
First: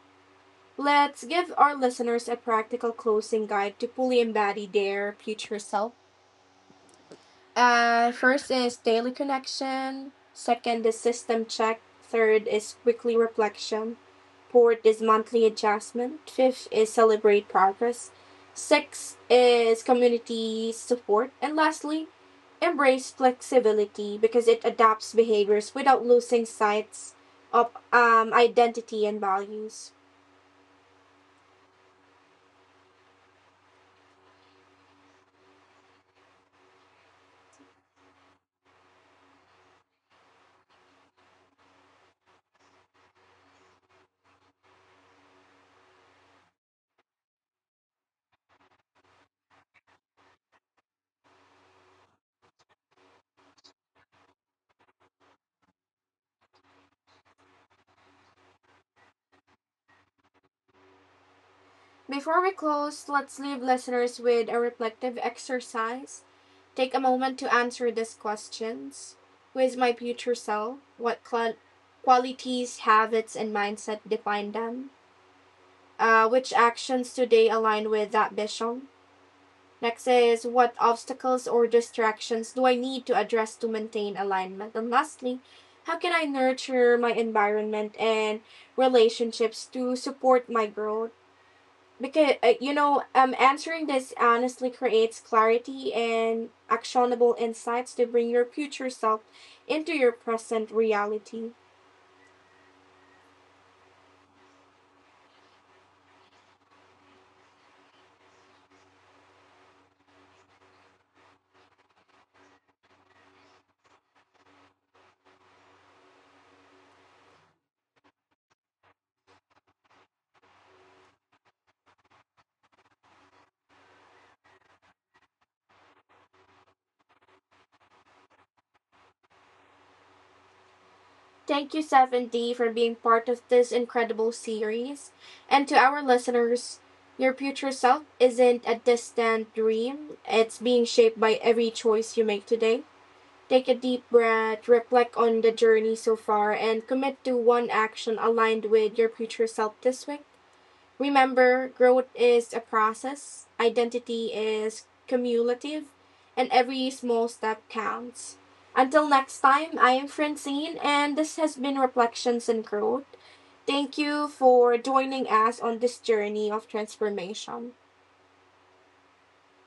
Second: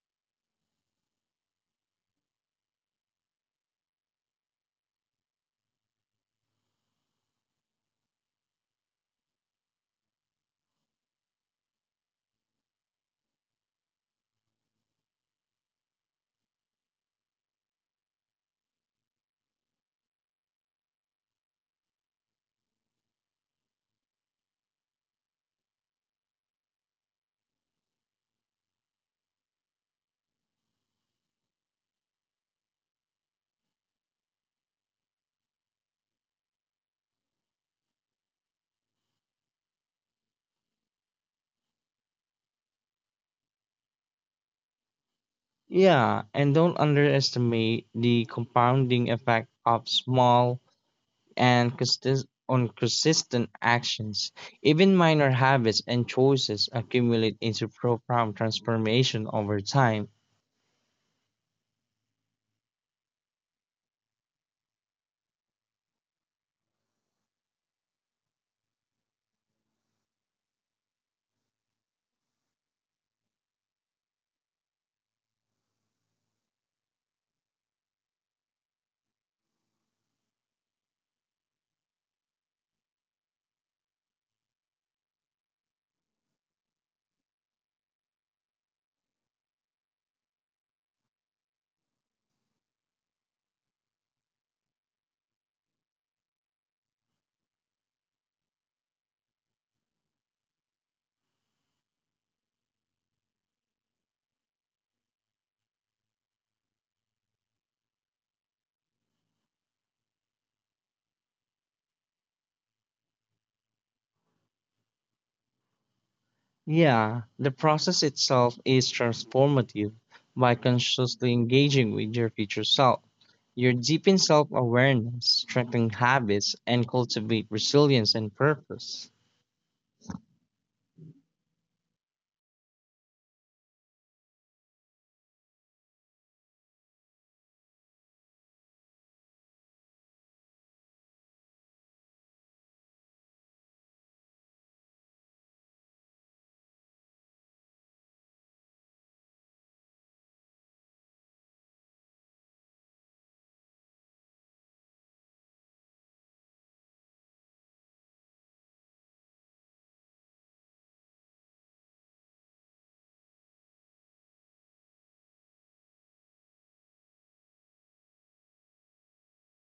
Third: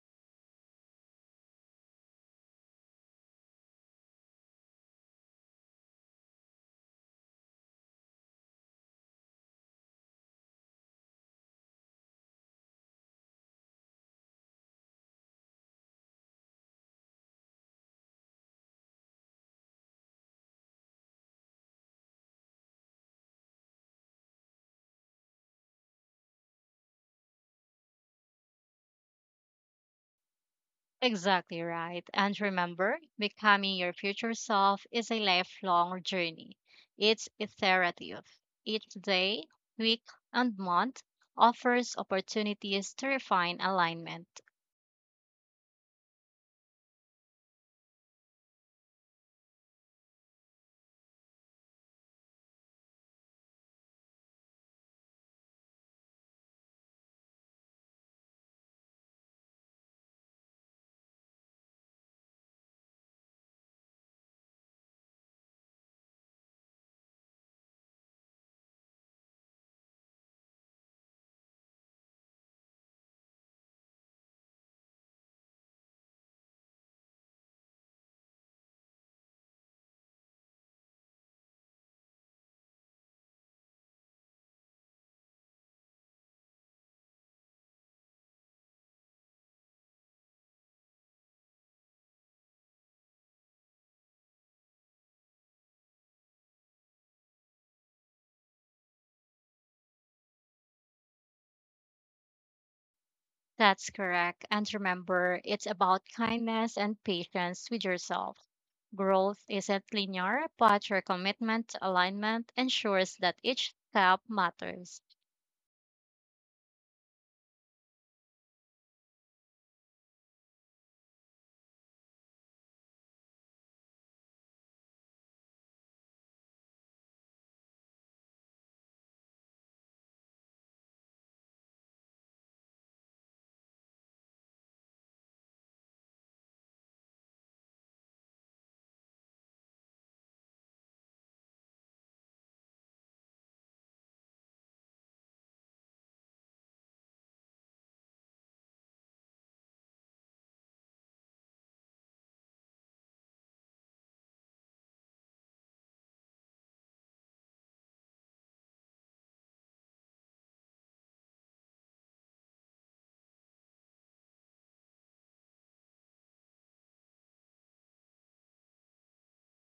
[SPEAKER 1] Let's give our listeners a practical closing guide to fully embody their future self. First is daily connection. Second is system check. Third is weekly reflection. Fourth is monthly adjustment. Fifth is celebrate progress. Sixth is community support. And lastly, embrace flexibility because it adapts behaviors without losing sight of identity and values.
[SPEAKER 2] Exactly right. And remember, becoming your future self is a lifelong journey. It's iterative. Each day, week, and month offers opportunities to refine alignment.
[SPEAKER 3] Yeah, and don't underestimate the compounding effect of small and consist- on consistent actions. Even minor habits and choices accumulate into profound transformation over time.
[SPEAKER 1] Before we close, let's leave listeners with a reflective exercise. Take a moment to answer these questions. Who is my future self? What qualities, habits, and mindset define them? Which actions today align with that vision? Next is, what obstacles or distractions do I need to address to maintain alignment? And lastly, how can I nurture my environment and relationships to support my growth? Because answering this honestly creates clarity and actionable insights to bring your future self into your present reality.
[SPEAKER 2] That's correct. And remember, it's about kindness and patience with yourself. Growth isn't linear, but your commitment to alignment ensures that each step matters.
[SPEAKER 3] Yeah, the process itself is transformative. By consciously engaging with your future self, you deepen self awareness, strengthen habits, and cultivate resilience and purpose.
[SPEAKER 1] Thank you, 7D, for being part of this incredible series, and to our listeners, your future self isn't a distant dream, it's being shaped by every choice you make today. Take a deep breath, reflect on the journey so far, and commit to one action aligned with your future self this week. Remember, growth is a process, identity is cumulative, and every small step counts. Until next time, I am Francine, and this has been Reflections in Growth. Thank you for joining us on this journey of transformation.